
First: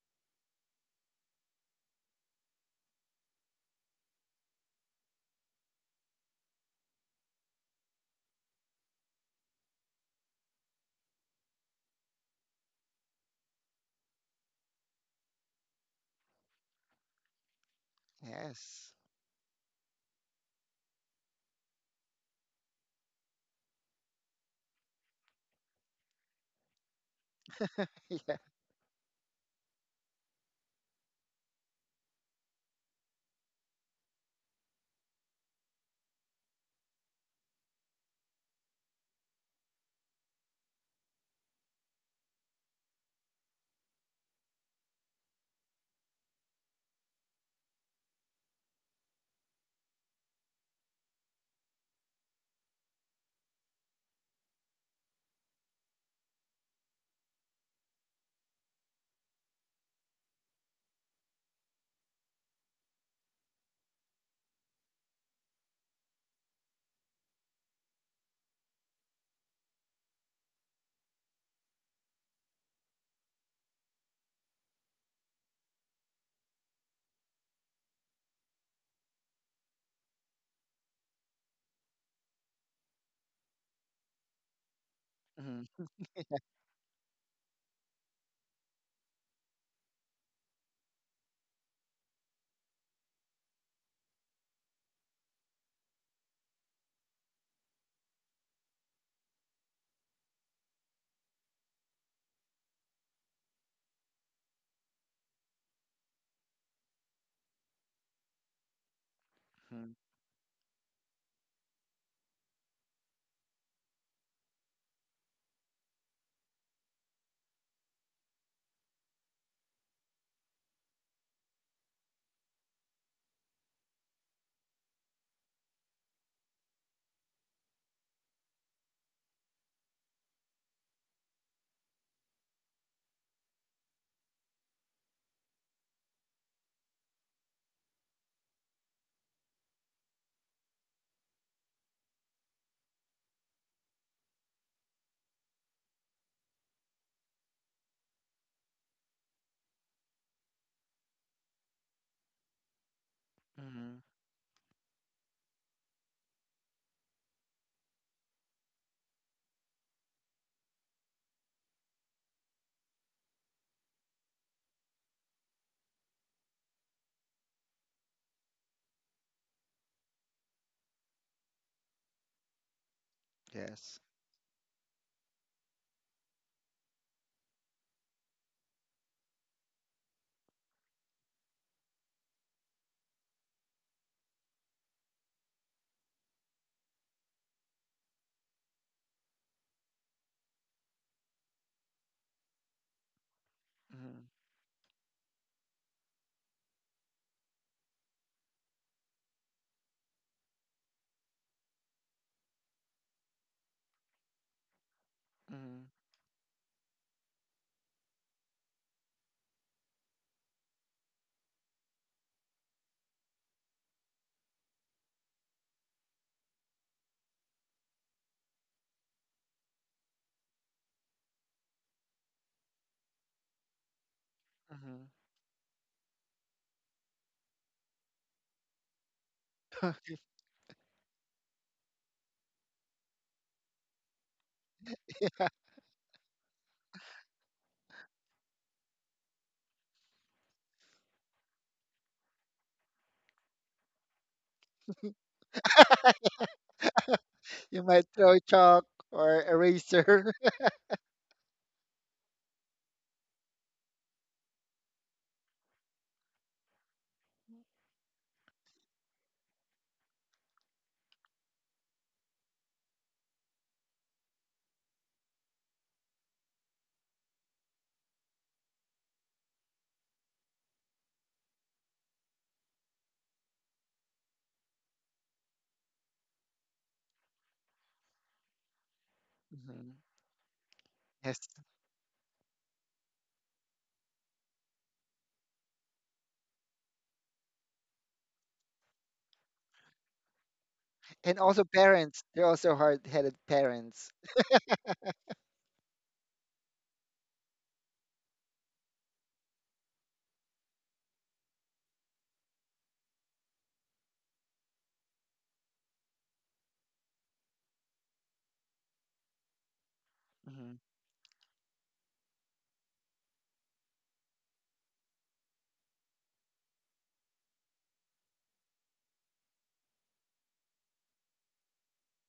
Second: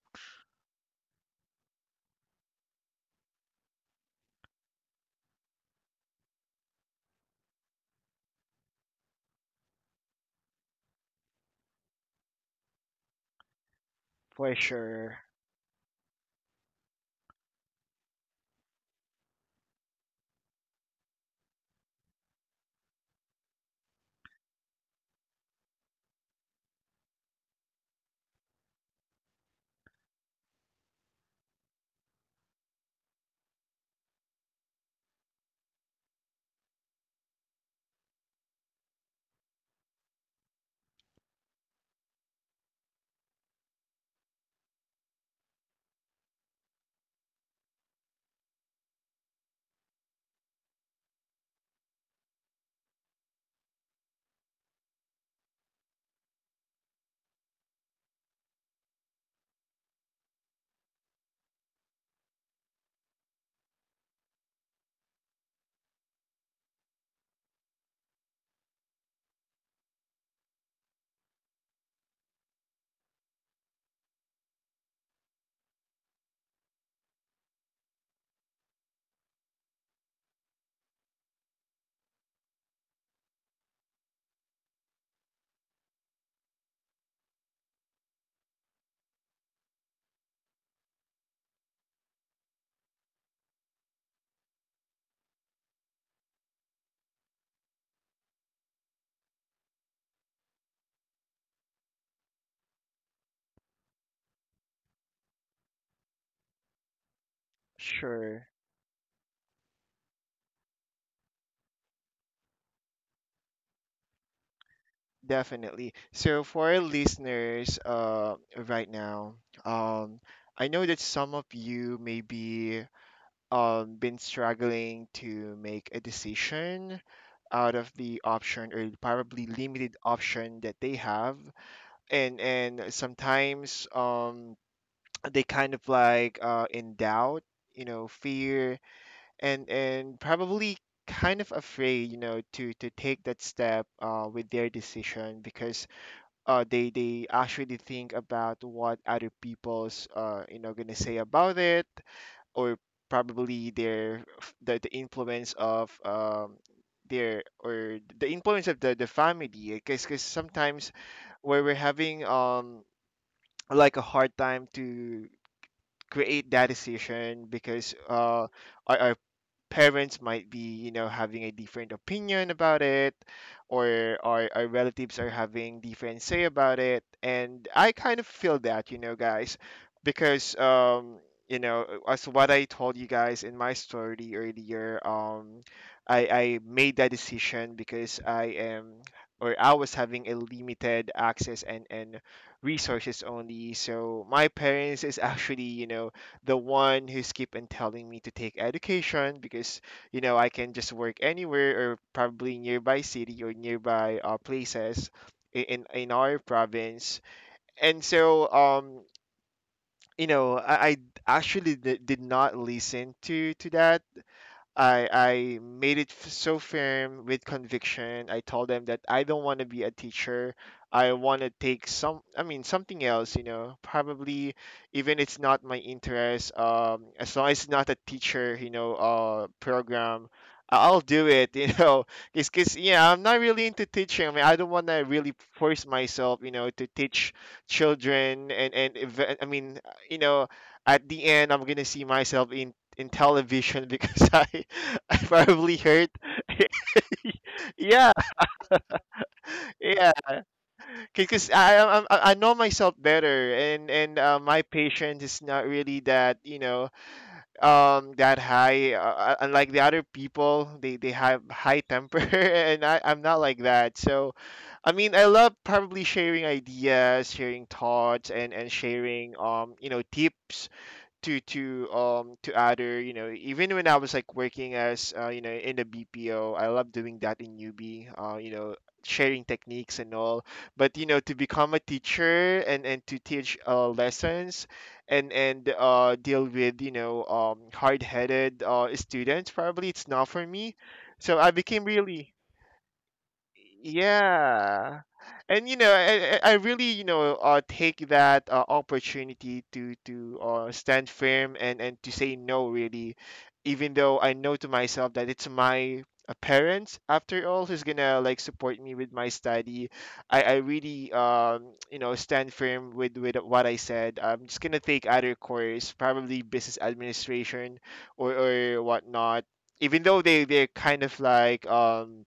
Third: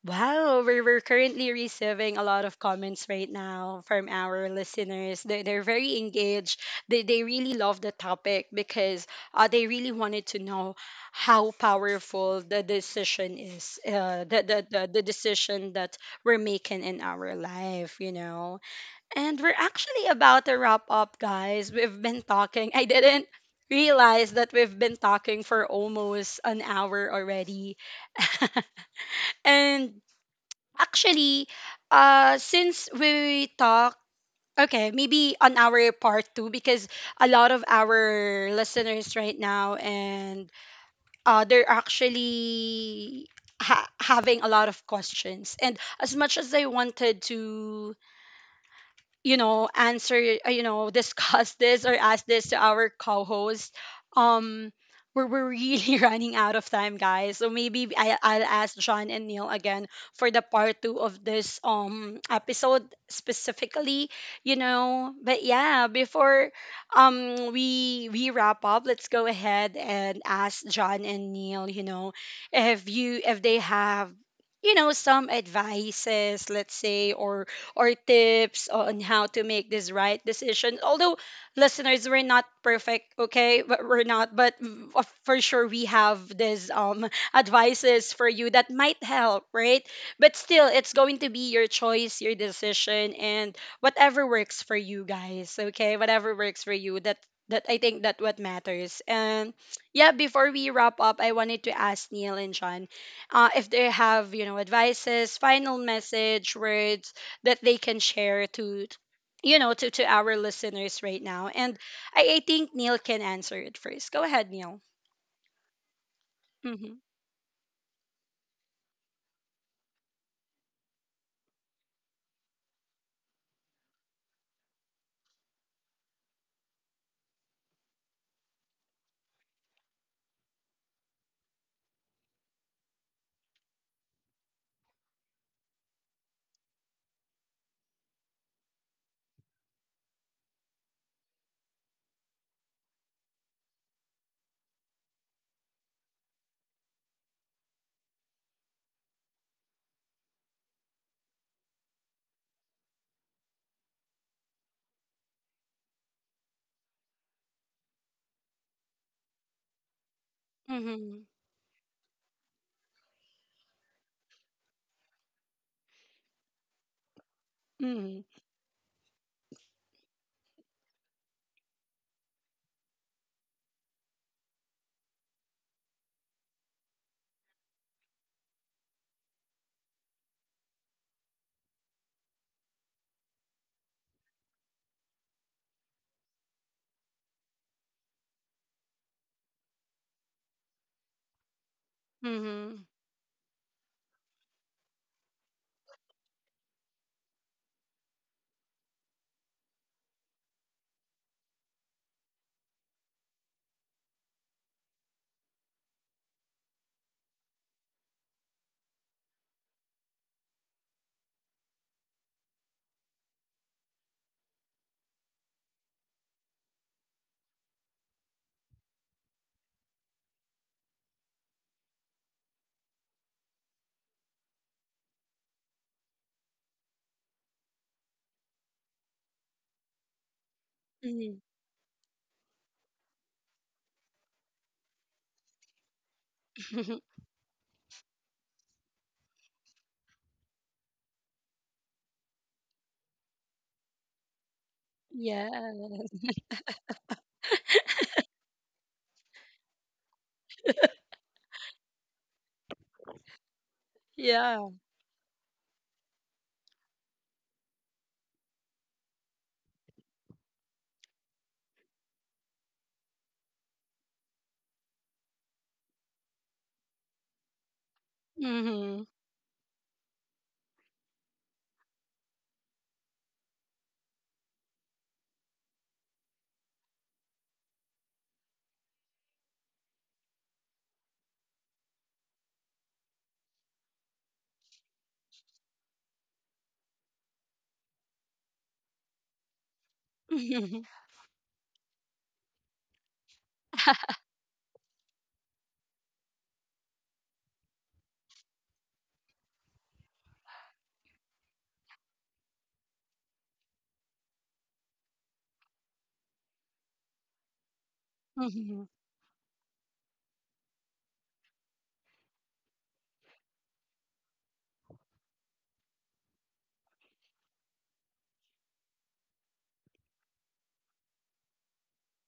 Speaker 1: wow, we're currently receiving a lot of comments right now from our listeners. They're very engaged. They really love the topic because they really wanted to know how powerful the decision is,
Speaker 3: For
Speaker 1: the
Speaker 3: sure.
Speaker 1: decision that we're making in our life, you know?
Speaker 2: Yes.
Speaker 1: And we're actually about to wrap up, guys. We've been talking. I didn't realize that we've been talking for almost an hour already.
Speaker 2: Yeah.
Speaker 1: And actually, since we talk, okay, maybe on our part two, because a lot of our listeners right now, and they're actually having a lot of questions. And as much as I wanted to, you know, answer, you know, discuss this or ask this to our co-host, um we're really running out of time, guys, so maybe I'll ask John and Neil again for the part two of this episode specifically, you know. But yeah, before we wrap up, let's go ahead and ask John and Neil, you know, if you, if they have, you know, some advices, let's say, or tips on how to make this right decision. Although, listeners, we're not perfect, okay? But we're not, but mm, for sure
Speaker 2: Mm-hmm.
Speaker 1: we have these advices for you that might help, right? But still, it's going to be your choice, your decision, and whatever works for you guys, okay? Whatever works for you, that I think that what matters. And yeah, before we wrap up, I wanted to ask Neil and John if they have, you know, advices, final message, words that they can
Speaker 3: Sure.
Speaker 1: share to, you know, to our listeners right now. And I think Neil can answer it first. Go ahead, Neil.
Speaker 3: Definitely. So for our
Speaker 1: Mm-hmm.
Speaker 3: listeners, right now, um, I know that some of you maybe been struggling to make a decision out of the option or probably limited option that they have, and sometimes they kind of like in doubt, you know, fear, and probably kind of afraid, you know, to take that step with their decision. Because they actually think about what other people's, you know, gonna say about it, or probably
Speaker 2: Mm-hmm.
Speaker 3: their the influence of their, or the influence of the, family. Because sometimes
Speaker 1: Mm-hmm.
Speaker 3: where we're having like a hard time to create that decision because
Speaker 1: Mm-hmm.
Speaker 3: our, parents might be, you know, having a different opinion about it,
Speaker 2: Yes.
Speaker 3: or our, relatives are having different say about it. And I kind of feel that, you know, guys, because you know, as what I told you guys in my story earlier, I made that decision because I am, or I was having a limited access, and
Speaker 1: Mm-hmm.
Speaker 3: resources only.
Speaker 2: Mm-hmm.
Speaker 3: So my parents is actually, you know, the one who's keeping telling me to take education, because you know, I can just work anywhere, or probably nearby city or nearby places
Speaker 2: Mm-hmm.
Speaker 3: in our province. And so you know I actually did not listen to that. I made it so firm with conviction. I told them that I don't want to be a teacher. I want to take some, I mean, something else, you know. Probably even it's not my interest, as long as it's not a teacher, you know,
Speaker 2: Mm-hmm.
Speaker 3: program, I'll do
Speaker 1: Mm-hmm.
Speaker 3: it, you know, because yeah, I'm not really into teaching. I mean, I don't want to really force myself, you know, to teach children, and I mean, you know, at the end, I'm gonna see myself in television, because I I
Speaker 1: Yeah,
Speaker 3: probably hurt.
Speaker 2: You might
Speaker 3: yeah,
Speaker 2: throw chalk or
Speaker 3: yeah.
Speaker 2: eraser.
Speaker 3: Because I know myself better, and my
Speaker 1: yeah,
Speaker 3: patience is not really that, you know, that high. Unlike the other people, they have high temper, and I'm not like that. So I mean, I love probably sharing ideas, sharing thoughts, and
Speaker 1: mm-hmm.
Speaker 3: sharing, you know, tips to other, you know, even when I was like working as you know, in the BPO, I love doing that in UB, you know, sharing
Speaker 2: Mm-hmm.
Speaker 3: techniques and all. But you know, to
Speaker 2: Yes.
Speaker 3: become a teacher and to teach lessons, and deal with, you know, hard-headed students, probably it's not for me.
Speaker 2: And
Speaker 3: So I
Speaker 2: also
Speaker 3: became
Speaker 2: parents,
Speaker 3: really
Speaker 2: they're also hard-headed parents.
Speaker 3: yeah, and you know I really, you know, take that opportunity to stand firm and to say no really, even though I know to myself that it's my parents after all who's gonna like
Speaker 1: Mm-hmm.
Speaker 3: support me with my study. I
Speaker 2: Mm-hmm.
Speaker 3: really, you know, stand firm with what I said. I'm just gonna take other course, probably business administration or whatnot. Even though they they're kind of like um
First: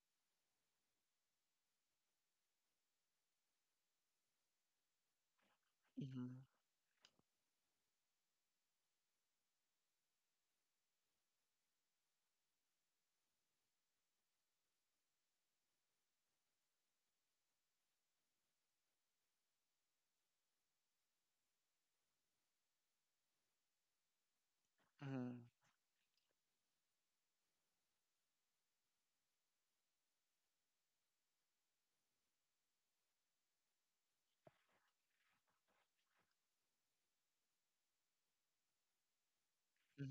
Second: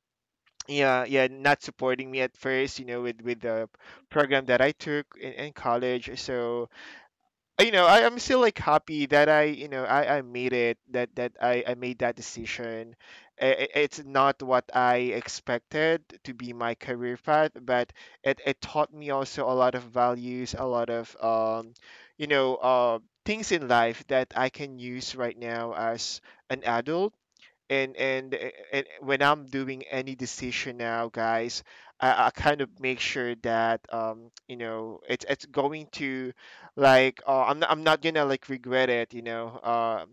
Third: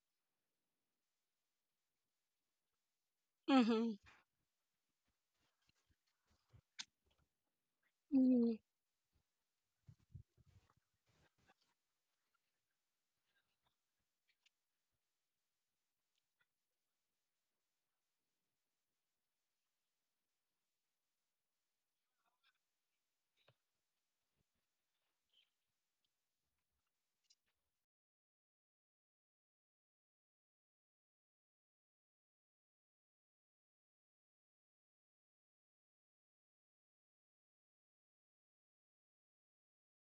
Speaker 3: yeah yeah not supporting me at first, you know, with the
Speaker 1: Mm-hmm. Mm-hmm.
Speaker 3: program that I took in college.
Speaker 2: Mm-hmm.
Speaker 3: So you know, I'm still
Speaker 1: Mm-hmm.
Speaker 3: like happy that I, you know, I made it, that that I made that decision. It's not what I expected to be my career path, but it taught me also a lot of values, a lot of, you know, things in life that I can use
Speaker 2: Mm-hmm.
Speaker 3: right now as an adult. And when I'm doing any decision now, guys, I kind of make sure that, you know, it's going to like, I'm not gonna like regret it, you know.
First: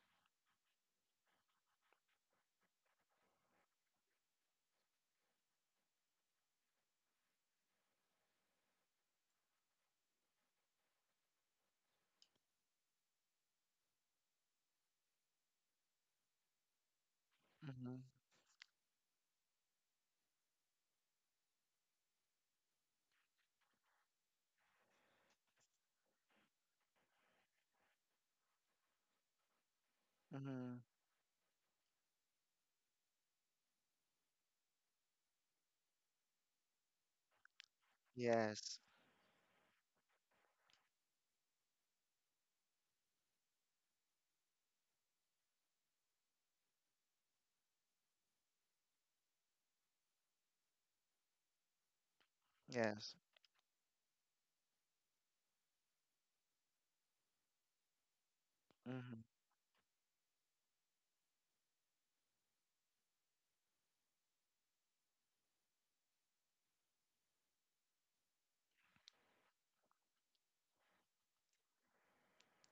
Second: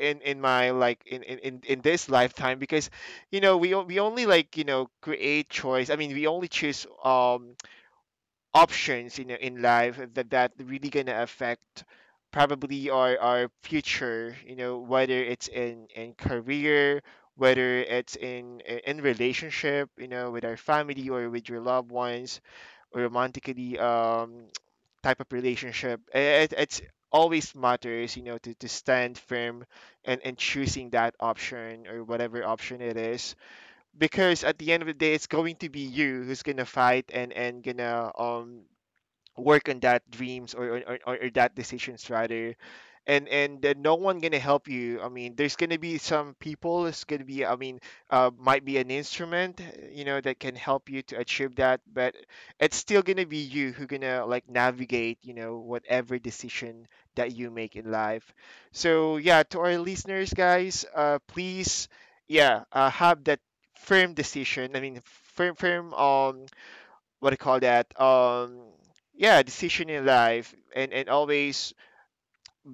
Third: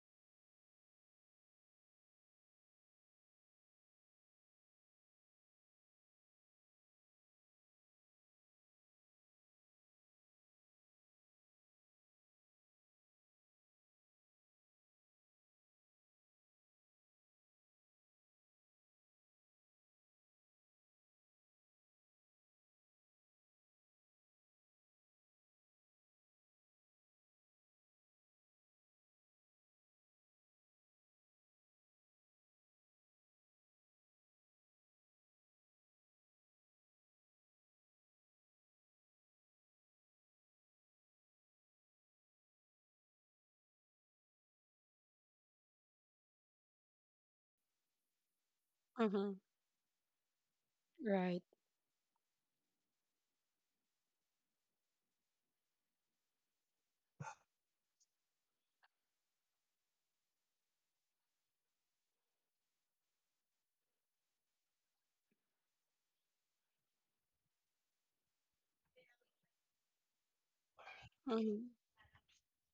Speaker 3: In my like in this lifetime, because you know, we only like, you know, create choice. I mean, we only choose, options, you know, in life that that really gonna affect probably our future, you know, whether it's in career, whether
Speaker 2: Mm-hmm. Mm-hmm.
Speaker 3: it's in relationship, you know, with our family, or with your loved ones, or romantically, type of relationship. It's always matters, you know, to stand firm and
Speaker 2: Mm-hmm.
Speaker 3: choosing that option, or whatever option it is. Because at the end of the day, it's going to be you who's gonna fight, and gonna,
Speaker 2: Yes.
Speaker 3: work on that dreams, or or that decisions rather. And no one gonna help you. I mean, there's gonna be some people. It's gonna be, I mean, might be an
Speaker 1: Mm-hmm.
Speaker 3: instrument, you know, that can help you to
Speaker 1: Right.
Speaker 3: achieve that, but it's still
Speaker 2: Yes.
Speaker 3: gonna be you who gonna like navigate, you know, whatever decision that you make in life. So
Speaker 2: Mm-hmm.
Speaker 3: yeah, to our listeners, guys, please, yeah, have that firm decision. I mean, firm, what do you call that, yeah, decision in life. And
Speaker 1: Mm-hmm.
Speaker 3: always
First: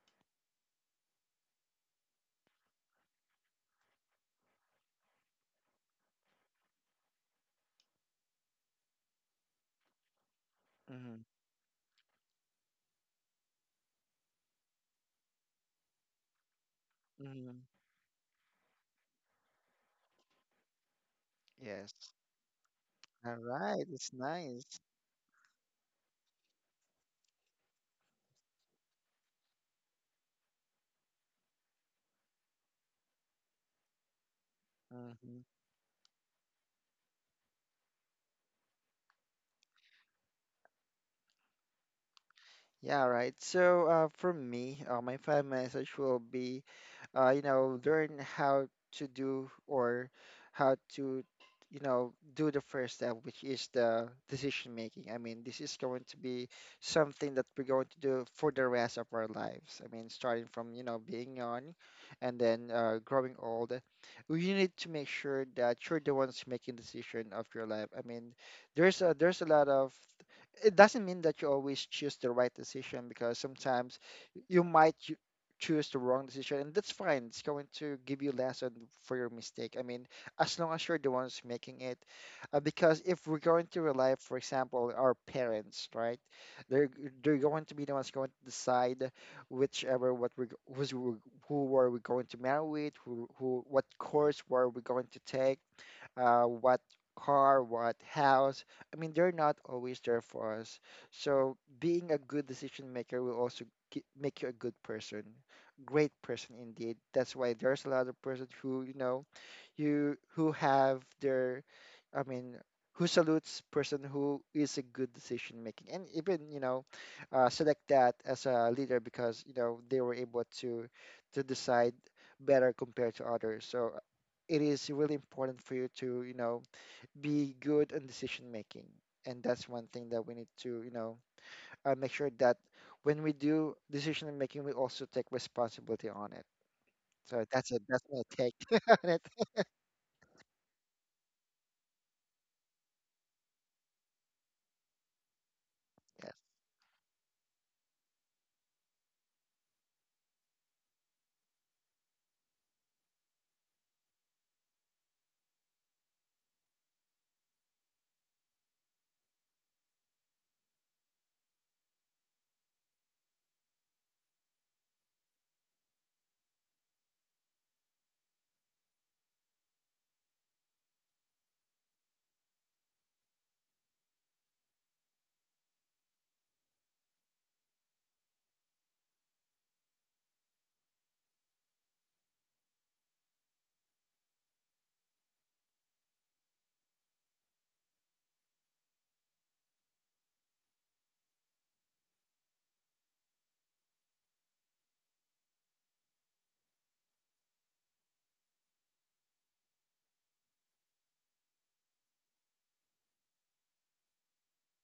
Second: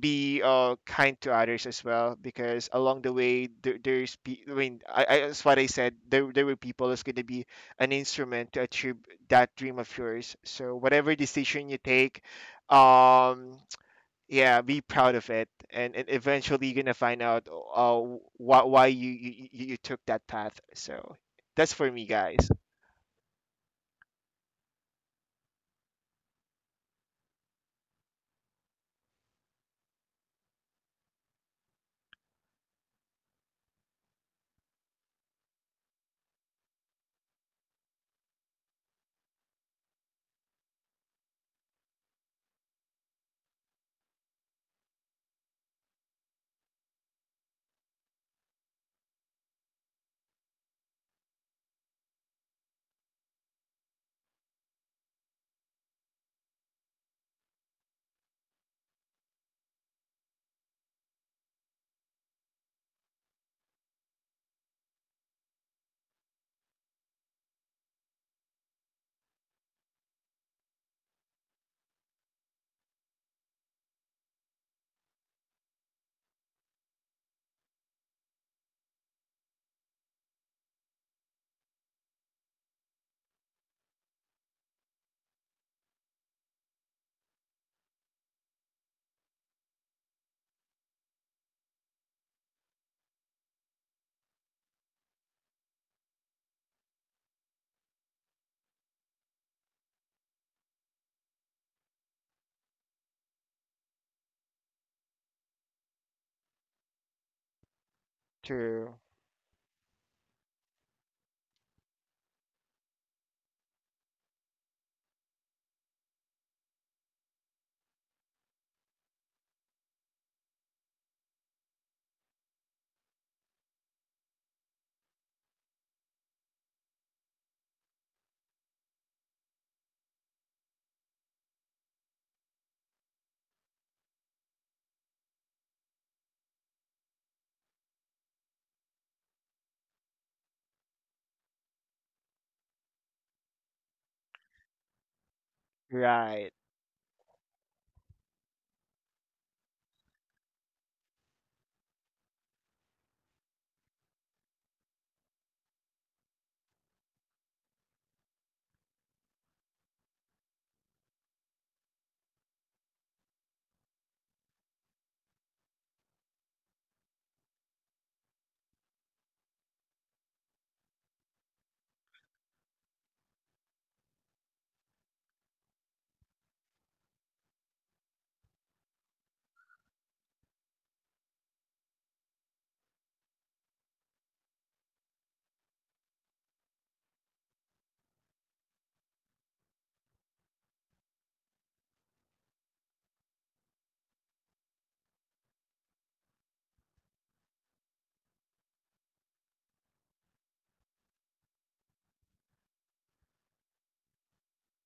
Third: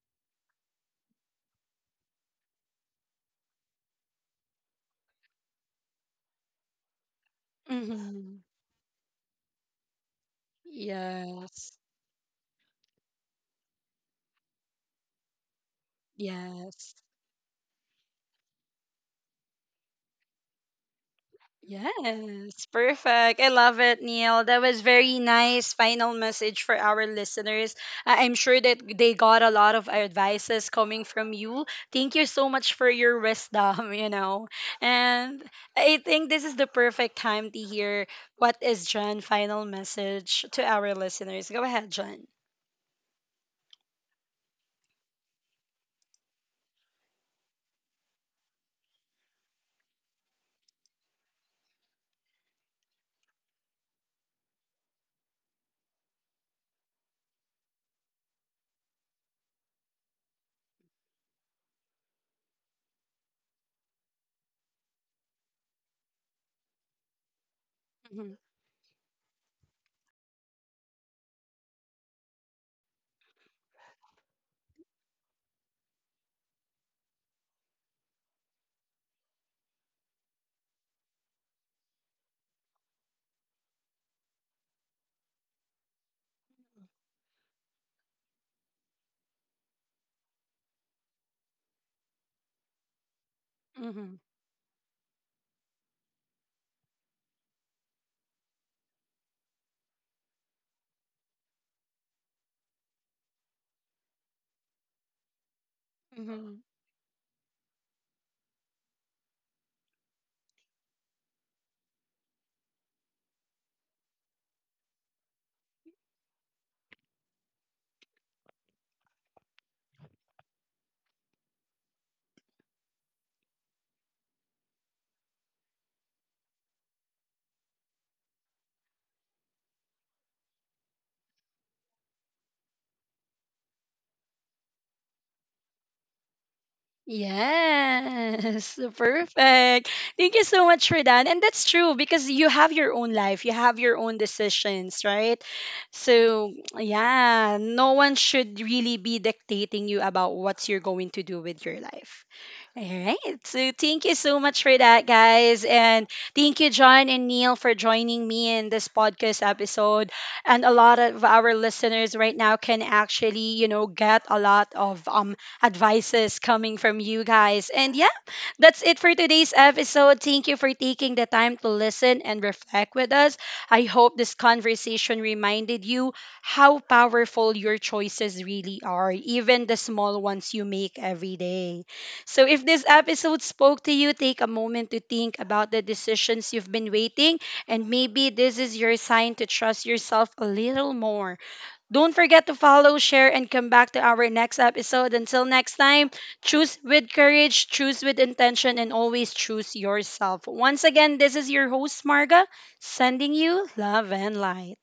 Speaker 3: be kind to others as well, because along the way there's I mean, I, that's what I said, there were people that's going to be an
Speaker 1: Mm-hmm.
Speaker 3: instrument to achieve that dream of yours. So whatever
Speaker 2: Mm-hmm.
Speaker 3: decision you
Speaker 1: Yes,
Speaker 3: take, um yeah, be proud of it, and, eventually you're gonna
Speaker 1: yes.
Speaker 3: find out
Speaker 2: Mm-hmm.
Speaker 3: uh why you you took that path. So that's for me,
Speaker 2: Yes.
Speaker 3: guys.
Speaker 1: Yes,
Speaker 2: All
Speaker 1: perfect. I love
Speaker 2: right.
Speaker 1: it,
Speaker 2: It's
Speaker 1: Neil. That was
Speaker 2: nice.
Speaker 1: very nice final message for our listeners. I'm sure that they got a lot of advices coming from you. Thank you so much for your wisdom, you know.
Speaker 2: Mm-hmm.
Speaker 1: And I think this is the perfect time to hear what is John' final message to our listeners. Go ahead, John.
Speaker 2: Yeah, right. So for me, my final message will be, you know, learn how to do or how to, you know, do the first step, which is the decision making. I mean, this is going to be something that we're going to do for the rest of our lives. I mean, starting from, you know, being young, and then growing old, we need to make sure that you're the ones making decision of your life. I mean,
Speaker 1: Hmm.
Speaker 2: there's a lot of, it doesn't mean that you always choose the right decision, because sometimes you might choose the wrong decision, and that's fine, it's going to give you lesson for your mistake. I mean, as long as you're the ones making it, because if we're going to rely, for example, our parents, right, they're they're going to be the ones going to decide whichever, what we, who's we- who are we going to marry with, who, what
Speaker 1: Hmm.
Speaker 2: course were we going to take, what car, what house. I mean, they're not always there for us. So being a good decision maker will also make you a good person, great person
Speaker 1: Hmm.
Speaker 2: indeed. That's why there's a lot of persons who,
Speaker 3: True.
Speaker 2: you know, you who have their, I mean, who salutes person who is a good decision making, and even, you know, select that as a leader, because you know they were able to decide better compared to others. So it is really important for you to, you know, be good in decision making, and that's one thing that we need to, you know, make sure that when we do decision making, we also take responsibility on it. So that's it. That's my take
Speaker 1: Yes,
Speaker 2: on it.
Speaker 1: perfect. Thank you so much for that. And that's true because you have your own life, you have your own decisions, right?
Speaker 3: Right.
Speaker 1: So, yeah, no one should really be dictating you about what you're going to do with your life. All right. So, thank you so much for that, guys. And thank you, John and Neil, for joining me in this podcast episode. And a lot of our listeners right now can actually, you know, get a lot of advices coming from you guys. And yeah, that's it for today's episode. Thank you for taking the time to listen and reflect with us. I hope this conversation reminded you how powerful your choices really are, even the small ones you make every day. So if this episode spoke to you, take a moment to think about the decisions you've been waiting, and maybe this is your sign to trust yourself a little more. Don't forget to follow, share, and come back to our next episode. Until next time, choose with courage, choose with intention, and always choose yourself. Once again, this is your host, Marga, sending you love and light.